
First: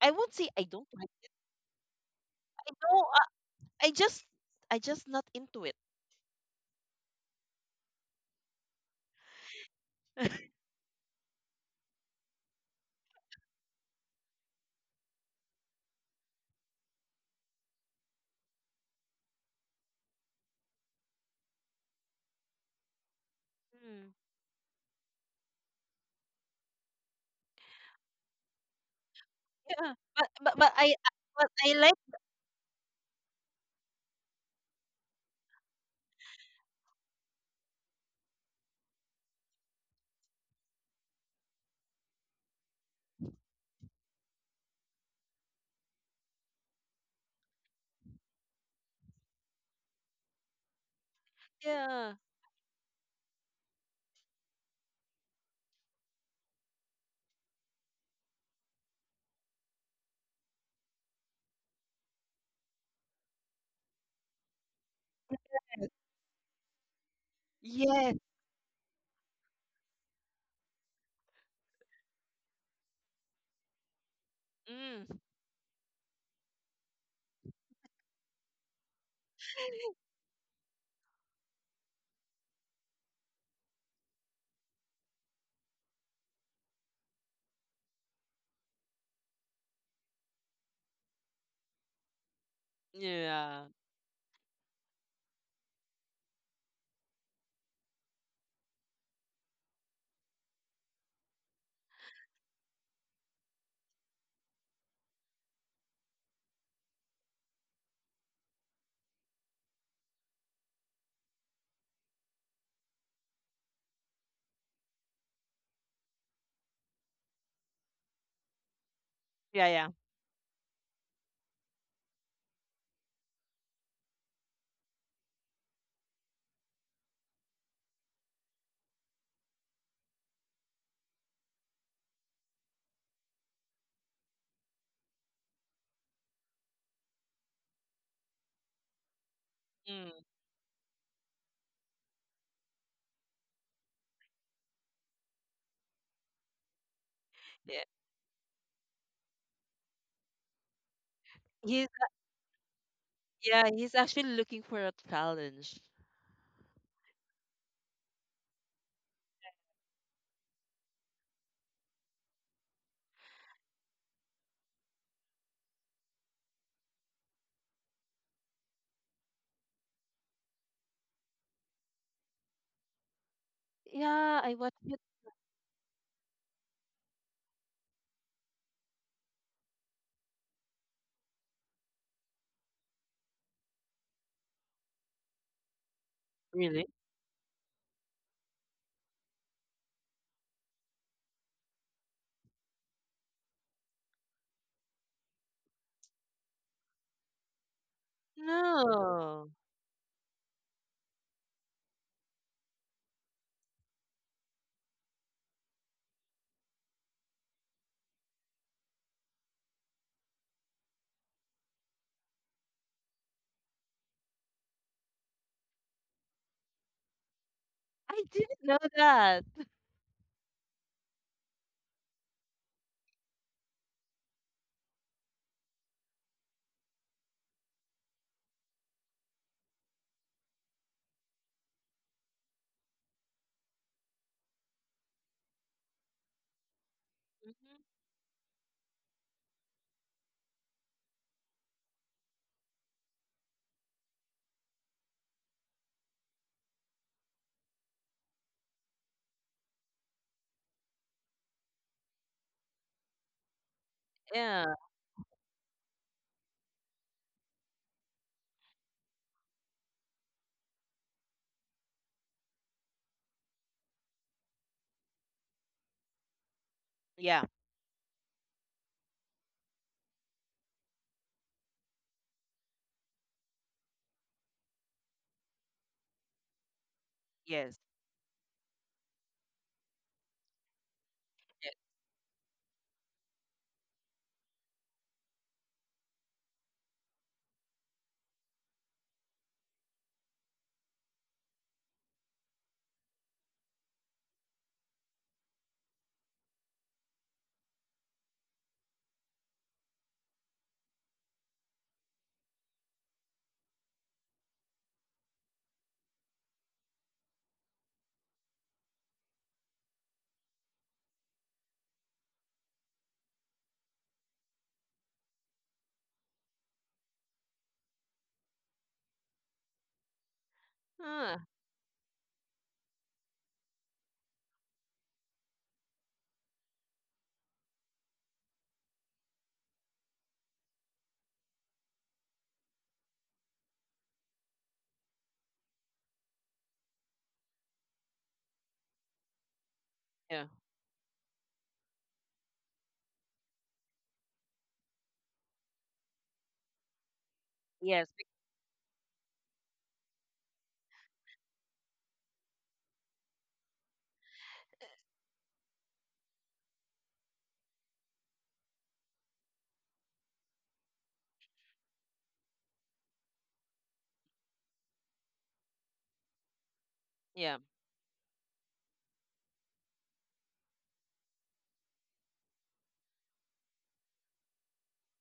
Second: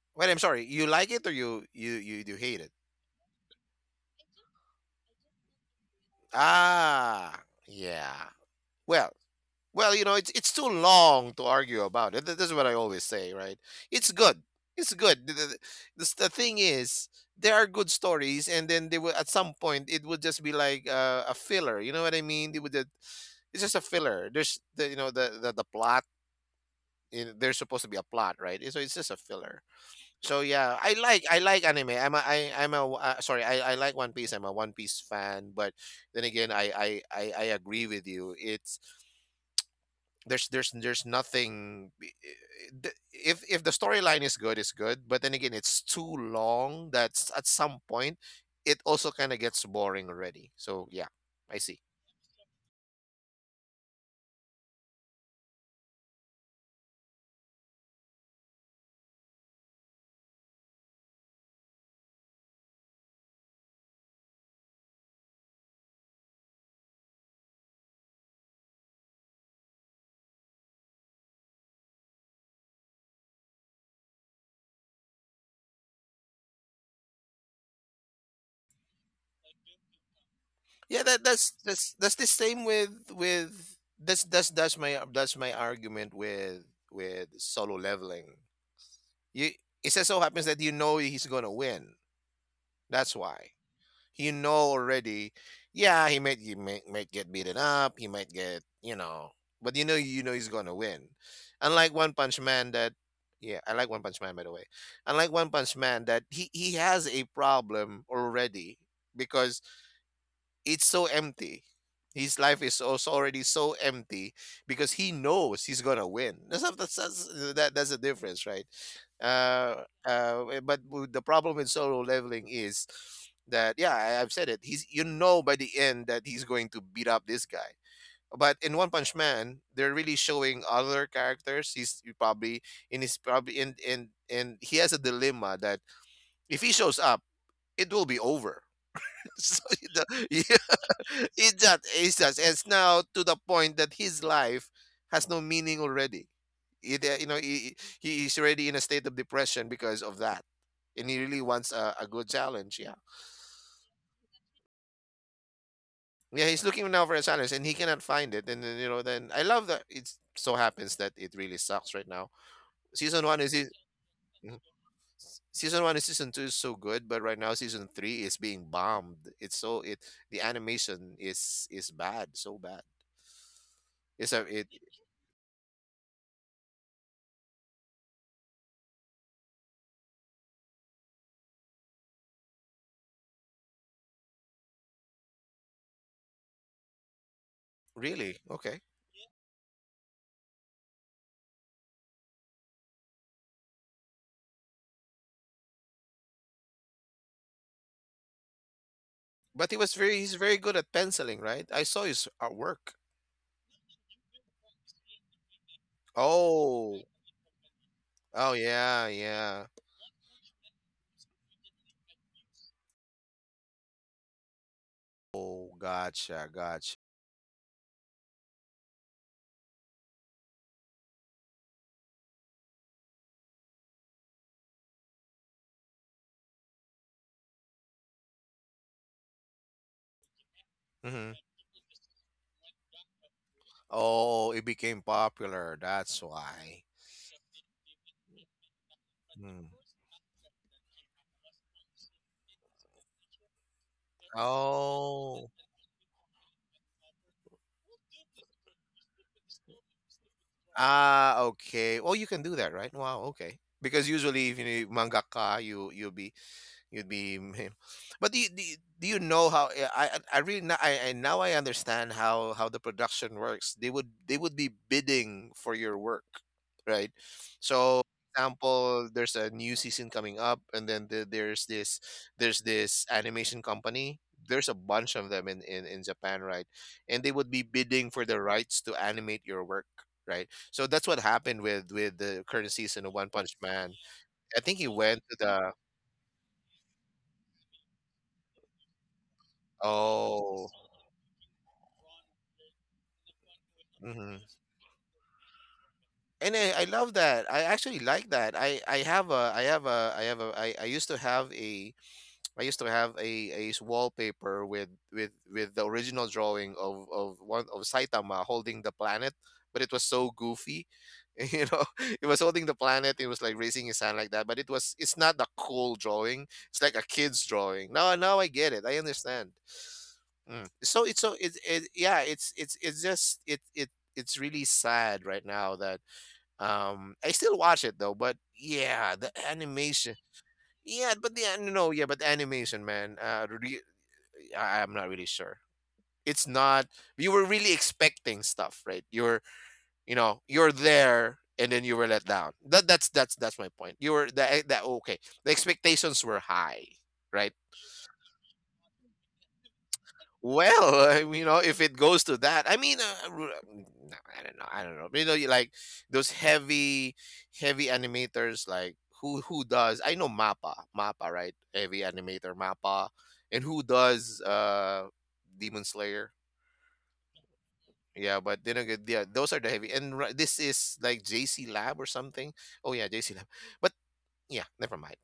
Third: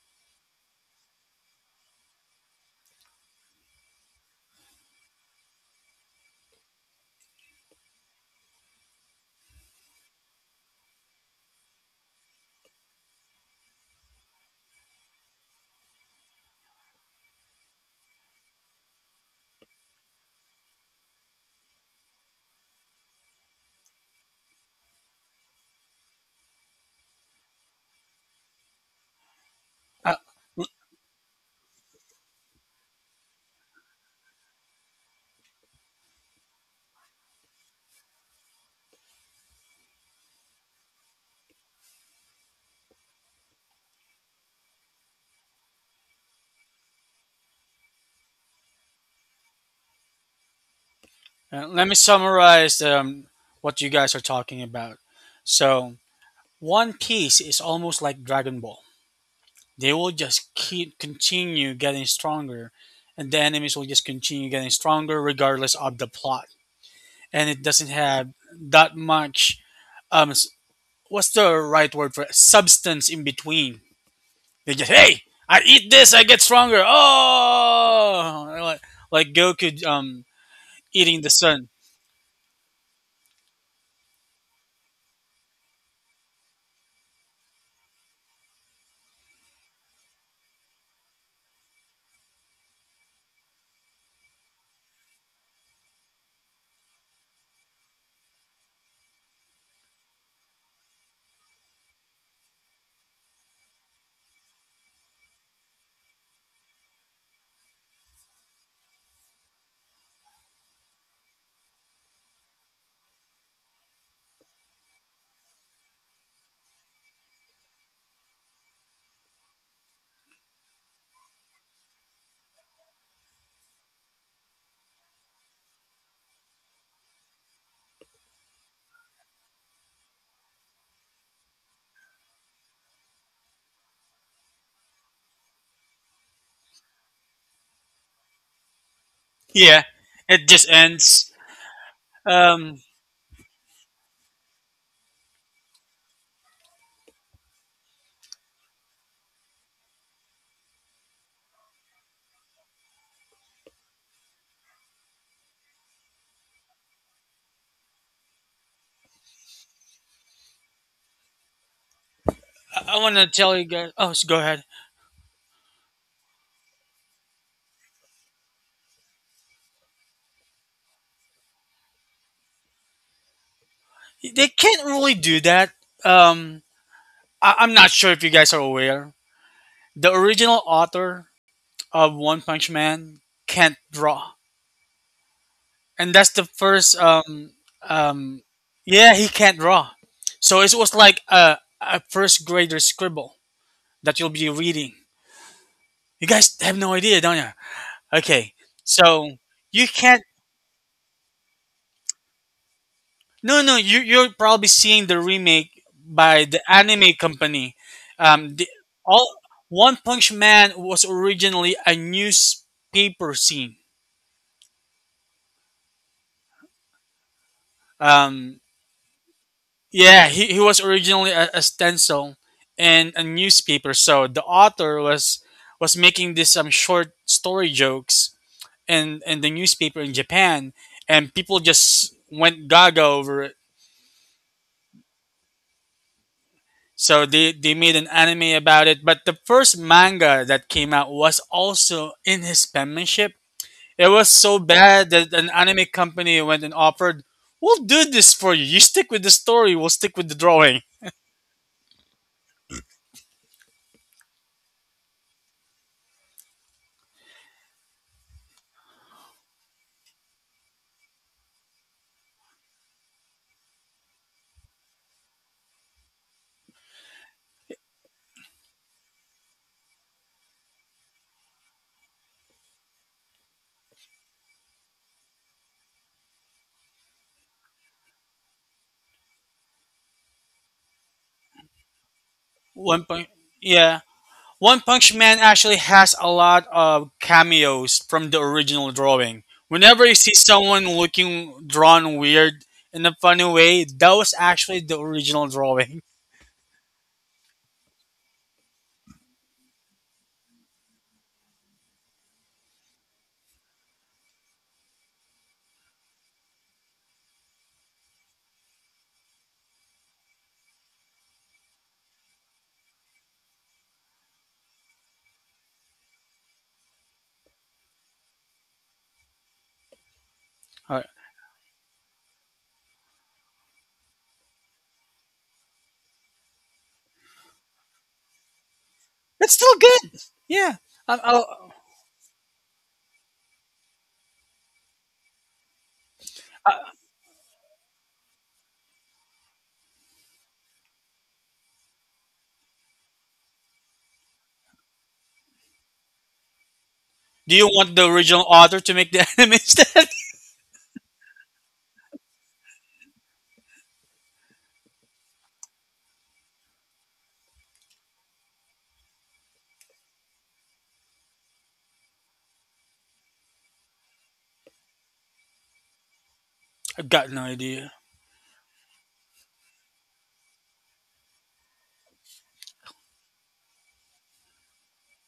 [SPEAKER 1] I
[SPEAKER 3] Wait,
[SPEAKER 1] won't
[SPEAKER 3] I'm
[SPEAKER 1] say I
[SPEAKER 3] sorry. You
[SPEAKER 1] don't like.
[SPEAKER 3] like it or you hate
[SPEAKER 1] I
[SPEAKER 3] it?
[SPEAKER 1] know I just I just not into it.
[SPEAKER 3] Ah, yeah. Well, it's too long to argue about it. This is what I always say, right? It's good. It's good. The thing is, there are good stories, and then they will at some point it would just be like a filler. You know what I mean? It's just a
[SPEAKER 1] Mm.
[SPEAKER 3] filler. There's the the plot. In, there's supposed to be a plot, right? So it's just a filler.
[SPEAKER 1] Yeah,
[SPEAKER 3] So yeah, I like I
[SPEAKER 1] but
[SPEAKER 3] like
[SPEAKER 1] I
[SPEAKER 3] anime.
[SPEAKER 1] like.
[SPEAKER 3] I'm a sorry. I like One Piece. I'm a One Piece fan. But then again, I agree with you. It's there's nothing. If the storyline is good, it's good. But then again, it's too long. That's at some point, it also kind of gets boring already. So yeah, I see.
[SPEAKER 2] Let me
[SPEAKER 1] Yeah.
[SPEAKER 2] summarize what you guys are talking about. So, One Piece is almost like Dragon Ball. They will just keep continue getting stronger, and the enemies will just continue getting stronger regardless of the plot. And it doesn't
[SPEAKER 1] Yes.
[SPEAKER 2] have that much. Um, s- what's the right word for it? Substance in between? They just
[SPEAKER 1] Mm.
[SPEAKER 2] hey, I eat this, I get stronger. Oh, like Goku
[SPEAKER 3] Yeah, that
[SPEAKER 2] eating the
[SPEAKER 3] that's
[SPEAKER 2] sun.
[SPEAKER 3] that's that's the same with that's my argument with solo leveling. You it just so happens that you know he's gonna win. That's why
[SPEAKER 1] Yeah.
[SPEAKER 3] you know already. Yeah, he might get beaten up. He might get you know, but you know he's gonna win. Unlike One Punch Man, that yeah, I like One Punch Man by the way. Unlike One Punch Man, that he has a problem already because it's so empty. His life is also already so empty because he knows he's gonna win. That's not, that's, that's the difference, right?
[SPEAKER 1] Yeah,
[SPEAKER 3] Uh,
[SPEAKER 1] yeah.
[SPEAKER 3] uh, eh, but w- the problem with solo leveling is that yeah, I've said it. He's you know by the end that he's going to beat up this guy. But in One Punch Man, they're really showing other characters. He's probably in his probably in and he has a dilemma that if he shows up, it will be over. so
[SPEAKER 2] Yeah,
[SPEAKER 1] Mm.
[SPEAKER 3] you
[SPEAKER 2] it
[SPEAKER 3] know,
[SPEAKER 2] just ends.
[SPEAKER 3] It's
[SPEAKER 2] Um,
[SPEAKER 3] now to the point that his life has no meaning already.
[SPEAKER 1] Yeah.
[SPEAKER 3] He is already in a state of depression because of that. And he really wants
[SPEAKER 1] He's
[SPEAKER 3] a good challenge. Yeah.
[SPEAKER 1] yeah, he's actually looking for a challenge.
[SPEAKER 3] Yeah. He's looking now for a challenge and he cannot find it. And then, you know, then I love that it so happens that it really sucks right now.
[SPEAKER 2] I want
[SPEAKER 3] Season
[SPEAKER 2] to
[SPEAKER 3] one is,
[SPEAKER 2] tell you
[SPEAKER 3] it-
[SPEAKER 2] guys. Oh, so go
[SPEAKER 3] mhm.
[SPEAKER 2] ahead.
[SPEAKER 3] Season one and season two is so good, but right now season three is being bombed. Is bad, so bad. It's a,
[SPEAKER 1] Yeah,
[SPEAKER 2] They
[SPEAKER 1] I
[SPEAKER 3] it
[SPEAKER 1] watched
[SPEAKER 2] can't
[SPEAKER 1] it.
[SPEAKER 2] really do that. Um, I'm not sure if you guys are aware. The original author of One Punch Man can't draw, and that's the first.
[SPEAKER 1] Really?
[SPEAKER 2] Um,
[SPEAKER 3] really, okay.
[SPEAKER 2] yeah, he can't draw, so it was like a first grader scribble that you'll be reading. You guys have no idea, don't you? Okay, so
[SPEAKER 1] No.
[SPEAKER 3] But
[SPEAKER 2] you can't.
[SPEAKER 3] he's very good at penciling, right? I saw his artwork.
[SPEAKER 2] No, no, you're probably seeing the remake by the
[SPEAKER 3] Oh.
[SPEAKER 2] anime company.
[SPEAKER 3] Oh
[SPEAKER 2] The,
[SPEAKER 3] yeah,
[SPEAKER 2] all
[SPEAKER 3] yeah.
[SPEAKER 2] One Punch Man was originally a newspaper scene.
[SPEAKER 3] Oh, gotcha, gotcha.
[SPEAKER 1] I
[SPEAKER 2] Um,
[SPEAKER 1] didn't know that.
[SPEAKER 2] yeah, he was originally a stencil and a newspaper. So the author was making this short story jokes and the newspaper in Japan, and
[SPEAKER 3] Hmm.
[SPEAKER 2] people just went gaga over it.
[SPEAKER 3] Oh, it became popular. That's why.
[SPEAKER 2] So they made
[SPEAKER 1] Hmm.
[SPEAKER 2] an anime about it, but the
[SPEAKER 3] Mm.
[SPEAKER 2] first manga that came out was also in his penmanship. It was so bad that an
[SPEAKER 3] Oh.
[SPEAKER 2] anime company went and offered, "We'll do this for you. You stick with the story. We'll stick with the drawing."
[SPEAKER 3] Ah, okay. Well, you can do that, right? Wow, okay. Because usually if
[SPEAKER 1] Yeah.
[SPEAKER 3] you mangaka, you you'll be You'd be, you know. But do you know how I really now I now I understand how the production works. They would be bidding for your work, right?
[SPEAKER 1] Yeah.
[SPEAKER 3] So, example, there's a new season coming up, and then there's this animation company. There's a bunch of them in, in Japan, right? And they would be
[SPEAKER 1] Yes.
[SPEAKER 3] bidding for the rights to animate your work, right? So that's what happened
[SPEAKER 1] Yes.
[SPEAKER 3] with the current
[SPEAKER 2] One
[SPEAKER 3] season of
[SPEAKER 2] punch,
[SPEAKER 3] One Punch
[SPEAKER 2] yeah.
[SPEAKER 3] Man. I
[SPEAKER 2] One
[SPEAKER 3] think he
[SPEAKER 2] Punch
[SPEAKER 3] went
[SPEAKER 2] Man
[SPEAKER 3] to
[SPEAKER 2] actually
[SPEAKER 3] the
[SPEAKER 2] has a lot of cameos from the original drawing. Whenever you see
[SPEAKER 3] oh
[SPEAKER 2] someone looking drawn weird in a funny way, that was
[SPEAKER 3] Mhm.
[SPEAKER 2] actually the original drawing.
[SPEAKER 3] And I love that. I actually like that. I have a I have a I have a I used to have a I used to have a, a wallpaper with with the original drawing of one of Saitama holding the planet, but it was so goofy. You know, it was holding the planet. It was like raising his hand like that. But it's not a cool drawing. It's like a kid's drawing. Now I get it. I understand. Mm.
[SPEAKER 2] Alright.
[SPEAKER 3] So it's so
[SPEAKER 1] Huh.
[SPEAKER 3] it yeah. It's just it it it's really sad right now that I still watch it though, but yeah, the
[SPEAKER 2] It's still
[SPEAKER 3] animation.
[SPEAKER 2] good. Yeah.
[SPEAKER 3] Yeah,
[SPEAKER 2] I,
[SPEAKER 3] but
[SPEAKER 2] I,
[SPEAKER 3] the an- no, yeah, but the animation, man. I'm not really sure. It's not. You were really expecting stuff, right? You're, you know,
[SPEAKER 1] Yeah.
[SPEAKER 3] you're there, and then you were let down. That's my point. You were that that okay. The expectations were high,
[SPEAKER 2] Do
[SPEAKER 3] right?
[SPEAKER 2] you want the
[SPEAKER 1] Yes.
[SPEAKER 2] original author to make the anime instead?
[SPEAKER 3] Well, I mean, you know, if it goes to that, I mean, no, I don't know. You know, you like those heavy, heavy animators, like who does? I know Mappa, right? Heavy animator Mappa, and who does Demon Slayer?
[SPEAKER 2] I've got no
[SPEAKER 1] Yeah.
[SPEAKER 2] idea.
[SPEAKER 3] Yeah, but then again, yeah, those are the heavy, and this is like JC Lab or something. Oh yeah, JC Lab, but yeah, never mind.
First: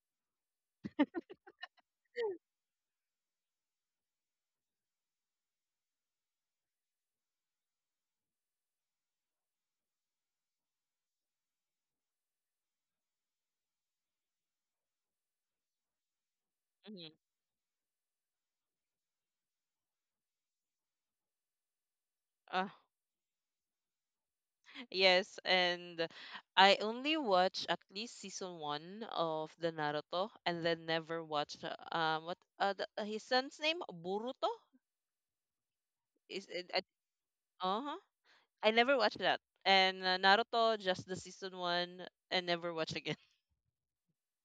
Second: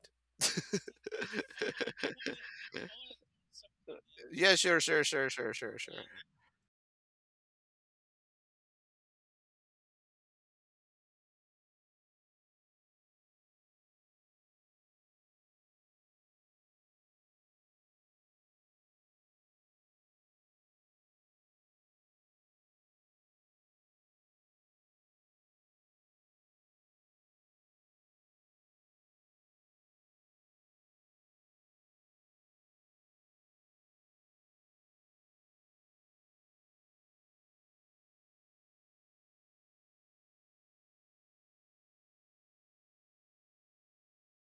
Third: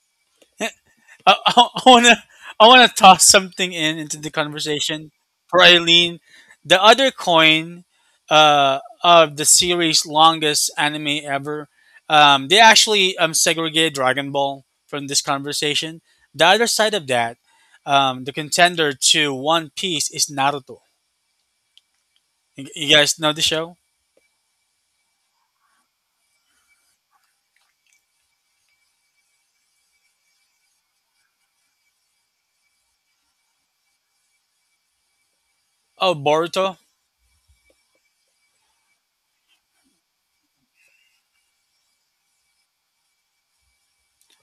[SPEAKER 2] I, I, I wanna I wanna toss something in into the
[SPEAKER 3] yeah,
[SPEAKER 2] conversation for
[SPEAKER 3] sure.
[SPEAKER 2] Eileen. The other coin of the series' longest anime ever. They actually segregated Dragon Ball from this conversation. The other side of
[SPEAKER 1] Mm-hmm.
[SPEAKER 2] that, the contender to One Piece is Naruto. You guys know the show?
[SPEAKER 1] Yes, and I only watch at least season one of the Naruto, and then never watch what the, his son's name Boruto
[SPEAKER 2] Oh,
[SPEAKER 1] is it?
[SPEAKER 2] Boruto.
[SPEAKER 1] Uh huh. I never watched that, and Naruto just the season one, and never watch again.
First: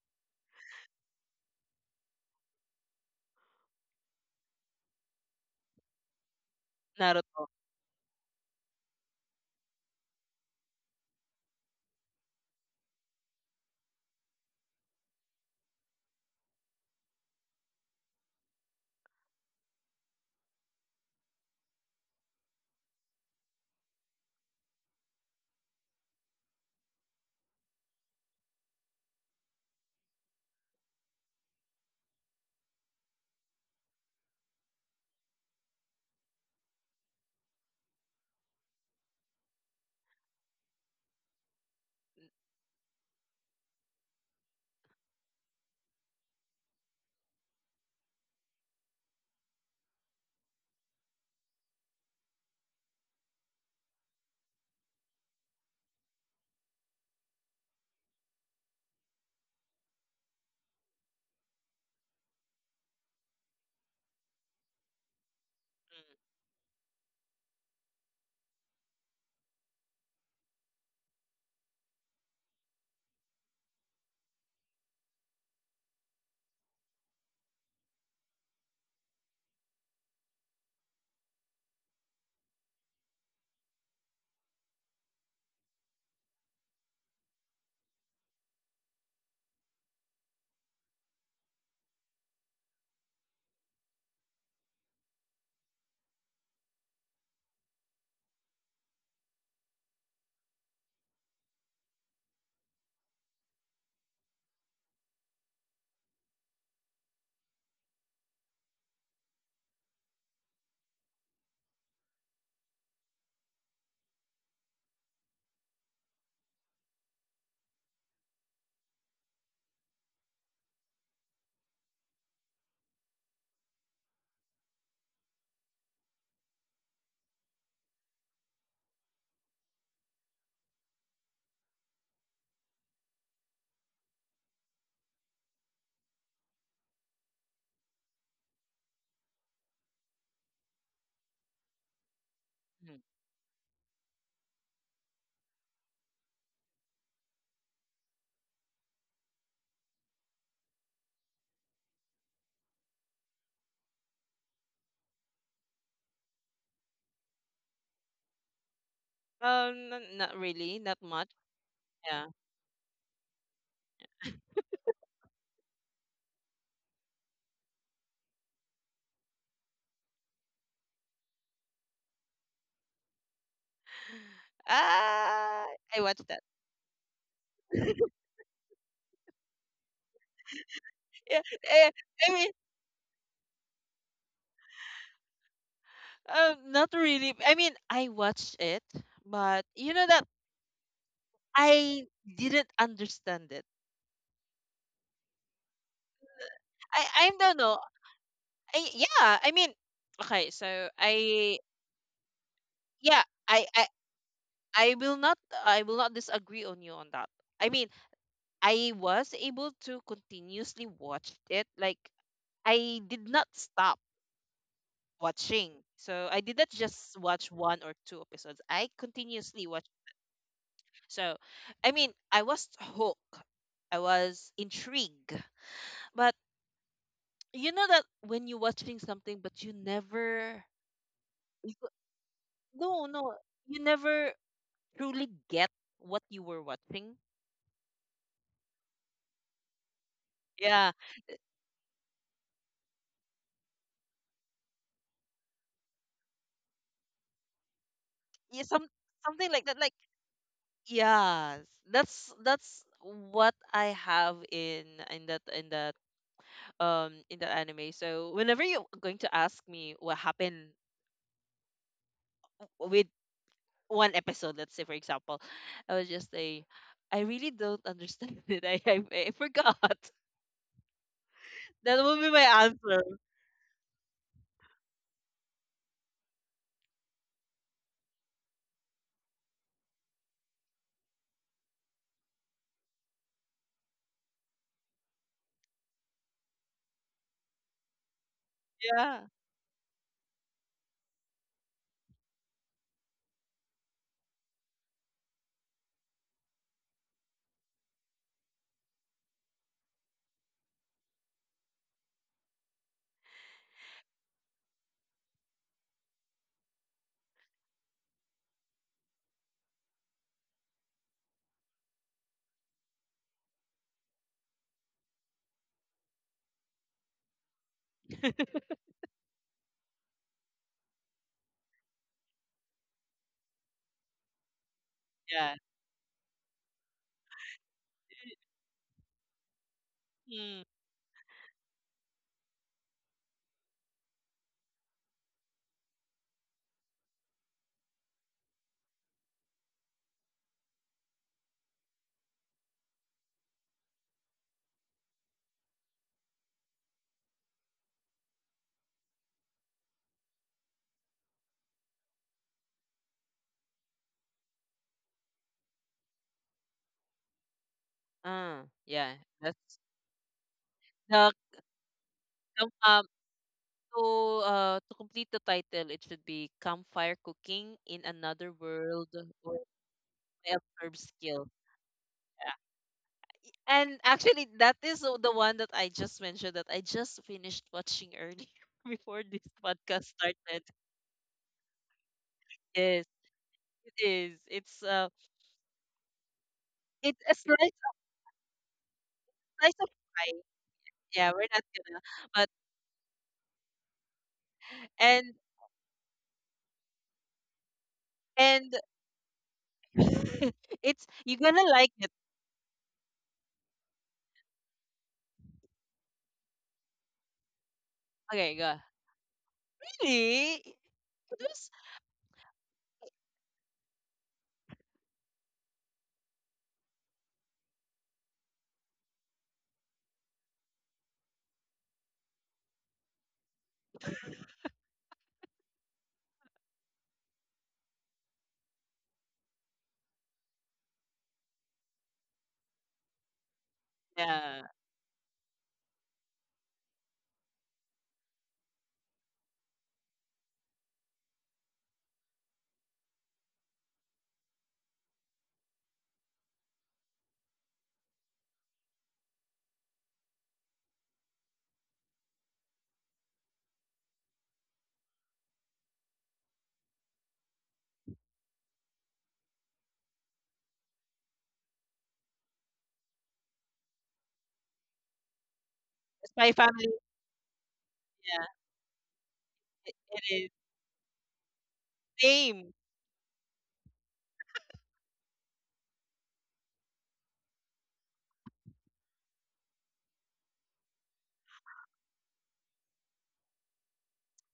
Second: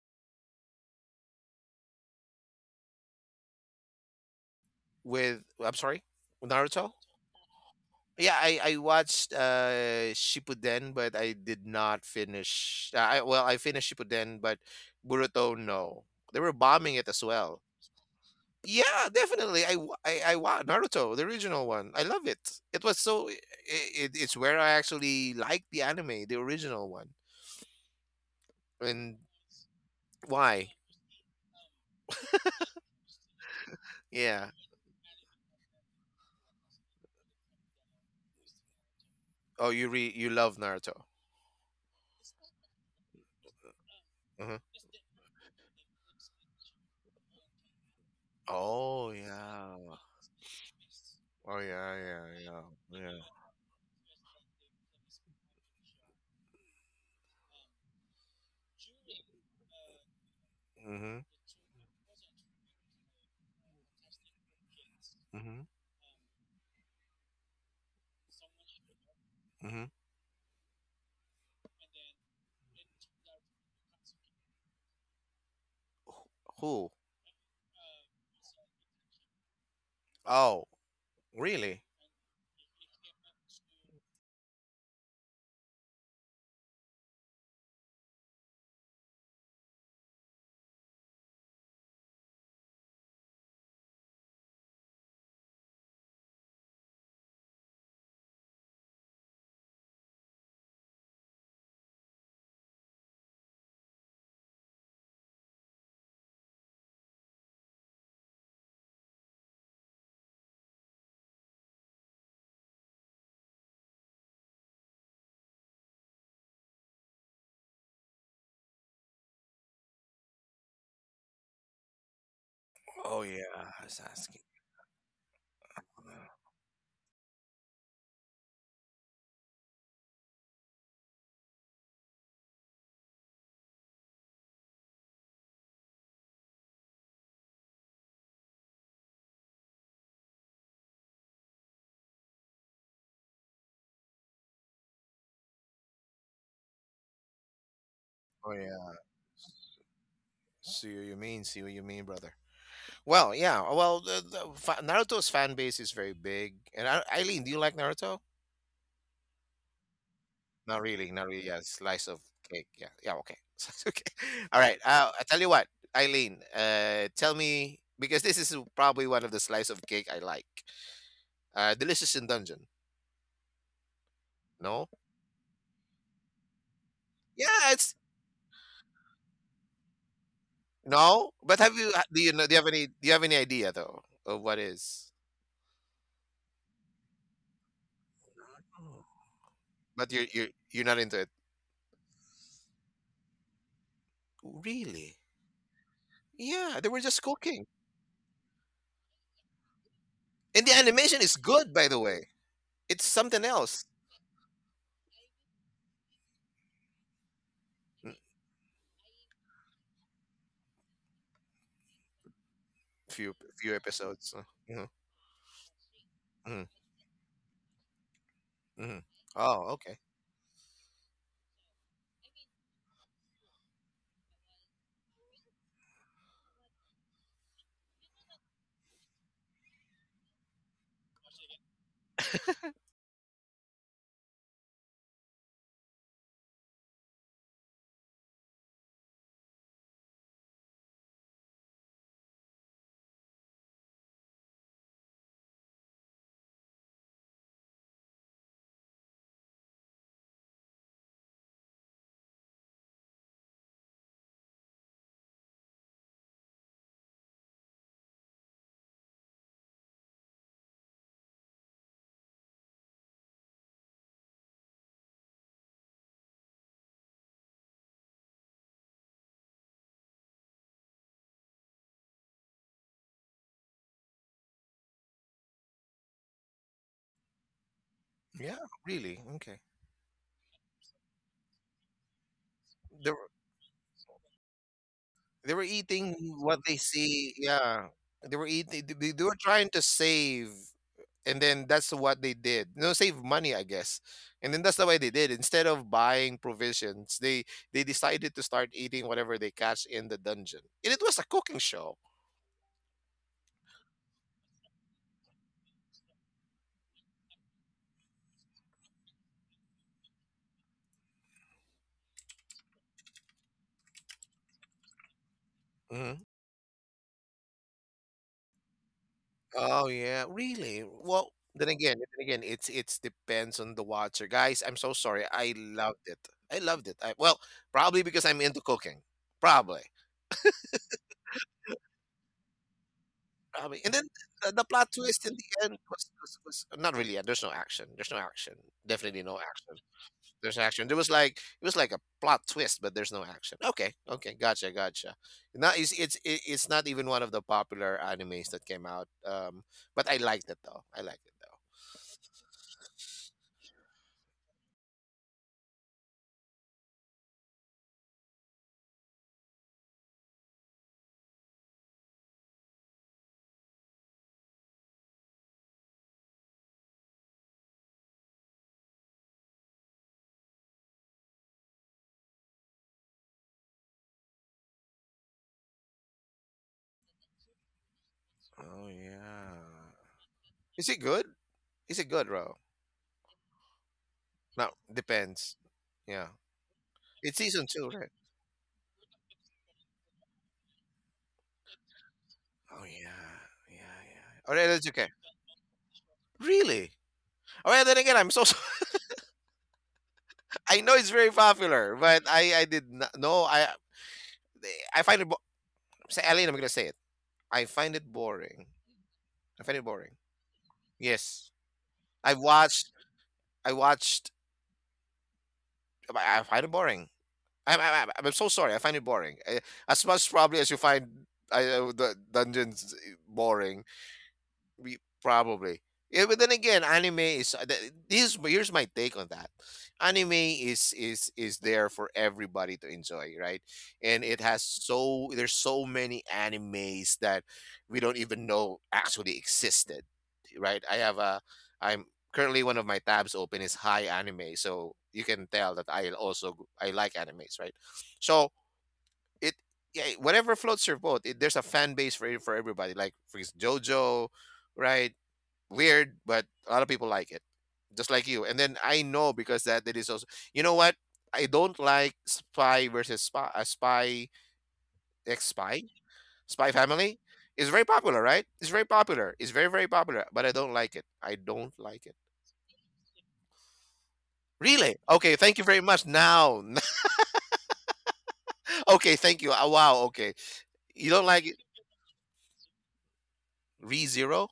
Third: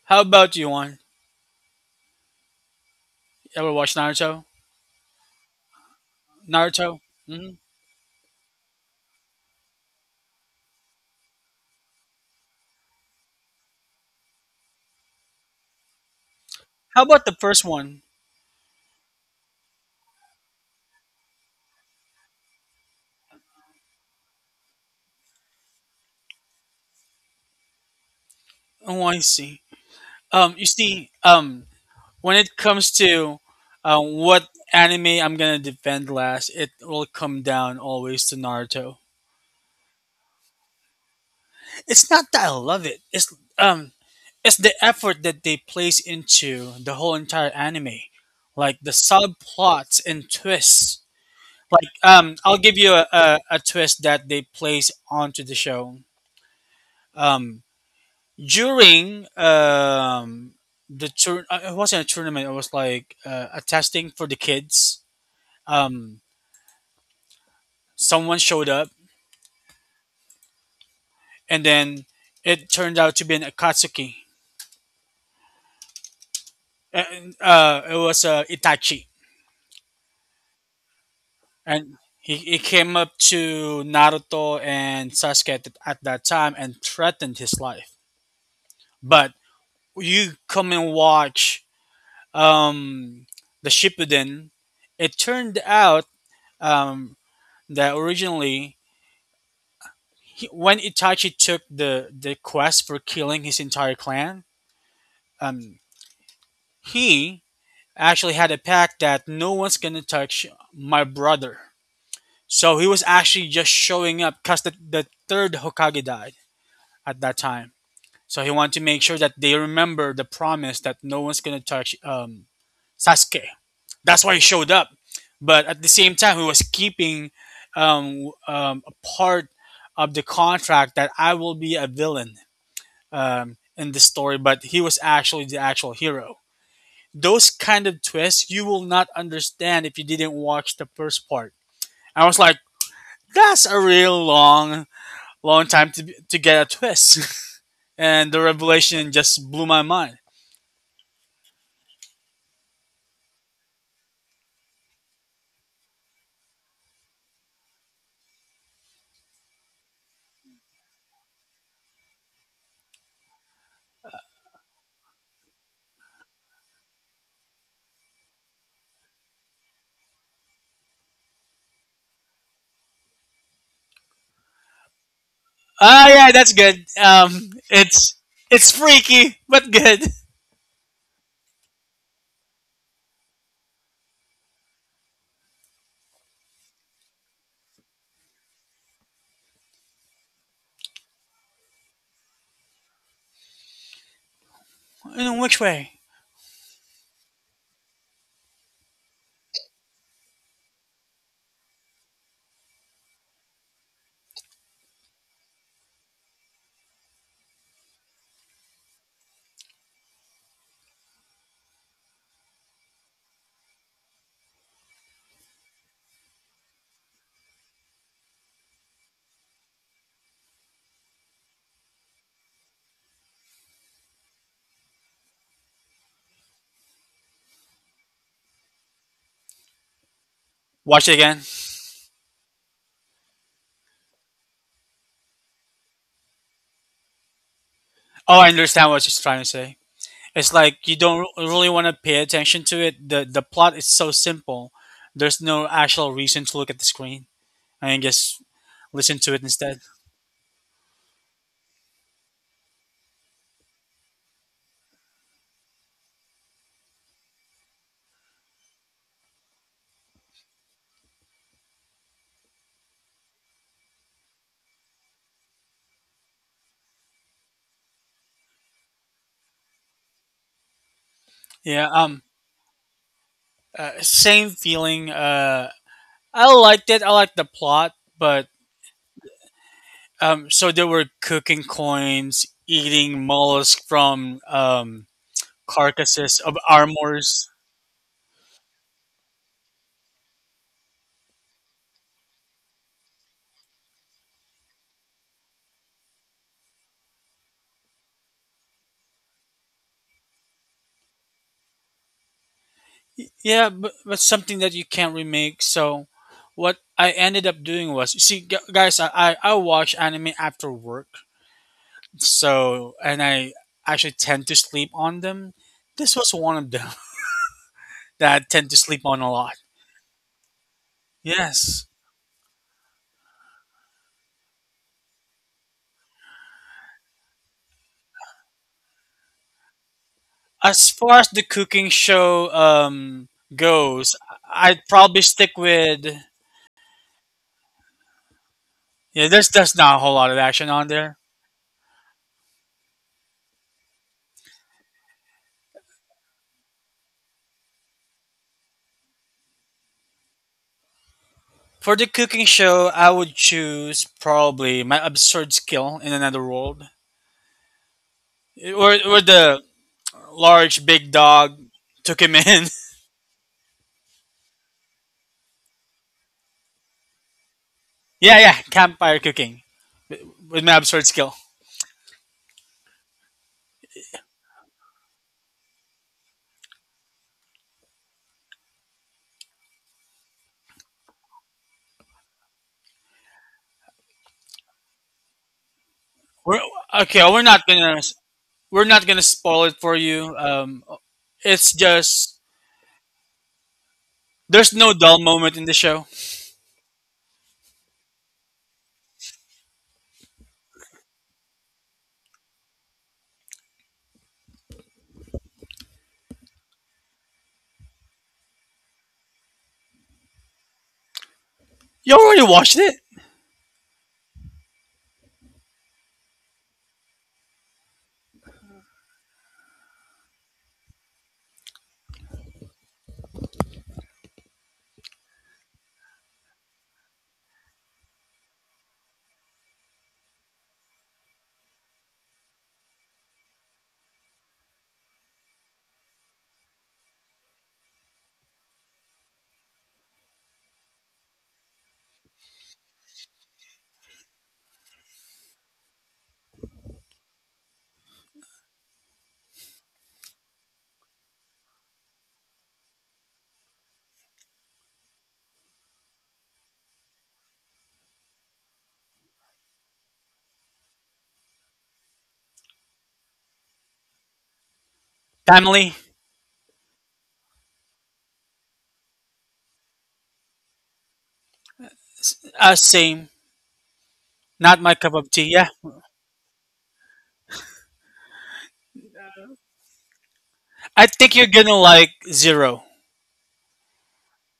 [SPEAKER 2] How about you, one? Ever watch Naruto?
[SPEAKER 3] With I'm sorry, Naruto.
[SPEAKER 2] Naruto.
[SPEAKER 1] Naruto.
[SPEAKER 2] Mm-hmm.
[SPEAKER 3] Yeah, I watched Shippuden, but I did not finish. I well, I finished Shippuden, but Boruto no. They were bombing
[SPEAKER 2] How
[SPEAKER 3] it as
[SPEAKER 2] about the
[SPEAKER 3] well.
[SPEAKER 2] first one?
[SPEAKER 3] Yeah, definitely. I wa- Naruto, the original one. I love it. It's where I actually liked the anime, the original one.
[SPEAKER 2] Oh,
[SPEAKER 3] And
[SPEAKER 2] I see. Um, you
[SPEAKER 3] why?
[SPEAKER 2] see, um, when it comes to what
[SPEAKER 3] Yeah.
[SPEAKER 2] anime I'm gonna defend last, it will come down always to Naruto.
[SPEAKER 3] Oh, you love Naruto.
[SPEAKER 2] It's not that I love it.
[SPEAKER 3] Hmm.
[SPEAKER 2] It's the effort that they place into the whole entire anime, like the
[SPEAKER 3] Oh yeah.
[SPEAKER 2] subplots and twists.
[SPEAKER 3] Oh
[SPEAKER 2] Like, I'll
[SPEAKER 3] yeah.
[SPEAKER 2] give you a,
[SPEAKER 3] Yeah.
[SPEAKER 2] a, a twist that they place onto the show. Um, during the
[SPEAKER 3] Mhm.
[SPEAKER 2] tour it wasn't a tournament, it was like a testing for the kids.
[SPEAKER 3] Mhm.
[SPEAKER 2] um Someone showed up,
[SPEAKER 3] Mhm.
[SPEAKER 2] and then it turned out to be an akatsuki,
[SPEAKER 3] Who?
[SPEAKER 2] and it was itachi,
[SPEAKER 3] Oh, Really?
[SPEAKER 2] and he came up to naruto and sasuke at, at that time and threatened his life. But you come and watch um the shippuden. It turned out um that originally he, when Itachi took the quest for killing his entire clan, um, he actually had a pact that no one's gonna touch my brother. So he was actually just showing up because the third Hokage died at that time. So he wanted to make sure that they remember the promise that no one's gonna touch
[SPEAKER 3] Oh yeah,
[SPEAKER 2] Sasuke.
[SPEAKER 3] I was
[SPEAKER 2] That's why he
[SPEAKER 3] asking.
[SPEAKER 2] showed up. But at the same time, he was keeping a part of the contract that I will be a villain in the story, but he was actually the actual hero. Those kind of twists you will not understand if you didn't watch the first part. I was like,
[SPEAKER 1] Mhm.
[SPEAKER 2] that's a real long, long time to, to get a twist. And the
[SPEAKER 3] Oh yeah.
[SPEAKER 2] revelation just blew my mind.
[SPEAKER 3] See what you mean. See what you mean, brother. Well, yeah. Well, Naruto's fan base is very big. And I, Eileen, do you like Naruto?
[SPEAKER 1] N- not really,
[SPEAKER 3] Not
[SPEAKER 1] not
[SPEAKER 3] really. Not
[SPEAKER 1] much.
[SPEAKER 3] really. Yeah, slice of
[SPEAKER 1] Yeah.
[SPEAKER 3] cake. Yeah. Yeah. Okay. okay. All right. I tell you what, Eileen. Tell me because this is probably one of the slice of cake I like. Delicious in Dungeon. No.
[SPEAKER 1] Ah, I
[SPEAKER 2] Ah,
[SPEAKER 1] watched
[SPEAKER 2] yeah,
[SPEAKER 1] that.
[SPEAKER 2] that's good.
[SPEAKER 3] Yeah, it's
[SPEAKER 2] It's freaky, but good.
[SPEAKER 3] no.
[SPEAKER 1] Yeah,
[SPEAKER 3] But have you?
[SPEAKER 1] eh,
[SPEAKER 3] Do you
[SPEAKER 1] I
[SPEAKER 3] know? Do
[SPEAKER 1] mean,
[SPEAKER 3] you have any? Do you have any idea though of what is?
[SPEAKER 1] not really. I mean, I watched it, but you know
[SPEAKER 3] But
[SPEAKER 1] that
[SPEAKER 3] you're not into it.
[SPEAKER 1] I didn't understand it.
[SPEAKER 3] Really?
[SPEAKER 2] In which way?
[SPEAKER 3] Yeah, they were just
[SPEAKER 1] I don't
[SPEAKER 3] cooking.
[SPEAKER 1] know. I, yeah, I mean, okay,
[SPEAKER 3] And the
[SPEAKER 1] so
[SPEAKER 3] animation is
[SPEAKER 1] I
[SPEAKER 3] good, by the way. It's
[SPEAKER 1] yeah,
[SPEAKER 3] something
[SPEAKER 1] I
[SPEAKER 3] else.
[SPEAKER 1] I I will not disagree on you on that. I mean,
[SPEAKER 3] Mm,
[SPEAKER 1] I was able to continuously watch it. Like I did not
[SPEAKER 3] Few
[SPEAKER 1] stop
[SPEAKER 3] episodes.
[SPEAKER 1] watching. So I
[SPEAKER 3] Mm-hmm.
[SPEAKER 1] did not just watch one or two episodes. I
[SPEAKER 3] Mm-hmm. Oh,
[SPEAKER 1] continuously watched.
[SPEAKER 3] okay.
[SPEAKER 1] So I mean, I was hooked. I was intrigued. But you know that when you're watching something but you never
[SPEAKER 2] Watch it again.
[SPEAKER 1] you- no you never truly get what you were watching.
[SPEAKER 2] Oh, I understand what she's trying to say. It's like
[SPEAKER 1] Yeah,
[SPEAKER 2] you don't really want to pay attention to it. The plot is so simple. There's no actual reason to look at the screen. I can just
[SPEAKER 1] yeah some
[SPEAKER 2] listen to it
[SPEAKER 1] something like that.
[SPEAKER 2] instead.
[SPEAKER 1] Like yeah, that's what I have in that anime. So whenever you're going to ask me what happened with one episode, let's say for example, I would just say I really don't understand it. I forgot.
[SPEAKER 2] Yeah.
[SPEAKER 1] That will be my answer.
[SPEAKER 2] Same feeling. I liked it. I liked the plot, but
[SPEAKER 3] Yeah, really. Okay.
[SPEAKER 2] um. So they were cooking coins,
[SPEAKER 3] They
[SPEAKER 2] eating
[SPEAKER 3] were
[SPEAKER 2] mollusk from
[SPEAKER 3] they were eating
[SPEAKER 2] carcasses
[SPEAKER 3] what
[SPEAKER 2] of
[SPEAKER 3] they see.
[SPEAKER 2] armors.
[SPEAKER 3] Yeah, they were eating.
[SPEAKER 1] Yeah.
[SPEAKER 3] They were trying to save and then that's what they did. You know, save money, I guess. And then that's the way they did. Instead of buying provisions, they decided to start eating whatever they catch in the dungeon. And it was a cooking show.
[SPEAKER 2] Yeah, but something that you can't remake. So what I ended up doing was, you see, guys, I watch anime after work. So, and I actually tend to sleep on them. This
[SPEAKER 3] Hmm.
[SPEAKER 2] was one of them that I tend to sleep on a lot.
[SPEAKER 3] Oh yeah, really? Well,
[SPEAKER 2] Yes.
[SPEAKER 3] then again, it's depends on the watcher, guys. I'm so sorry. I
[SPEAKER 1] Yeah.
[SPEAKER 3] loved it. I loved it. I, well, probably because I'm into cooking. Probably.
[SPEAKER 1] Hmm.
[SPEAKER 2] As far as the cooking show
[SPEAKER 3] Probably. And then
[SPEAKER 2] goes,
[SPEAKER 3] the
[SPEAKER 2] I'd
[SPEAKER 3] plot
[SPEAKER 2] probably
[SPEAKER 3] twist in
[SPEAKER 2] stick
[SPEAKER 3] the end
[SPEAKER 2] with
[SPEAKER 3] was not really. There's no action. There's no action. Definitely
[SPEAKER 2] yeah,
[SPEAKER 3] no
[SPEAKER 2] there's
[SPEAKER 3] action.
[SPEAKER 2] not a whole lot of
[SPEAKER 3] There's
[SPEAKER 2] action on
[SPEAKER 3] action. There was
[SPEAKER 2] there.
[SPEAKER 3] like it was like a plot twist, but there's no action. Gotcha. Not it's not even one of the popular animes that came out. But I liked it though. I liked it though.
[SPEAKER 2] For the cooking show, I would choose probably my absurd skill in another world.
[SPEAKER 1] Uh,
[SPEAKER 2] Or
[SPEAKER 1] yeah,
[SPEAKER 2] the
[SPEAKER 1] that's.
[SPEAKER 2] large big
[SPEAKER 1] The
[SPEAKER 2] dog took him in.
[SPEAKER 1] com to, to complete the title, it should be Campfire Cooking in
[SPEAKER 2] Yeah, yeah,
[SPEAKER 1] Another
[SPEAKER 2] campfire
[SPEAKER 1] World
[SPEAKER 2] cooking
[SPEAKER 1] or
[SPEAKER 2] with my absurd
[SPEAKER 1] Self
[SPEAKER 2] skill.
[SPEAKER 1] Skill. Yeah. And actually, that is the one that I just mentioned that I just finished watching earlier
[SPEAKER 3] Oh
[SPEAKER 1] before this
[SPEAKER 3] yeah.
[SPEAKER 1] podcast started.
[SPEAKER 3] Is it good? Is it good, bro?
[SPEAKER 1] Yes, it is.
[SPEAKER 3] No, depends. Yeah.
[SPEAKER 2] We're okay.
[SPEAKER 1] It's
[SPEAKER 2] We're
[SPEAKER 3] It's
[SPEAKER 2] not
[SPEAKER 3] season two,
[SPEAKER 2] gonna.
[SPEAKER 1] a
[SPEAKER 3] right?
[SPEAKER 2] We're not gonna spoil it
[SPEAKER 1] slice
[SPEAKER 2] for
[SPEAKER 1] of
[SPEAKER 2] you.
[SPEAKER 1] pie. Yeah, we're
[SPEAKER 2] It's
[SPEAKER 1] not gonna.
[SPEAKER 2] just
[SPEAKER 1] But
[SPEAKER 3] Oh yeah, yeah. All
[SPEAKER 2] there's
[SPEAKER 3] right,
[SPEAKER 2] no
[SPEAKER 3] that's okay.
[SPEAKER 2] dull
[SPEAKER 1] and
[SPEAKER 2] moment in the show.
[SPEAKER 3] Really? All right, then again, I'm so sorry.
[SPEAKER 1] and
[SPEAKER 3] I know
[SPEAKER 1] it's
[SPEAKER 3] it's very
[SPEAKER 1] you're gonna like
[SPEAKER 3] popular,
[SPEAKER 1] it.
[SPEAKER 3] but I did not know. I find it. Say, Aline, I'm gonna say it. I find it
[SPEAKER 1] Okay,
[SPEAKER 3] boring.
[SPEAKER 1] go.
[SPEAKER 3] I find it boring.
[SPEAKER 1] Really? It
[SPEAKER 3] Yes,
[SPEAKER 1] was.
[SPEAKER 2] You
[SPEAKER 3] I
[SPEAKER 2] already watched it,
[SPEAKER 3] watched. I watched. I find it boring. I'm so sorry. I find it boring. As much probably as you find the dungeons boring. We probably. Yeah, but then again, anime is this. Here's my take on that. Anime is is there for everybody to enjoy, right? And it has
[SPEAKER 1] Yeah.
[SPEAKER 3] so there's so many animes that we don't even know actually existed, right? I have a I'm currently one of my tabs open is high anime, so you can tell that I also I like animes, right? So it yeah, whatever floats your boat. There's a fan base for for everybody. Like for JoJo, right? Weird, but a lot of people like it, just like you. And then I know because that is also. You know what? I don't like Spy versus Spy, X Spy,
[SPEAKER 2] Family.
[SPEAKER 1] Spy
[SPEAKER 3] Spy
[SPEAKER 1] Family.
[SPEAKER 3] Family. It's very popular, right?
[SPEAKER 1] Yeah.
[SPEAKER 3] It's very popular. It's very
[SPEAKER 1] It
[SPEAKER 3] popular, but
[SPEAKER 1] is.
[SPEAKER 3] I don't like it. I don't like it.
[SPEAKER 1] Same.
[SPEAKER 2] Same. Not my
[SPEAKER 3] Really?
[SPEAKER 2] cup of
[SPEAKER 3] Okay.
[SPEAKER 2] tea.
[SPEAKER 3] Thank
[SPEAKER 2] Yeah,
[SPEAKER 3] you very much. Now, okay. Thank you. Wow. Okay.
[SPEAKER 2] I
[SPEAKER 3] You don't
[SPEAKER 2] think you're
[SPEAKER 3] like it?
[SPEAKER 2] gonna like Zero.
[SPEAKER 3] Re Zero?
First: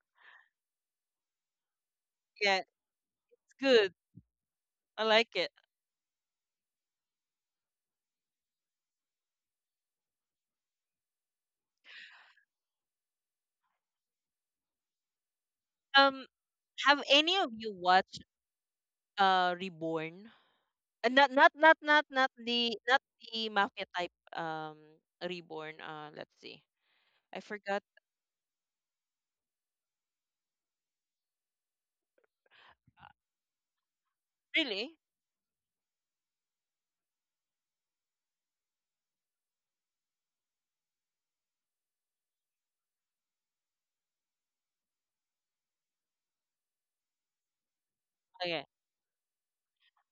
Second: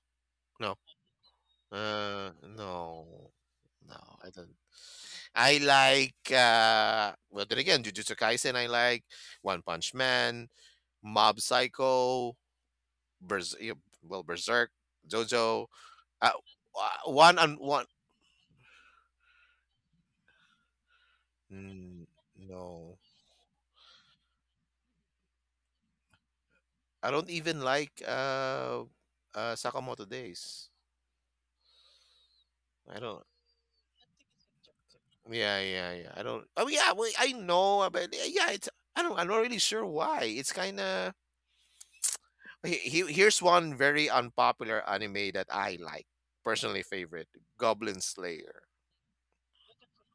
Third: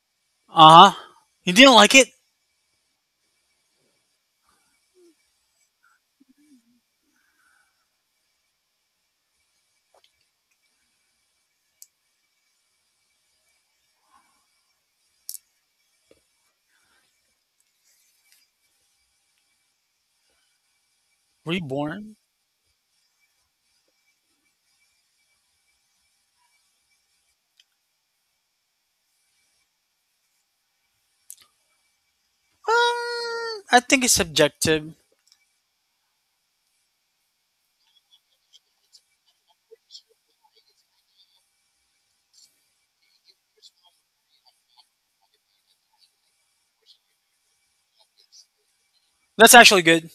[SPEAKER 3] No.
[SPEAKER 2] Uh huh. You didn't like it?
[SPEAKER 3] Uh,
[SPEAKER 1] Yeah, it's
[SPEAKER 3] no.
[SPEAKER 1] good.
[SPEAKER 3] No, I don't.
[SPEAKER 1] I like it.
[SPEAKER 3] I like well then again, Jujutsu Kaisen I like, One Punch Man, Mob Psycho, Berz yeah, well Berserk, JoJo.
[SPEAKER 1] Um,
[SPEAKER 3] Uh,
[SPEAKER 1] have any
[SPEAKER 3] one
[SPEAKER 1] of
[SPEAKER 3] on
[SPEAKER 1] you
[SPEAKER 3] one.
[SPEAKER 1] watched Reborn? Not not not
[SPEAKER 3] Mm,
[SPEAKER 1] not
[SPEAKER 2] Reborn.
[SPEAKER 1] not the
[SPEAKER 3] no.
[SPEAKER 1] not the mafia type. Um, Reborn. Let's see.
[SPEAKER 3] I don't
[SPEAKER 1] I
[SPEAKER 3] even
[SPEAKER 1] forgot.
[SPEAKER 3] like Sakamoto Days. I don't.
[SPEAKER 2] I think it's subjective.
[SPEAKER 1] Really?
[SPEAKER 3] Yeah, yeah, yeah. I don't. Oh, yeah. Well, I know, but yeah, it's. I don't. I'm not really sure why. It's kind of. Here's one very unpopular anime that I like, personally favorite, Goblin Slayer.
[SPEAKER 1] Okay.
[SPEAKER 2] That's actually good.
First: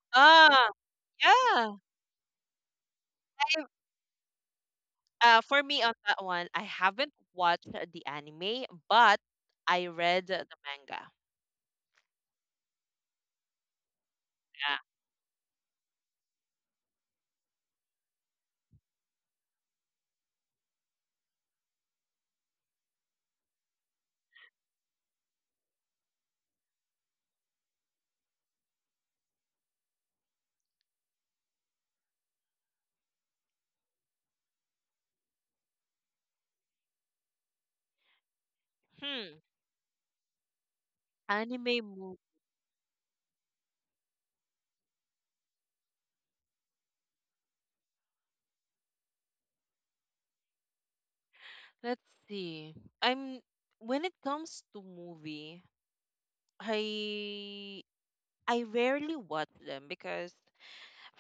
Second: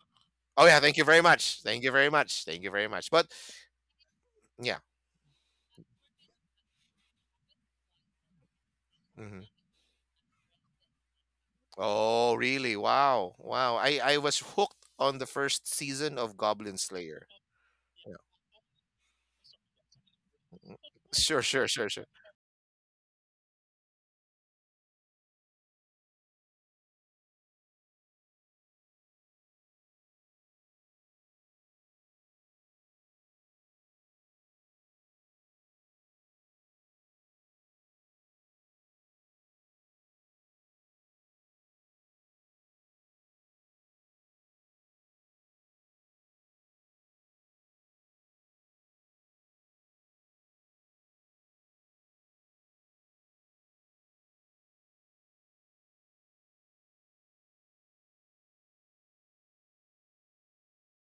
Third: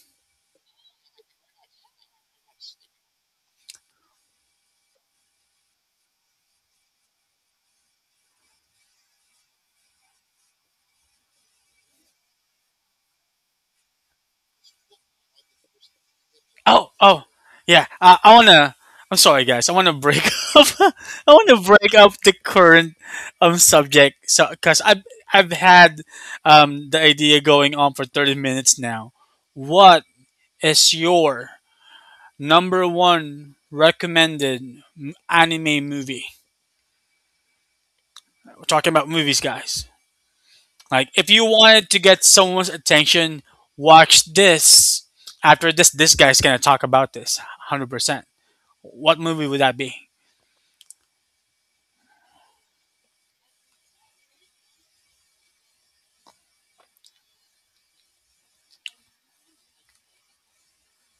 [SPEAKER 3] Oh
[SPEAKER 1] Ah,
[SPEAKER 3] yeah, thank you very much.
[SPEAKER 1] yeah.
[SPEAKER 3] Thank you very much. Thank you very much. But yeah.
[SPEAKER 1] Uh, for me on that one, I haven't watched the anime, but
[SPEAKER 3] Hmm.
[SPEAKER 1] I read the manga.
[SPEAKER 3] Oh really? Wow. Wow. I was
[SPEAKER 1] Yeah.
[SPEAKER 3] hooked on the first season of Goblin
[SPEAKER 2] Oh, oh,
[SPEAKER 3] Slayer.
[SPEAKER 2] yeah.
[SPEAKER 3] Yeah.
[SPEAKER 2] I wanna. I'm sorry, guys. I wanna break up. I
[SPEAKER 3] Sure,
[SPEAKER 2] wanna
[SPEAKER 3] sure, sure,
[SPEAKER 2] break
[SPEAKER 3] sure.
[SPEAKER 2] up the current subject. So, cause I've had the idea going on for 30 minutes now. What is your number one recommended anime movie? We're talking about
[SPEAKER 1] Hmm.
[SPEAKER 2] movies, guys. Like, if you
[SPEAKER 1] Anime
[SPEAKER 2] wanted to
[SPEAKER 1] movie.
[SPEAKER 2] get someone's attention, watch this. After this, this guy's gonna talk about this 100%. What movie would that be?
[SPEAKER 1] Let's see. I'm When it comes to movie. I I rarely watch them because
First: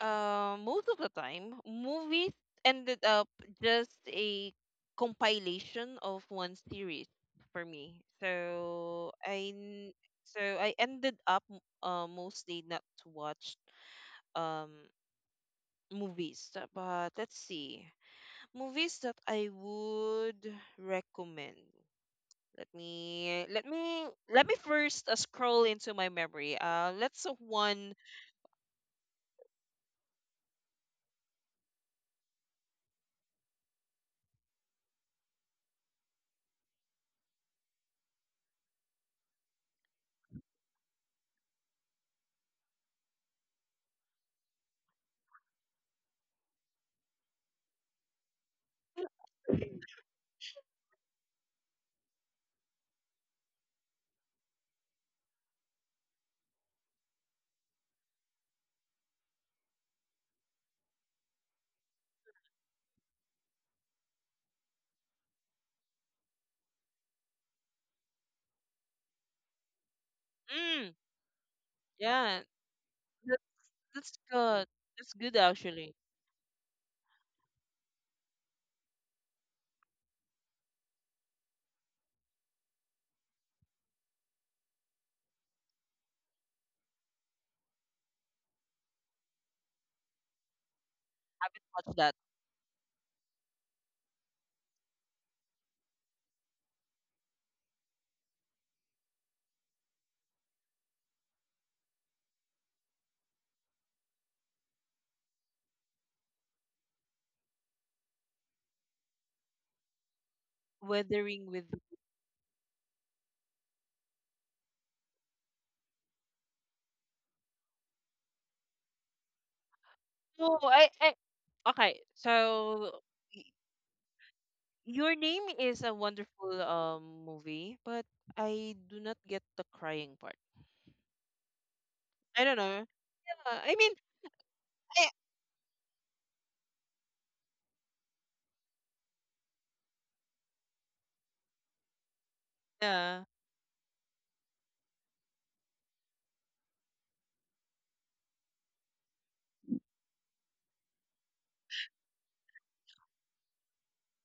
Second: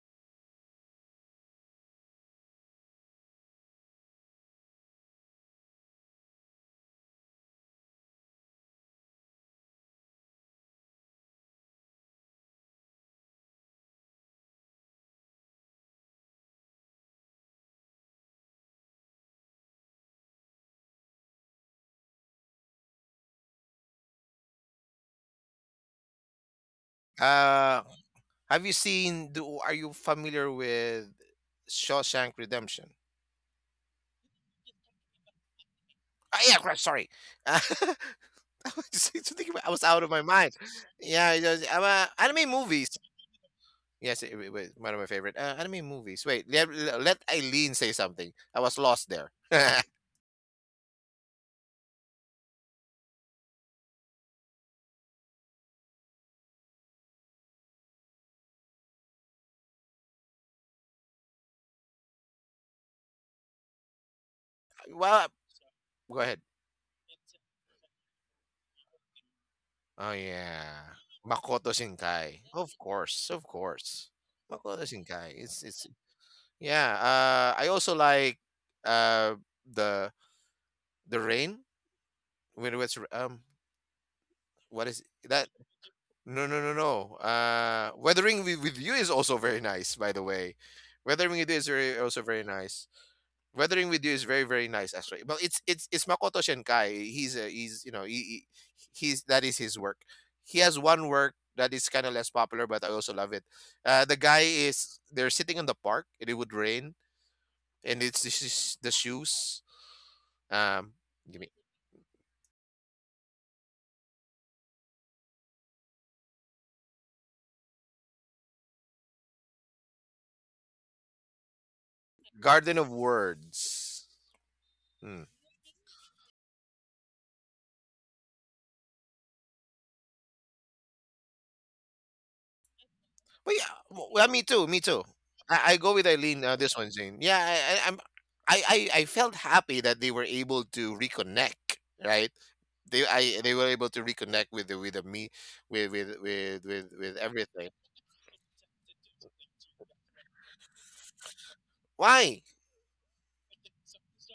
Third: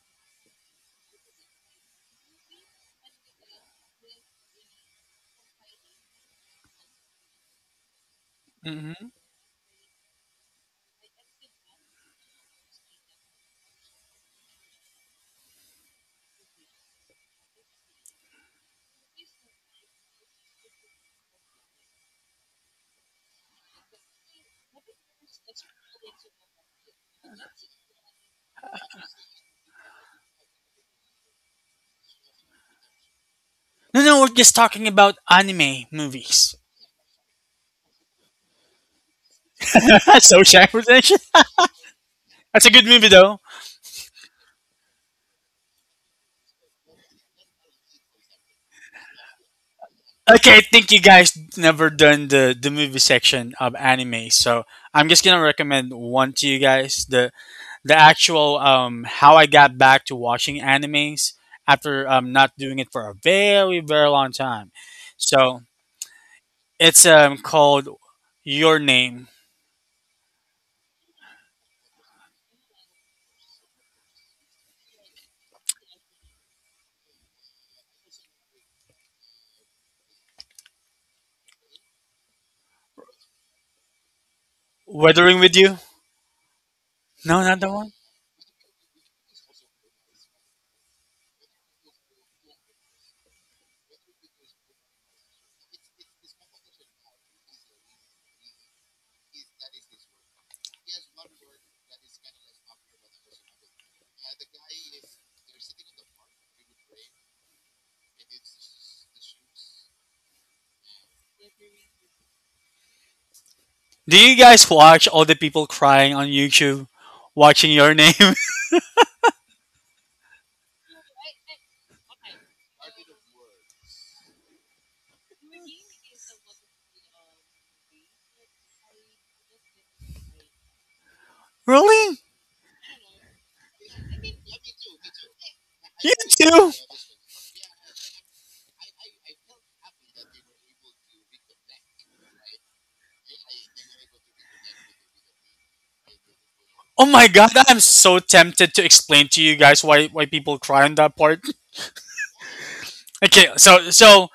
[SPEAKER 1] most of the time movies ended up just a compilation of one series for me. So
[SPEAKER 2] Hmm.
[SPEAKER 1] I n- so I ended up mostly not to watch um movies. But let's see movies that I would recommend. Let me let me first scroll into my memory. Let's
[SPEAKER 3] Uh,
[SPEAKER 1] one.
[SPEAKER 3] have you seen? Do Are you familiar with Shawshank Redemption?
[SPEAKER 2] No, no, we're just talking about anime
[SPEAKER 3] Ah,
[SPEAKER 2] movies.
[SPEAKER 3] yeah, sorry. I I was out of my
[SPEAKER 2] So
[SPEAKER 3] mind.
[SPEAKER 2] Redemption.
[SPEAKER 3] Yeah, it was, anime
[SPEAKER 2] That's a good
[SPEAKER 3] movies.
[SPEAKER 2] movie though.
[SPEAKER 3] Yes, it was one of my favorite anime movies. Wait, let Eileen say something. I was lost there.
[SPEAKER 2] Okay, I think you guys never done the movie section of anime, so I'm just gonna recommend one to you guys. The actual how I got back to watching animes after not doing it for a very very long time.
[SPEAKER 3] Well,
[SPEAKER 2] So
[SPEAKER 3] go ahead.
[SPEAKER 2] it's called Your Name.
[SPEAKER 3] Oh
[SPEAKER 1] Mm,
[SPEAKER 3] yeah, Makoto Shinkai.
[SPEAKER 1] yeah,
[SPEAKER 3] Of course, of
[SPEAKER 1] that's
[SPEAKER 3] course.
[SPEAKER 1] that's good.
[SPEAKER 3] Makoto
[SPEAKER 1] That's
[SPEAKER 3] Shinkai.
[SPEAKER 1] good
[SPEAKER 3] It's
[SPEAKER 1] actually.
[SPEAKER 3] Yeah. I also like uh the the rain when it was what is
[SPEAKER 2] Weathering
[SPEAKER 3] that?
[SPEAKER 2] with you?
[SPEAKER 3] No, no, no, no.
[SPEAKER 2] No, not that one.
[SPEAKER 3] Weathering with you is also very nice. By the way, Weathering with you is very,
[SPEAKER 1] Watch that.
[SPEAKER 3] also very nice. Weathering with You is very very nice actually. Well, it's Makoto Shinkai. He's, he's, that is his work. He has one work that is kind of less popular, but I also love it. The guy is, they're sitting in the park and it would rain, and it's the shoes. Um, Give me.
[SPEAKER 1] Weathering with.
[SPEAKER 2] Do you guys watch all the people crying on YouTube watching your name?
[SPEAKER 1] No, I. Okay,
[SPEAKER 3] Garden of
[SPEAKER 1] so y-
[SPEAKER 3] Words.
[SPEAKER 1] your
[SPEAKER 3] Hmm.
[SPEAKER 1] name is a wonderful movie, but I do not get the crying part.
[SPEAKER 2] Really?
[SPEAKER 1] I don't know.
[SPEAKER 3] But yeah,
[SPEAKER 1] I mean,
[SPEAKER 3] well, me too, me too.
[SPEAKER 1] I,
[SPEAKER 3] I go with
[SPEAKER 2] You
[SPEAKER 3] Eileen,
[SPEAKER 2] too?
[SPEAKER 3] this one, Jane. Yeah, I, I'm I felt happy that they were able to reconnect, right?
[SPEAKER 1] yeah,
[SPEAKER 3] They were able to reconnect with the me
[SPEAKER 2] Oh
[SPEAKER 3] with
[SPEAKER 2] my god,
[SPEAKER 3] everything.
[SPEAKER 2] I'm so tempted to explain to you guys why people cry on that part.
[SPEAKER 3] Why?
[SPEAKER 2] Okay, so so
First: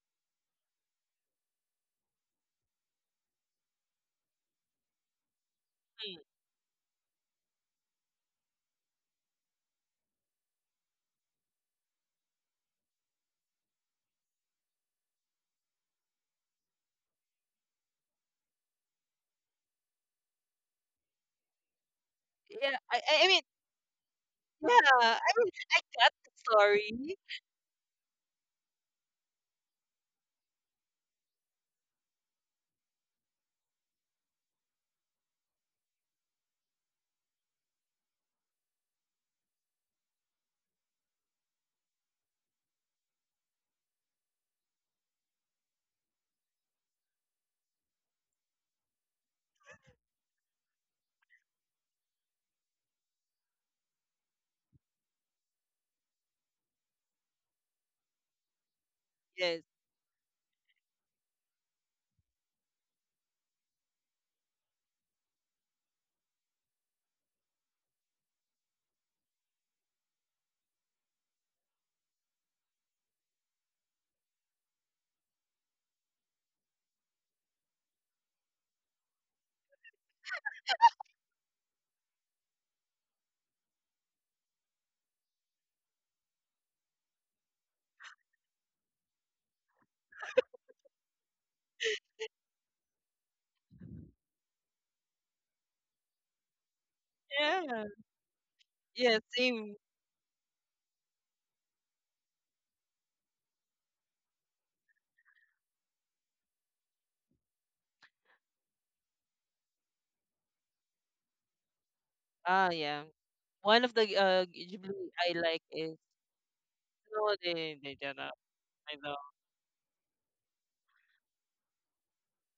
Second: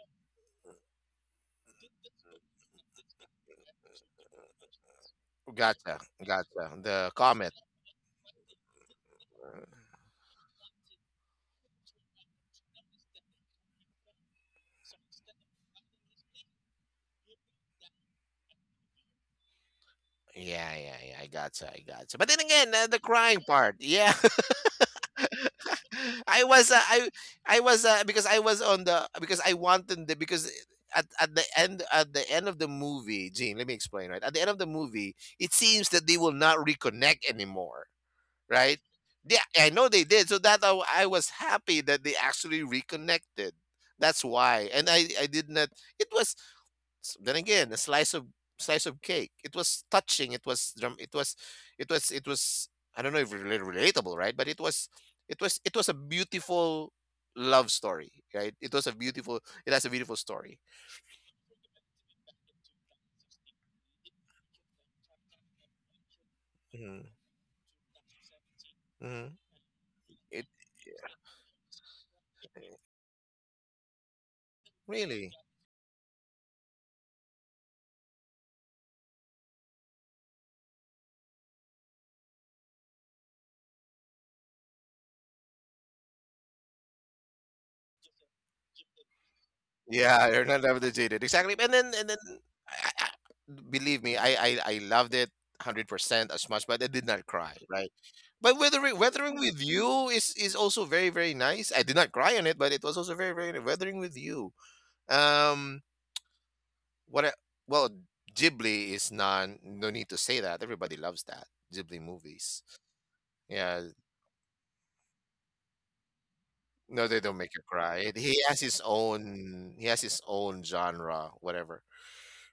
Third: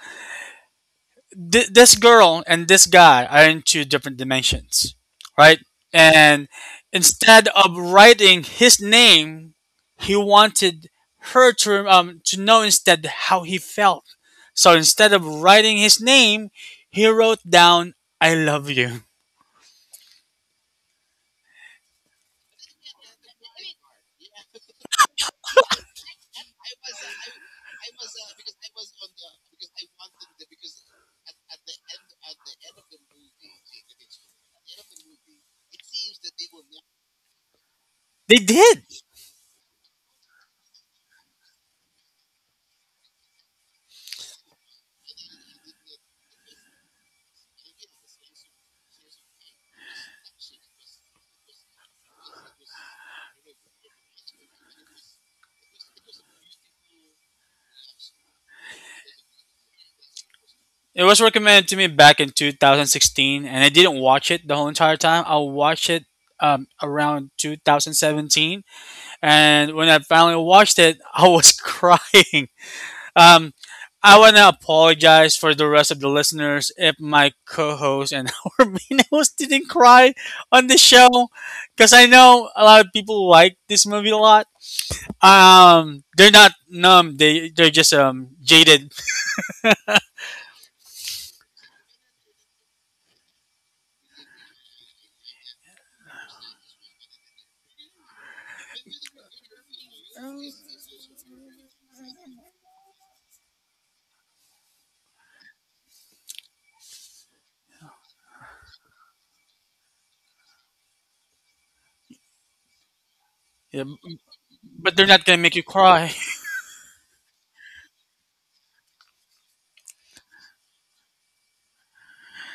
[SPEAKER 2] this girl and this guy are in two different dimensions, right?
[SPEAKER 3] Gotcha,
[SPEAKER 1] mm,
[SPEAKER 2] And
[SPEAKER 3] gotcha. The
[SPEAKER 2] instead
[SPEAKER 3] comet.
[SPEAKER 2] of writing his name, he wanted her to know instead how he felt. So instead of writing his name, he wrote down "I love you."
[SPEAKER 3] Yeah, yeah, yeah. I gotcha, I gotcha. But then
[SPEAKER 1] yeah.
[SPEAKER 3] again,
[SPEAKER 1] I,
[SPEAKER 3] the
[SPEAKER 1] I I
[SPEAKER 3] crying
[SPEAKER 1] mean,
[SPEAKER 3] part. Yeah,
[SPEAKER 1] yeah. I mean, I got the
[SPEAKER 3] I was uh, I
[SPEAKER 1] story.
[SPEAKER 3] I was, because I was on the, because I wanted the, because. At the end of the movie, Gene, let me explain, right? At the end of the movie, it seems that they will not reconnect anymore.
[SPEAKER 2] They
[SPEAKER 3] Right?
[SPEAKER 2] did.
[SPEAKER 3] Yeah, I know they did. So that I was happy that they actually reconnected. That's why. And I did not. It was, then again, a slice of cake. It was touching. It was dram- it was it was It was, I don't know if relatable, right? But it was a beautiful love story, right? It was a beautiful.
[SPEAKER 1] Yes.
[SPEAKER 3] It has a beautiful story.
[SPEAKER 2] It was recommended to me back in 2016, and I didn't watch it the whole entire time. I watched it
[SPEAKER 3] Hmm.
[SPEAKER 2] around 2017,
[SPEAKER 3] Hmm.
[SPEAKER 2] and when I finally
[SPEAKER 3] It
[SPEAKER 2] watched it,
[SPEAKER 3] Yeah,
[SPEAKER 2] I was crying. Um, I want to
[SPEAKER 3] really.
[SPEAKER 2] apologize for the rest of the listeners if my co-host and our main host didn't cry on the show, because I know a lot of people like this movie a lot. They're not numb; they're just jaded.
[SPEAKER 3] Yeah, you're not obligated. Exactly. And then, I, I, believe me, I loved it 100% as much, but I did not cry,
[SPEAKER 1] Yeah.
[SPEAKER 3] right? But weathering
[SPEAKER 1] Yeah.
[SPEAKER 3] weathering with
[SPEAKER 1] Same.
[SPEAKER 3] you is also very very nice. I did not cry on it, but it was also very very nice. Weathering with you. Um what I, well, Ghibli is non no need to say that. Everybody loves that. Ghibli movies.
[SPEAKER 1] Ah, yeah. One
[SPEAKER 3] Yeah,
[SPEAKER 2] Yeah,
[SPEAKER 1] of the
[SPEAKER 2] but they're
[SPEAKER 1] Ghibli
[SPEAKER 2] not
[SPEAKER 1] I
[SPEAKER 2] gonna make
[SPEAKER 1] like
[SPEAKER 2] you
[SPEAKER 1] is
[SPEAKER 2] cry.
[SPEAKER 3] no, they
[SPEAKER 1] no,
[SPEAKER 3] don't make you
[SPEAKER 1] they
[SPEAKER 3] cry.
[SPEAKER 1] don't know. I know.
[SPEAKER 3] He has his own genre, whatever.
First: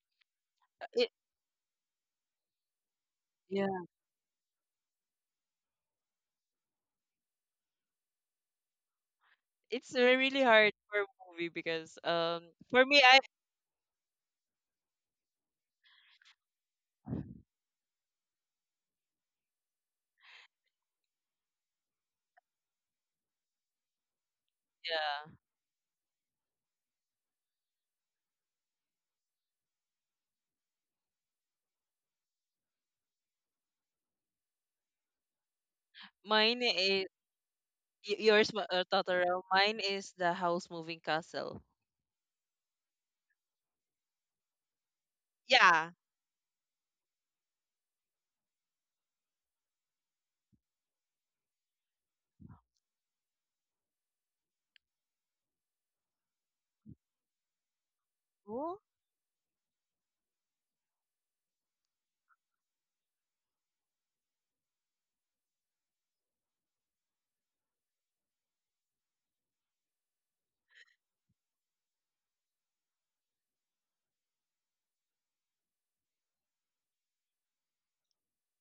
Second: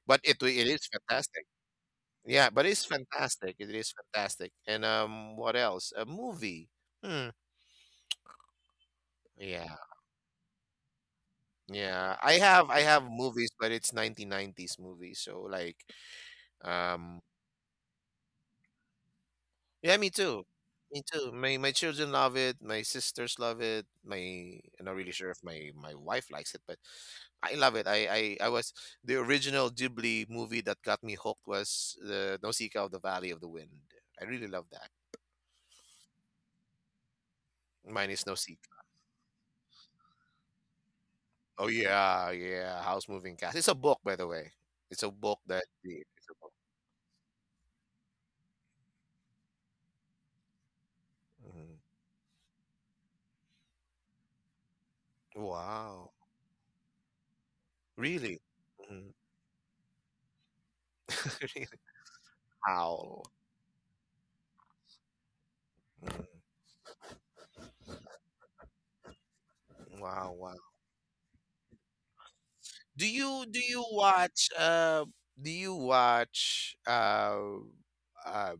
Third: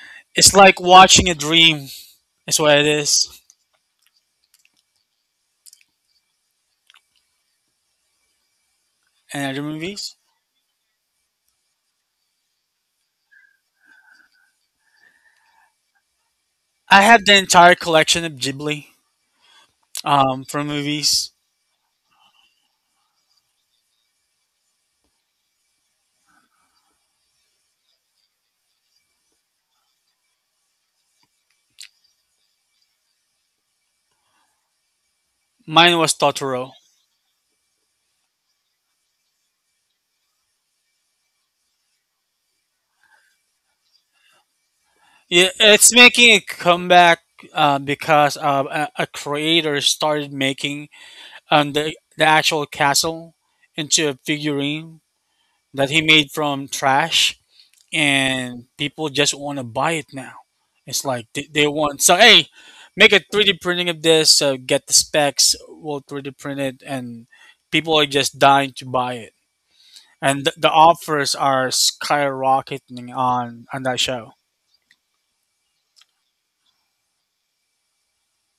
[SPEAKER 3] But it
[SPEAKER 2] It's
[SPEAKER 3] it
[SPEAKER 2] like
[SPEAKER 3] is
[SPEAKER 1] It.
[SPEAKER 2] watching a
[SPEAKER 3] fantastic.
[SPEAKER 2] dream.
[SPEAKER 3] Yeah,
[SPEAKER 2] That's
[SPEAKER 3] but
[SPEAKER 2] what
[SPEAKER 3] it's
[SPEAKER 2] it is.
[SPEAKER 3] fantastic. It
[SPEAKER 1] Yeah.
[SPEAKER 3] is fantastic. And what else? A movie. Hmm.
[SPEAKER 2] And other
[SPEAKER 3] Yeah,
[SPEAKER 1] It's
[SPEAKER 2] movies.
[SPEAKER 1] really hard for movie because
[SPEAKER 3] yeah. I have I
[SPEAKER 1] for me
[SPEAKER 3] have
[SPEAKER 1] I.
[SPEAKER 3] movies, but it's 1990s movies. So like,
[SPEAKER 2] I
[SPEAKER 3] um,
[SPEAKER 2] have the entire collection of Ghibli
[SPEAKER 3] yeah, me too.
[SPEAKER 2] from
[SPEAKER 3] Me too.
[SPEAKER 2] movies.
[SPEAKER 3] My children love it. My sisters love it. My I'm not really
[SPEAKER 1] Yeah,
[SPEAKER 3] sure if my wife likes it, but I love it. I was — the original Ghibli movie that got me hooked was the Nausicaa of the Valley of the Wind. I really love that.
[SPEAKER 2] Mine was
[SPEAKER 1] mine
[SPEAKER 2] Totoro.
[SPEAKER 1] is
[SPEAKER 3] Mine is
[SPEAKER 1] yours
[SPEAKER 3] Nausicaa.
[SPEAKER 1] Totoro, mine is the House Moving Castle.
[SPEAKER 3] Oh yeah, yeah. House Moving Castle. It's a book, by the way. It's a book
[SPEAKER 2] Yeah,
[SPEAKER 3] that
[SPEAKER 1] Yeah.
[SPEAKER 2] it's
[SPEAKER 3] it's
[SPEAKER 2] making
[SPEAKER 3] a
[SPEAKER 2] a
[SPEAKER 3] book.
[SPEAKER 2] comeback because a creator started making
[SPEAKER 3] Mhm.
[SPEAKER 2] the actual castle into a figurine that he
[SPEAKER 3] Wow.
[SPEAKER 2] made from trash.
[SPEAKER 3] Really?
[SPEAKER 2] And
[SPEAKER 1] Oh.
[SPEAKER 2] people
[SPEAKER 3] Mhm.
[SPEAKER 2] just want to buy it now. It's like
[SPEAKER 3] Really?
[SPEAKER 2] they want so hey, make a
[SPEAKER 3] Wow.
[SPEAKER 2] 3D printing of this, get the specs, we'll
[SPEAKER 3] Mhm.
[SPEAKER 2] 3D print it, and people are just dying to buy it.
[SPEAKER 3] Wow,
[SPEAKER 2] And
[SPEAKER 3] wow.
[SPEAKER 2] the offers are
[SPEAKER 3] Do
[SPEAKER 2] skyrocketing
[SPEAKER 3] you do
[SPEAKER 2] on
[SPEAKER 3] you
[SPEAKER 2] that show.
[SPEAKER 3] watch uh do you watch, um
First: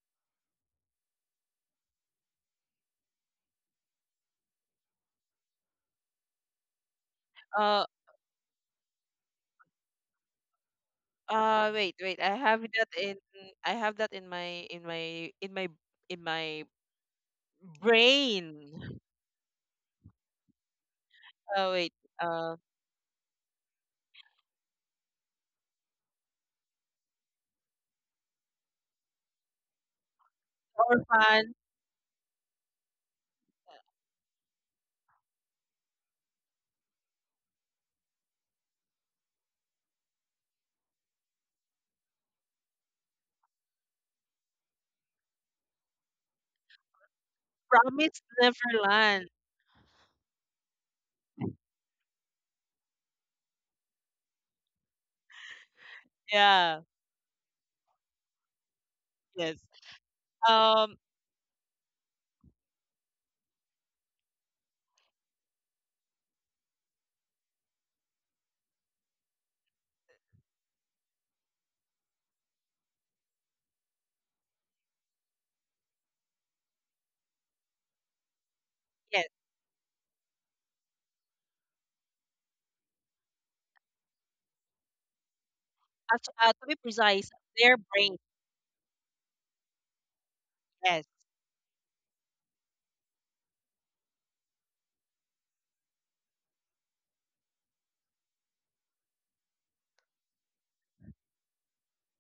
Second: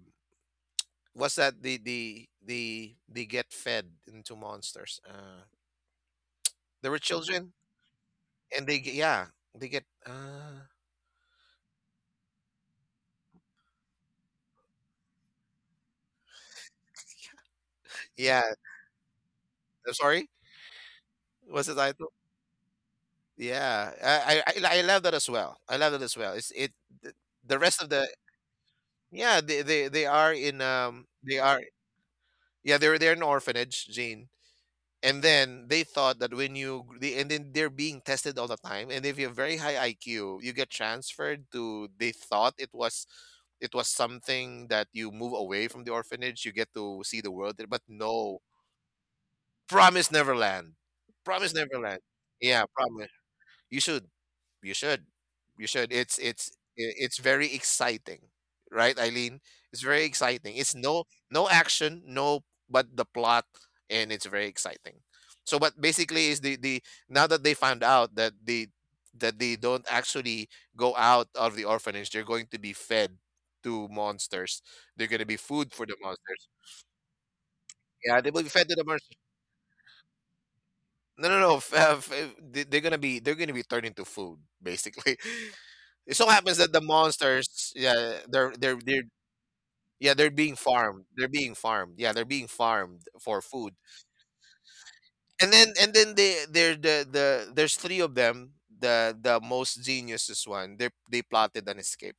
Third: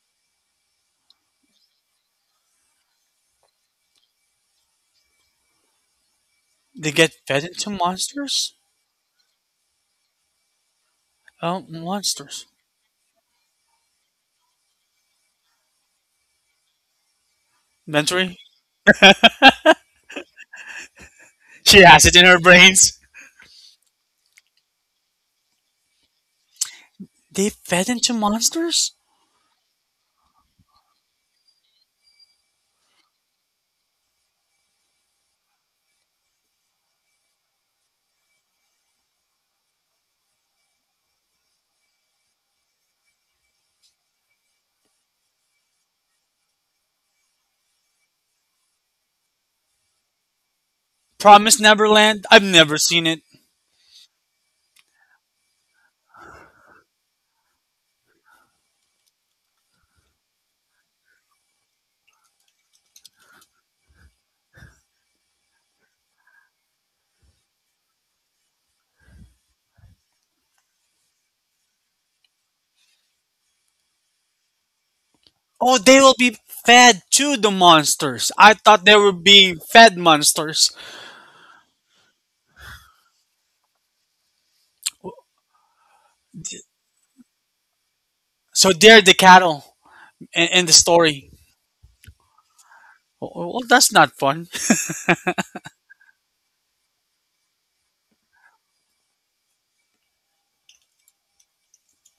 [SPEAKER 3] what's that, they get fed into monsters? There
[SPEAKER 2] They
[SPEAKER 3] were
[SPEAKER 2] get fed
[SPEAKER 3] children
[SPEAKER 2] into
[SPEAKER 1] uh
[SPEAKER 2] monsters.
[SPEAKER 3] and they get — yeah, they get
[SPEAKER 2] Oh,
[SPEAKER 1] Wait, wait, I
[SPEAKER 2] monsters!
[SPEAKER 1] have that in I have that in my in my in my in my
[SPEAKER 2] Mentary.
[SPEAKER 3] yeah,
[SPEAKER 1] brain.
[SPEAKER 3] I'm sorry. What's the
[SPEAKER 2] She
[SPEAKER 1] Wait
[SPEAKER 2] has
[SPEAKER 3] title?
[SPEAKER 2] it in her
[SPEAKER 1] uh
[SPEAKER 2] brains.
[SPEAKER 3] Yeah, I love that as well. I love that as well. Th-
[SPEAKER 2] They
[SPEAKER 3] the rest of
[SPEAKER 2] fed
[SPEAKER 3] the —
[SPEAKER 2] into monsters.
[SPEAKER 3] yeah, they are in, they
[SPEAKER 1] Orphan.
[SPEAKER 3] are, yeah, they're, in orphanage, Gene. And then they thought that, and then they're being tested all the time, and if you have very high IQ you get transferred to — they thought it was — something that you move away from the orphanage, you get to see the world, but
[SPEAKER 1] Promised
[SPEAKER 3] no.
[SPEAKER 1] Neverland.
[SPEAKER 3] Promise Neverland. Promise
[SPEAKER 2] Promise
[SPEAKER 3] Neverland,
[SPEAKER 2] Neverland. I've
[SPEAKER 3] yeah.
[SPEAKER 2] never seen
[SPEAKER 3] Promise.
[SPEAKER 2] it.
[SPEAKER 3] You should. You should. You should.
[SPEAKER 1] Yeah.
[SPEAKER 3] It's very exciting, right, Eileen?
[SPEAKER 1] Yes.
[SPEAKER 3] It's very exciting. It's —
[SPEAKER 1] Um,
[SPEAKER 3] no, no action, no — but the plot, and it's very exciting. So, but basically, is the now that they found out that, the that they don't actually go out of the orphanage, they're going to be fed to monsters. They're going to be food
[SPEAKER 2] Oh,
[SPEAKER 3] for
[SPEAKER 2] they
[SPEAKER 3] the
[SPEAKER 2] will be
[SPEAKER 3] monsters.
[SPEAKER 2] fed to the
[SPEAKER 3] Yeah, they
[SPEAKER 2] monsters.
[SPEAKER 3] will be
[SPEAKER 2] I
[SPEAKER 3] fed to the
[SPEAKER 2] thought they were
[SPEAKER 3] monsters.
[SPEAKER 1] yes.
[SPEAKER 2] being fed monsters.
[SPEAKER 3] No, no, no. They're gonna be, they're gonna be turned into food, basically. It so
[SPEAKER 1] Actu-
[SPEAKER 3] happens
[SPEAKER 1] to
[SPEAKER 3] that
[SPEAKER 1] be
[SPEAKER 3] the
[SPEAKER 1] precise,
[SPEAKER 3] monsters,
[SPEAKER 1] their brain.
[SPEAKER 3] yeah,
[SPEAKER 2] So they're
[SPEAKER 3] they're —
[SPEAKER 2] the cattle
[SPEAKER 3] yeah, they're being
[SPEAKER 2] in the
[SPEAKER 3] farmed.
[SPEAKER 1] Yes.
[SPEAKER 3] They're
[SPEAKER 2] story.
[SPEAKER 3] being farmed. Yeah, they're being farmed
[SPEAKER 2] Well,
[SPEAKER 3] for
[SPEAKER 2] well,
[SPEAKER 3] food.
[SPEAKER 2] that's not fun.
[SPEAKER 3] And then they they're the there's three of them. The most genius is one. They plotted an escape.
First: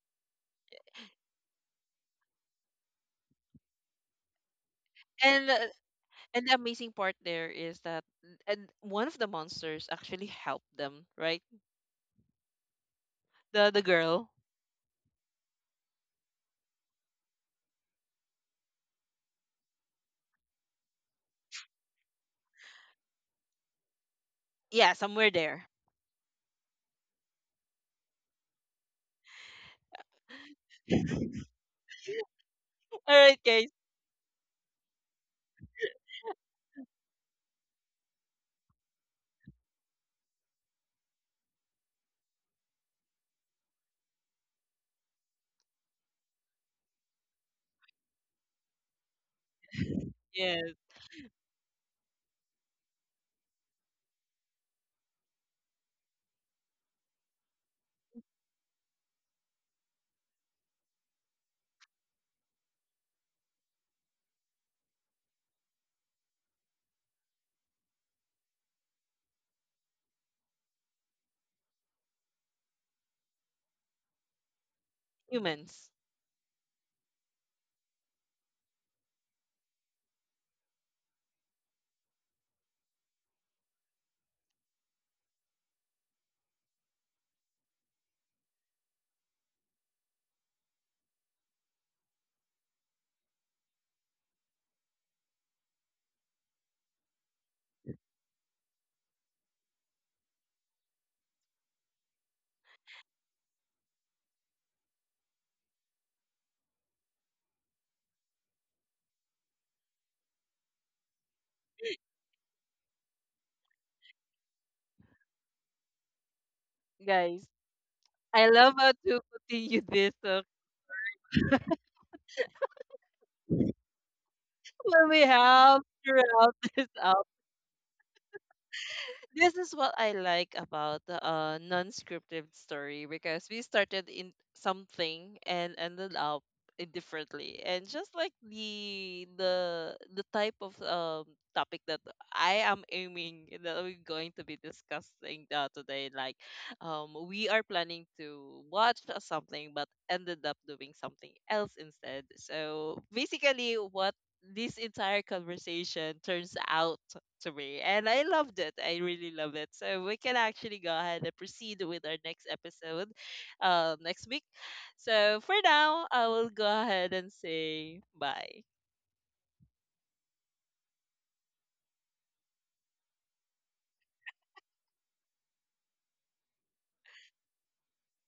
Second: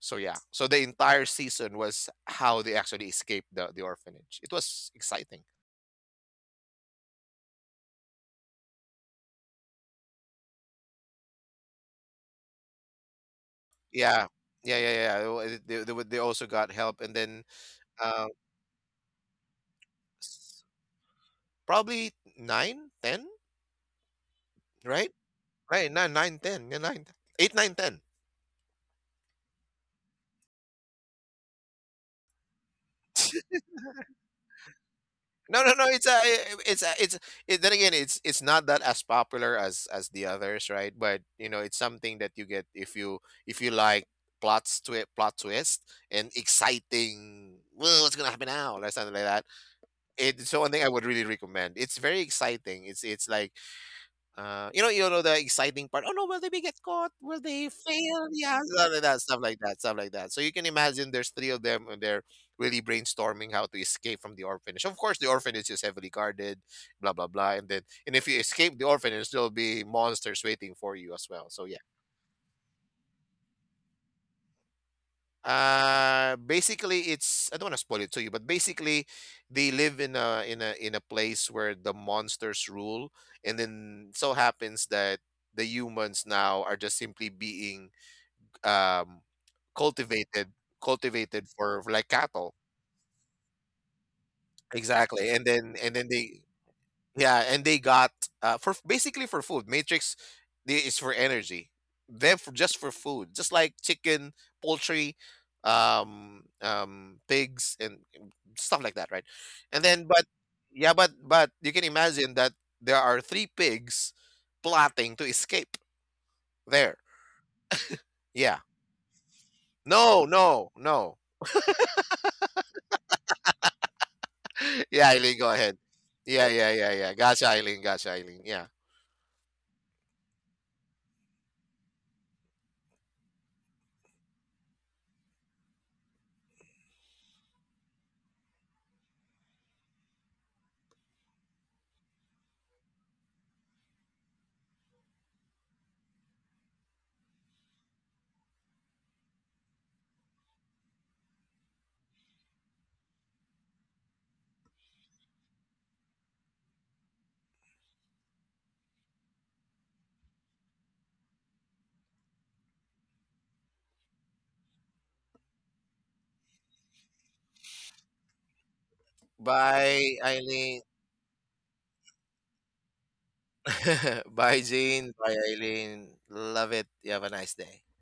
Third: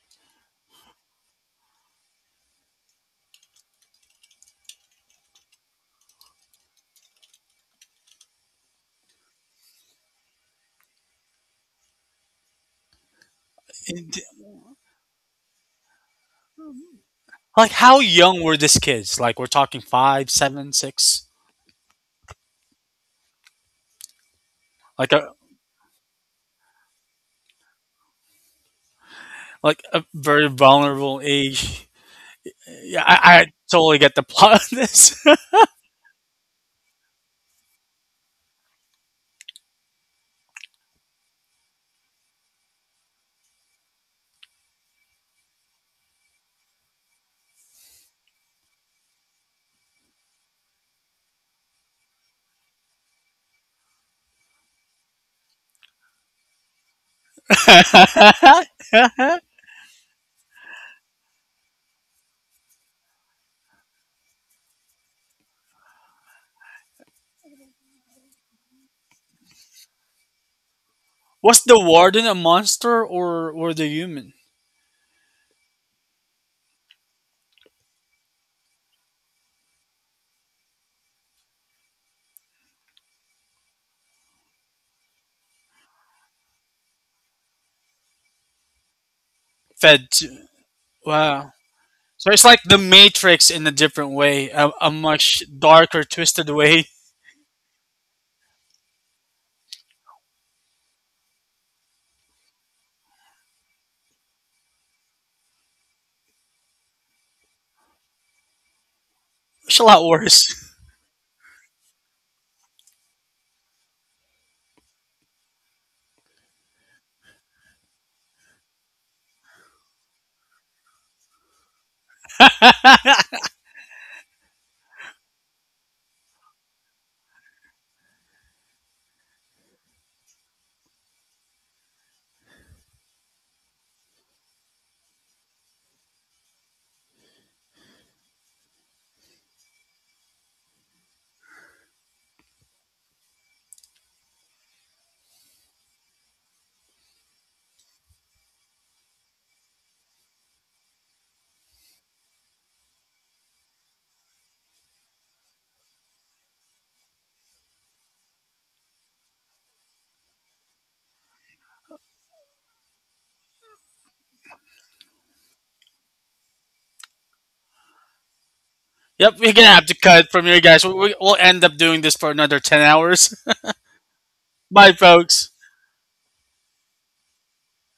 [SPEAKER 3] So yeah. So the entire season was how they actually escaped the orphanage. It was exciting.
[SPEAKER 1] And and the amazing part there is that and one of the monsters actually helped them, right? The
[SPEAKER 2] And,
[SPEAKER 3] Yeah.
[SPEAKER 1] girl.
[SPEAKER 3] Yeah, yeah, yeah. They also got help, and then —
[SPEAKER 2] like, how
[SPEAKER 3] uh,
[SPEAKER 2] young were these kids? Like, we're talking five,
[SPEAKER 3] s-
[SPEAKER 2] seven, six.
[SPEAKER 3] probably nine, ten,
[SPEAKER 1] Yeah,
[SPEAKER 3] right?
[SPEAKER 2] Like
[SPEAKER 1] somewhere
[SPEAKER 2] a
[SPEAKER 1] there.
[SPEAKER 3] Right, nine, 9, ten, yeah, 9, eight, nine, ten.
[SPEAKER 2] like a very vulnerable age. Yeah,
[SPEAKER 1] All right,
[SPEAKER 2] I
[SPEAKER 1] guys.
[SPEAKER 2] totally get the plot of this.
[SPEAKER 3] No, no, no. It's a, eh, eh, it's a, it's. It, Then again, it's not that as popular as the others, right? But, it's something that you get if you like plot twist and exciting. Well, what's gonna happen now? Or something like that. It's
[SPEAKER 1] Yes,
[SPEAKER 3] the one thing I would really recommend. It's very exciting. It's like. You know the exciting part. Oh no, will they be get caught? Will they fail? Yeah, stuff like that, stuff like that, stuff like that. So you can imagine there's three of them and they're really brainstorming how to escape from the orphanage. Of course, the orphanage is heavily guarded, blah blah blah. And then, and if you escape the orphanage, there'll be monsters waiting for you as well.
[SPEAKER 2] Was
[SPEAKER 3] So.
[SPEAKER 2] the warden a monster or were they human?
[SPEAKER 1] humans,
[SPEAKER 3] Basically, it's — I don't want to spoil it to you, but basically, they live in a in a in a place where the monsters rule, and then so happens that the humans now are just simply being, um
[SPEAKER 2] Fed
[SPEAKER 3] cultivated
[SPEAKER 2] to,
[SPEAKER 3] cultivated
[SPEAKER 2] wow.
[SPEAKER 3] for, like,
[SPEAKER 2] So it's
[SPEAKER 3] cattle.
[SPEAKER 2] like the Matrix in a different way, a
[SPEAKER 3] Exactly,
[SPEAKER 2] much
[SPEAKER 3] and
[SPEAKER 2] darker,
[SPEAKER 3] then they
[SPEAKER 2] twisted way.
[SPEAKER 3] yeah, and they got, for basically for food. Matrix, is for energy. Them for just for food, just like chicken, poultry, pigs, and, stuff like that, right?
[SPEAKER 2] It's
[SPEAKER 3] And
[SPEAKER 2] a
[SPEAKER 3] then,
[SPEAKER 2] lot
[SPEAKER 3] but
[SPEAKER 2] worse.
[SPEAKER 3] yeah, but you can imagine that there are three pigs plotting to escape there.
[SPEAKER 1] guys. I
[SPEAKER 3] Yeah.
[SPEAKER 1] love how to continue this.
[SPEAKER 3] No, no, no. Yeah,
[SPEAKER 1] We
[SPEAKER 3] Eileen, go ahead.
[SPEAKER 1] have
[SPEAKER 3] Yeah,
[SPEAKER 1] throughout
[SPEAKER 3] yeah,
[SPEAKER 1] this
[SPEAKER 3] yeah, yeah.
[SPEAKER 1] hour.
[SPEAKER 3] Gotcha, Eileen. Gotcha, Eileen. Yeah.
[SPEAKER 1] This is what I like about the non-scripted story, because we started in something and ended up in differently, and just like the type of topic that I am aiming that we're going to be discussing today. Like we are planning to watch something but ended up doing something else instead. So basically what this entire conversation turns out to me. And I loved it. I really love it. So we can actually go ahead and proceed with our next episode next week. So for now, I will go ahead and say bye.
[SPEAKER 2] Yep, we're gonna have to
[SPEAKER 3] Bye,
[SPEAKER 2] cut from here,
[SPEAKER 3] Eileen.
[SPEAKER 2] guys. We'll end up doing this for another 10 hours.
[SPEAKER 3] Bye,
[SPEAKER 2] Bye,
[SPEAKER 3] Jane. Bye,
[SPEAKER 2] folks.
[SPEAKER 3] Eileen. Love it. You have a nice day.